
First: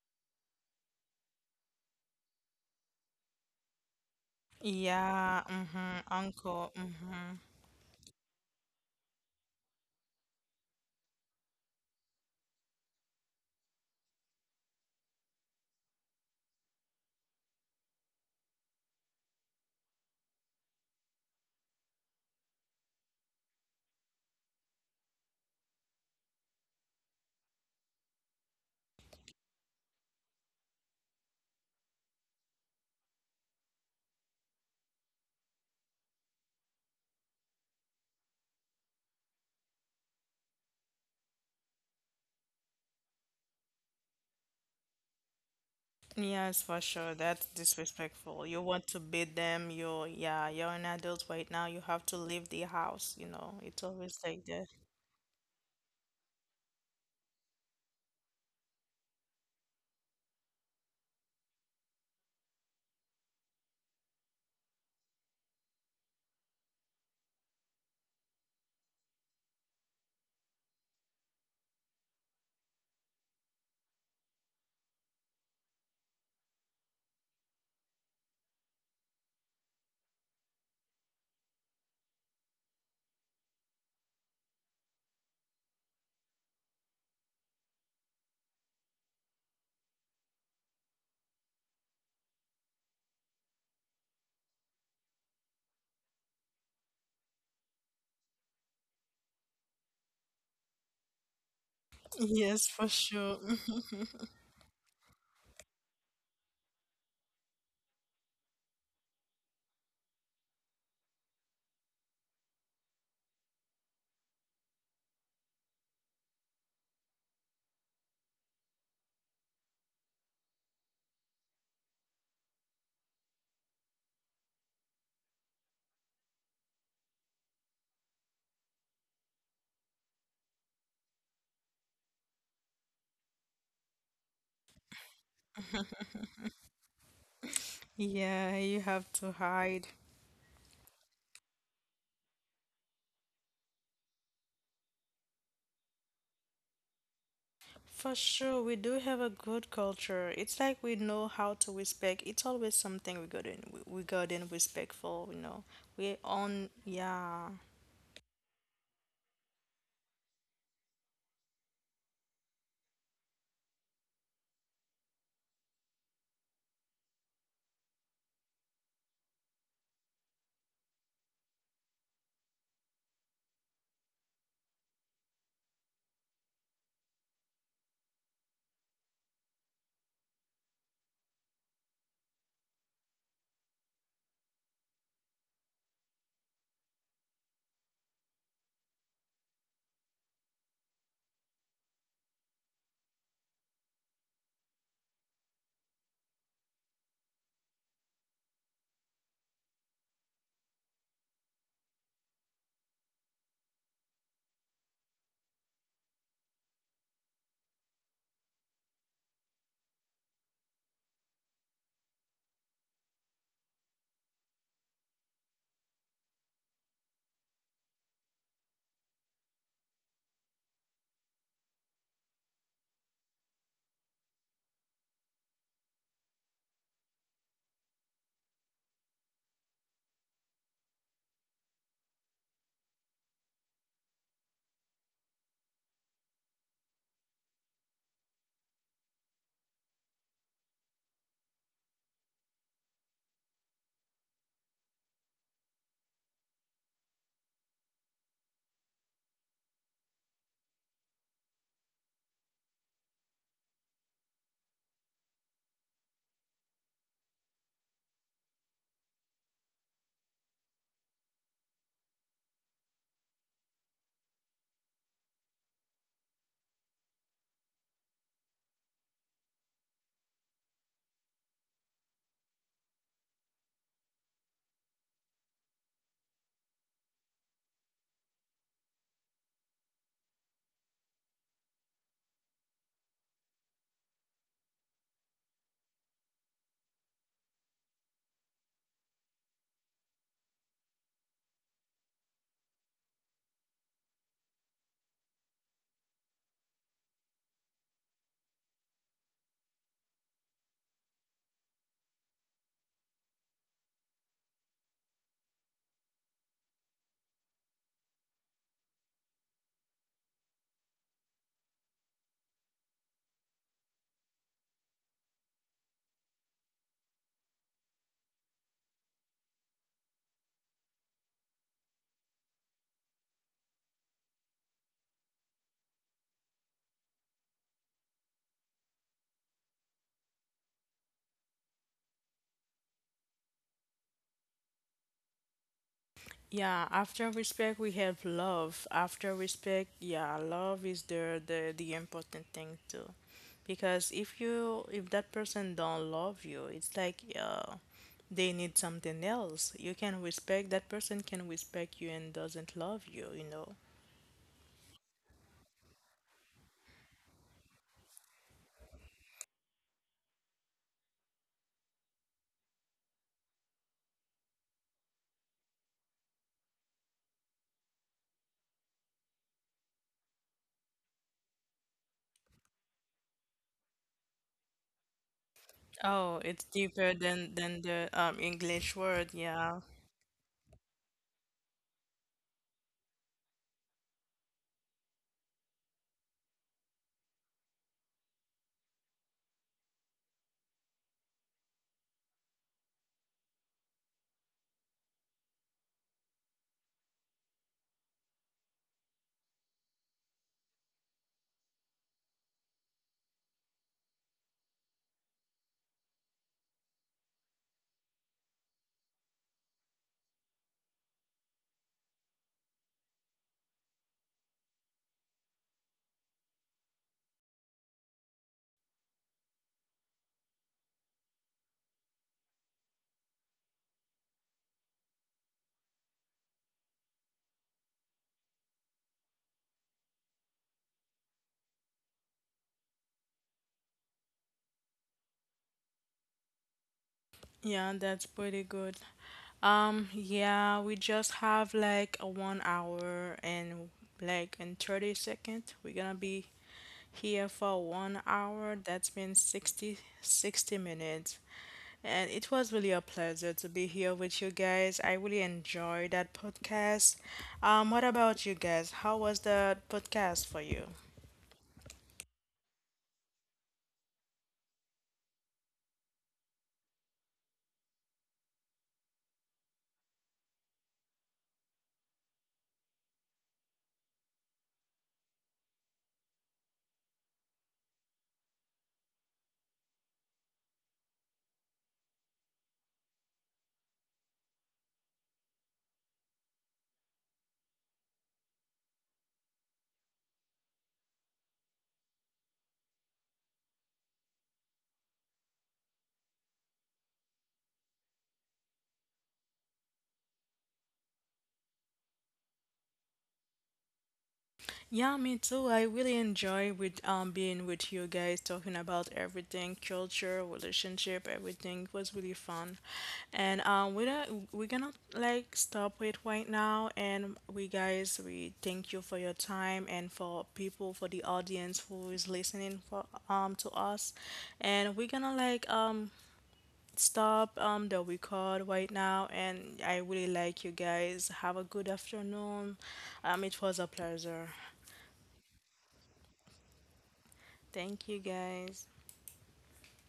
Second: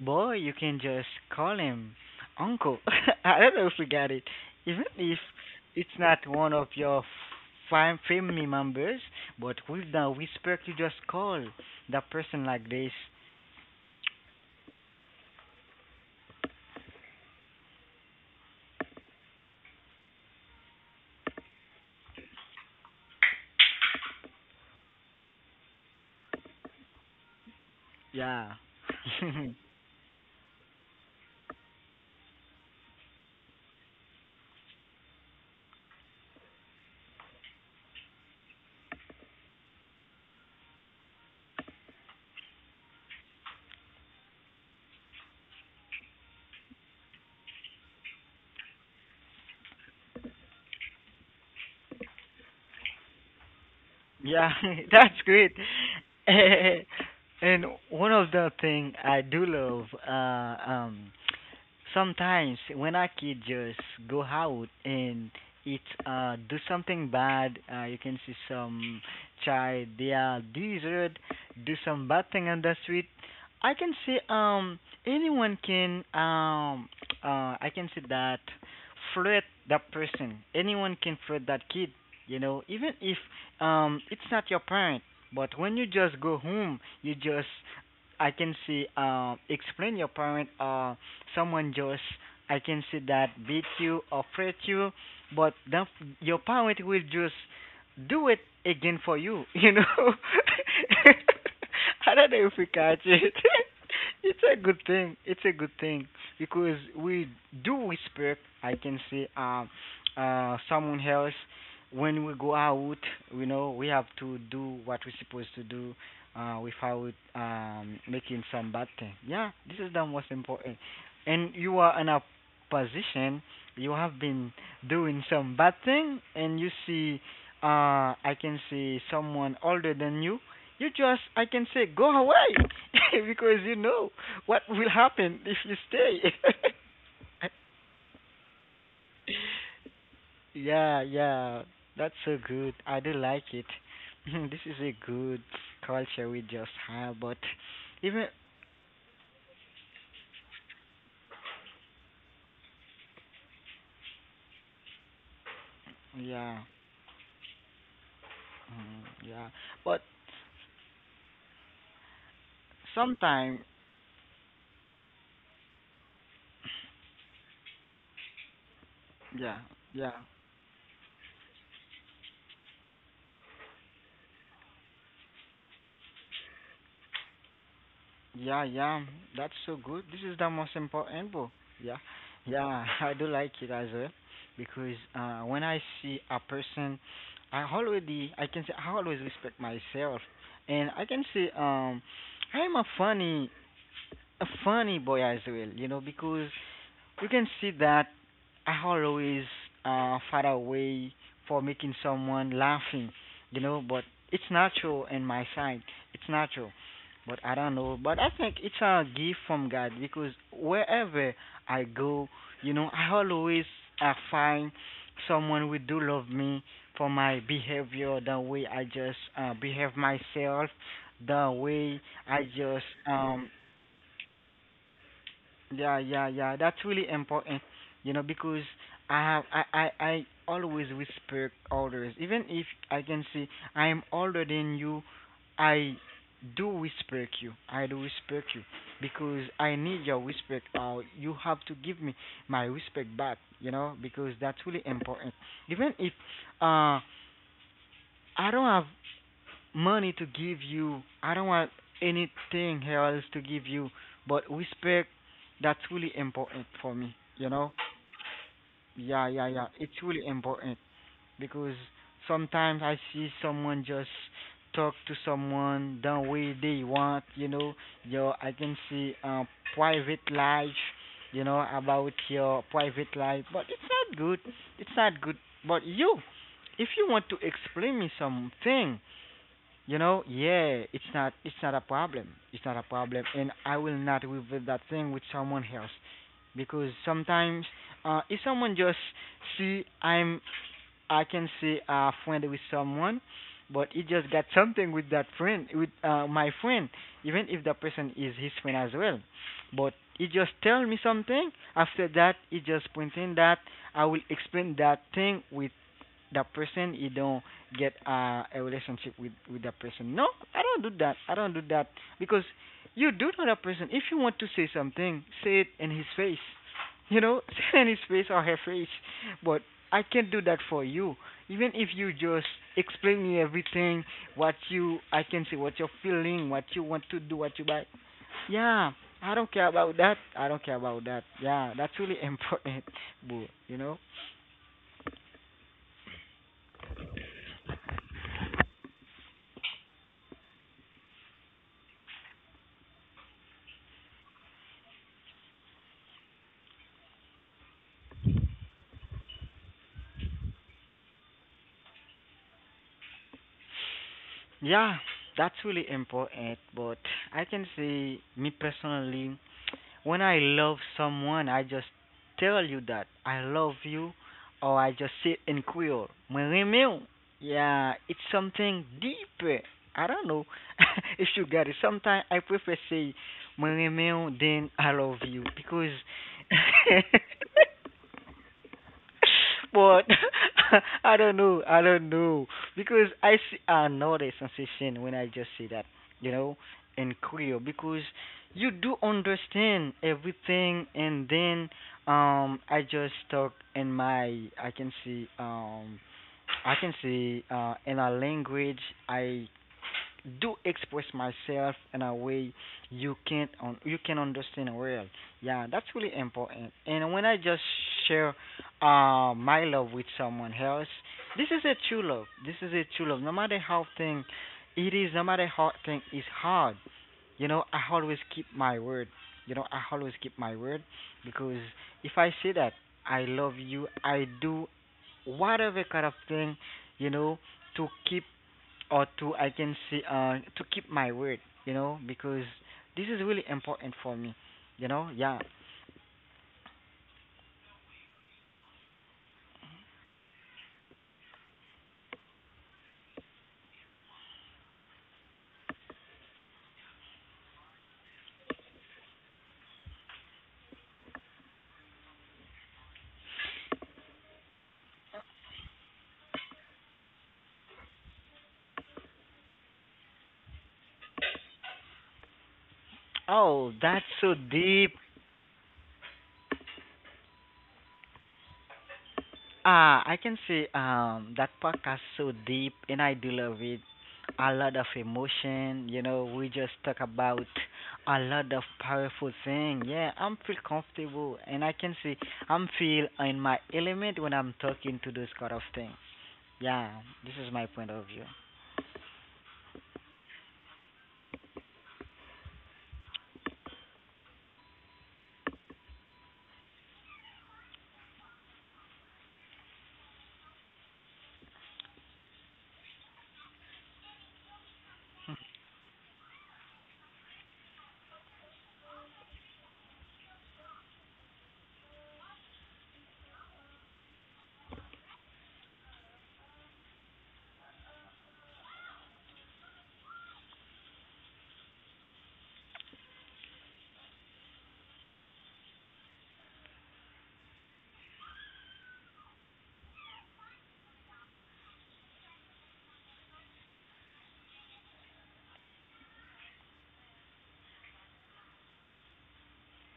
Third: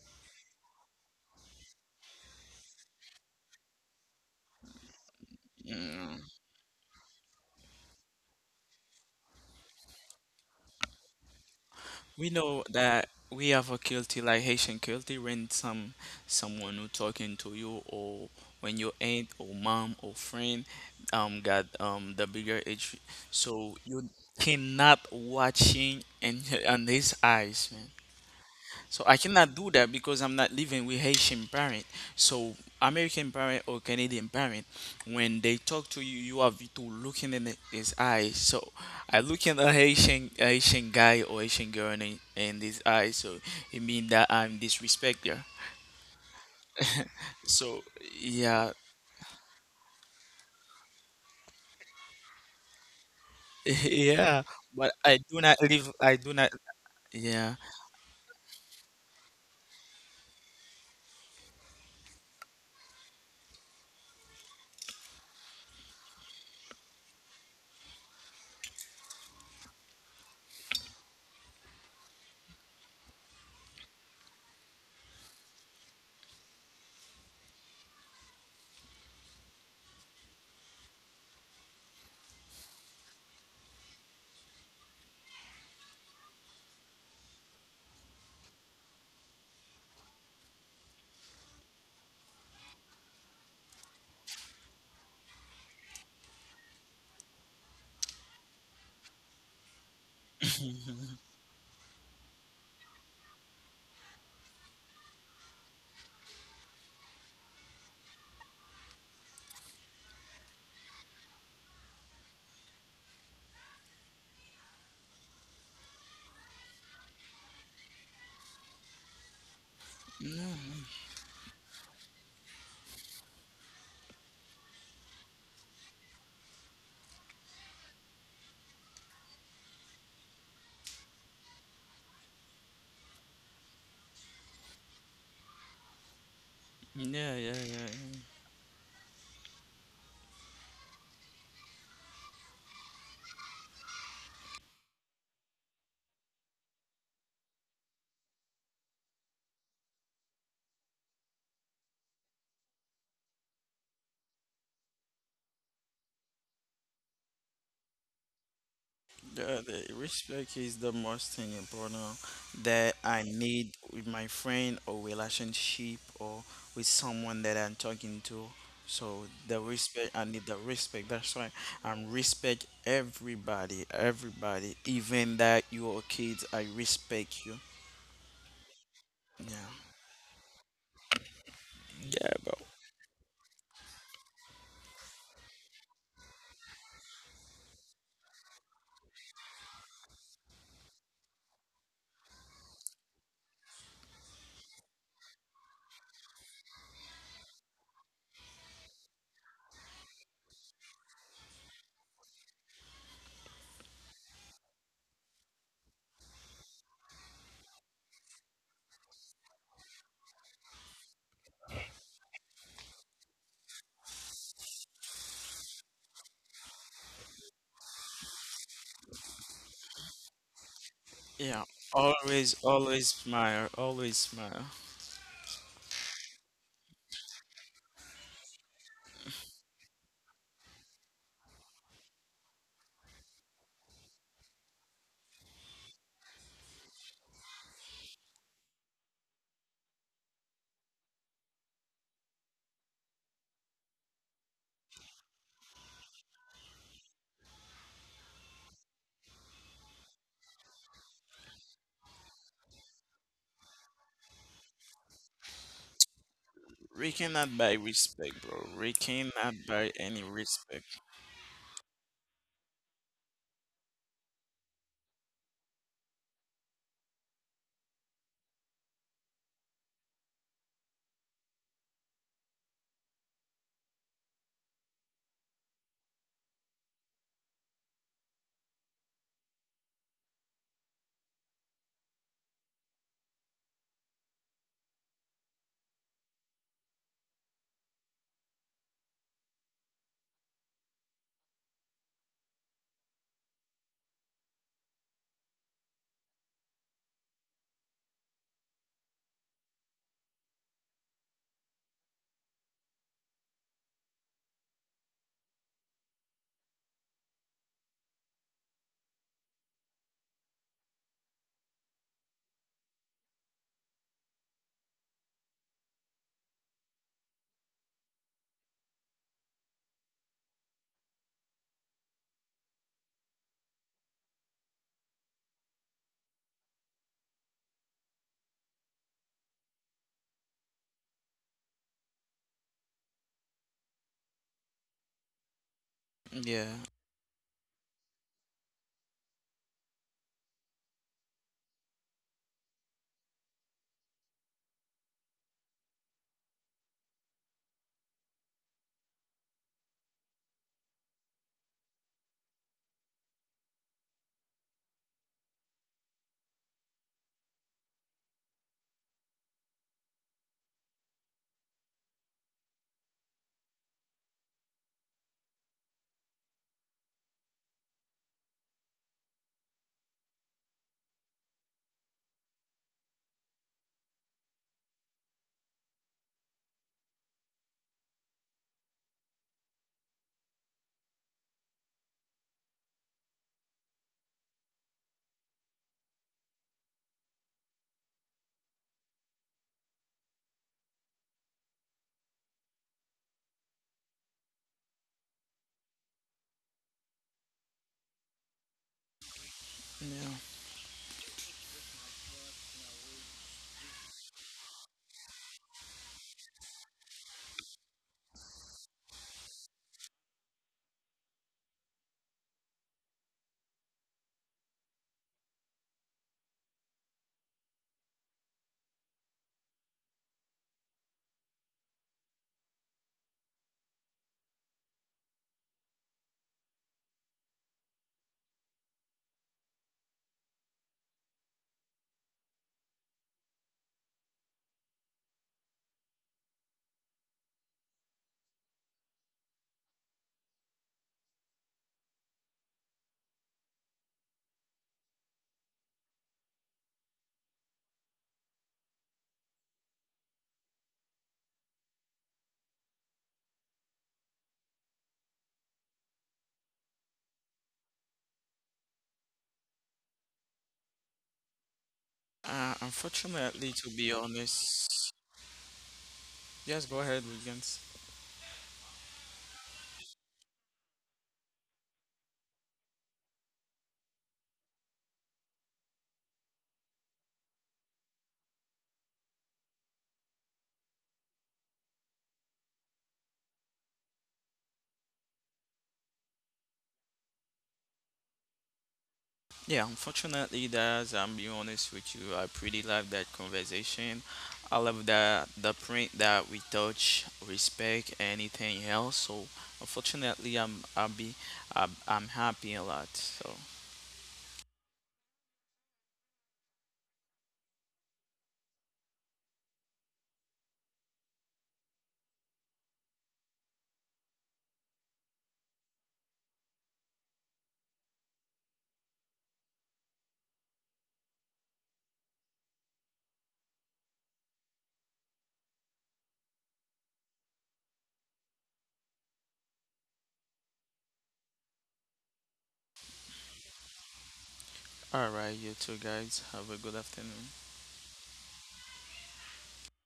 boy, you can just call him uncle. I don't know if you got it. Even if
Yeah,
it's
mm-hmm,
Mm.
not one of
uncle,
your
mm-hmm.
fam- family members, but with the whisper, you just call that
We
person
know
like this.
that we have a guilty like Haitian guilty when some someone who talking to you or when your aunt or mom or friend um got um the bigger age, so you cannot watching in on his eyes.
Yeah.
So I cannot do that because I'm not living with Haitian parent. So American parent or Canadian parent, when they talk to you, you have to look in the- his eyes. So I look in a Haitian Haitian guy or Haitian girl in, in his eyes. So it means that I'm disrespect her.
Yes, for sure. That's
So
disrespectful. You
yeah,
want to beat them. You're, yeah, you're an adult right now. You have to leave the house. You know, it's always
yeah.
like
Yeah,
that.
But I
that's
do
great.
not live. I do not. Yeah.
And one of the thing I do love, uh, um, sometimes when a kid just go out and it uh do something bad, uh, you can see some child they are desert, do some bad thing on the street. I can see um anyone can um uh I can see that flirt that person. Anyone can flirt that kid, you know, even if um it's not your parent. But when you just go home, you just I can see uh, explain your parent. Uh, someone just I can see that beat you or fret you, but the, your parent will just do it again for you. You know. I don't know if
Yes,
we
for
catch
sure.
it. It's a good thing. It's a good thing because we do respect. I can see um uh someone else when we go out. You know we have to do what we're supposed to do uh, without um, making some bad thing. Yeah, this is the most important. And you are in a position you have been doing some bad thing, and you see, uh, I can see someone older than you. You just, I can say, go away, because you know what will happen if you stay.
Yeah. Yeah. Yeah.
Yeah, you have to hide.
Yeah, yeah, that's so good. I do like it. This is a good culture we just have, but
For
even
sure, we do have a good culture. It's like we know how to respect. It's always something we got in. We we got respectful, you know. We
yeah,
on, yeah.
mm, yeah,
The, the
but
respect is the most thing important that I need
sometime,
with my friend or relationship or with someone that I'm talking to. So the
yeah,
respect,
yeah,
I need the respect. That's why I'm respect everybody, everybody, even that you are kids. I respect you.
yeah, yeah. That's
Yeah,
so good. This is the most important book. Yeah,
yeah, bro.
yeah. I do like it as well because uh, when I see a person, I already, I can say, I always respect myself, and I can say, um, I'm a funny, a funny boy as well. You know, because you can see that Aharo is uh, far away for making someone laughing, you know, but it's natural in my side. It's natural. But I don't know. But I think it's a gift from God because wherever I go, you know, I always uh, find someone who do love me for my behavior, the way I just uh, behave myself, the
Yeah,
way
always,
I just
always
um,
smile, always smile.
yeah, yeah, yeah. That's really important, you know, because I have I I, I always respect others. Even if I can say I am older than you, I do respect you. I do respect you because I need your respect. Or you have to give me my respect back, you know, because that's really important. Even if uh I don't have money to give you. I don't want anything else to give you, but respect. That's really important for
We
me.
cannot
You
buy
know?
respect, bro. We
Yeah,
cannot
yeah, yeah.
buy
It's
any
really important
respect.
because sometimes I see someone just talk to someone the way they want. You know, your I can see uh, private life. You know about your private life, but it's not good. It's not good. But you, if you want to explain me something you know, yeah, it's not it's not a problem. It's not a problem, and I will not reveal that thing with someone else because sometimes uh, if someone just see I'm I can see a friend with someone, but he just got something with that friend with uh, my friend, even if the person is his friend as well, but he just tell me something. After that, he just pointing that I will explain that thing with that person you don't get uh, a relationship with with that person no i don't do that I don't do that because you do know that person if you want to say something say it in his face you know say it in his face or her face but I can't do that for you even if you just explain me everything what you I can see what you're feeling what you want to do what you like yeah i don't care about that I don't care about that yeah that's really important boo you know.
Yeah,
Yeah, after respect we have love. After respect, yeah, love is the the the important thing too. Because if you if that person don't love you, it's like uh they need something else. You can respect that person, can respect you, and doesn't love you, you know.
Yeah, that's really important. But I can say, me personally, when I love someone, I just tell you that I love you, or I just say it in Creole, "Me remeu." Yeah, it's something deeper. I don't know if you get it. Sometimes I prefer say, "Me remeu," than "I love you," because
Oh, it's deeper than than the um English word, yeah.
but I don't know. I don't know because I see another sensation when I just say that, you know, in Creole because you do understand everything, and then um I just talk in my I can see um I can see uh in a language I
yeah.
do express myself in a way you can't un- you can understand well. Yeah, that's really important. And when I just share uh my love with someone else, this is a true love. This is a true love. No matter how thing it is, no matter how thing is hard, you know, I always keep my word. You know, I always keep my word because if I say that I love you, I do whatever kind of thing, you know, to keep or to I can see uh to keep my word, you know, because this is really important for me, you know. Yeah.
Yeah, that's pretty good. Um, yeah, we just have like a one hour, and like in thirty seconds, we're gonna be here for one hour. That's been sixty sixty minutes. And it was really a pleasure to be here with you guys. I really enjoyed that podcast. Um, what about you guys? How was the podcast for you?
Uh, unfortunately,
Oh,
to be
that's so deep.
honest, yes, go ahead, Williams.
Ah, I can see um that podcast so deep, and I deal with a lot of emotion. You know, we just talk about a lot of powerful thing. Yeah, I'm feel comfortable, and I can see I'm feel in my element when I'm talking to those kind of things. Yeah, this is my point of view.
Yeah, unfortunately, that's I'm being honest with you. I pretty love that conversation. I love that the print that we touch, respect, anything else. So, unfortunately, I'm I'll be I'm, I'm happy a lot. So,
Yeah, me too. I really enjoy with um being with you guys talking about everything, culture, relationship, everything. It was really fun. And um we're not, we're gonna like stop it right now, and we guys we thank you for your time, and for people for the audience who is listening for um to us. And we're gonna like um stop um the record right now, and I really like you guys. Have a good afternoon. Um it was a pleasure.
all right, you two guys, have a good afternoon.
Thank you guys.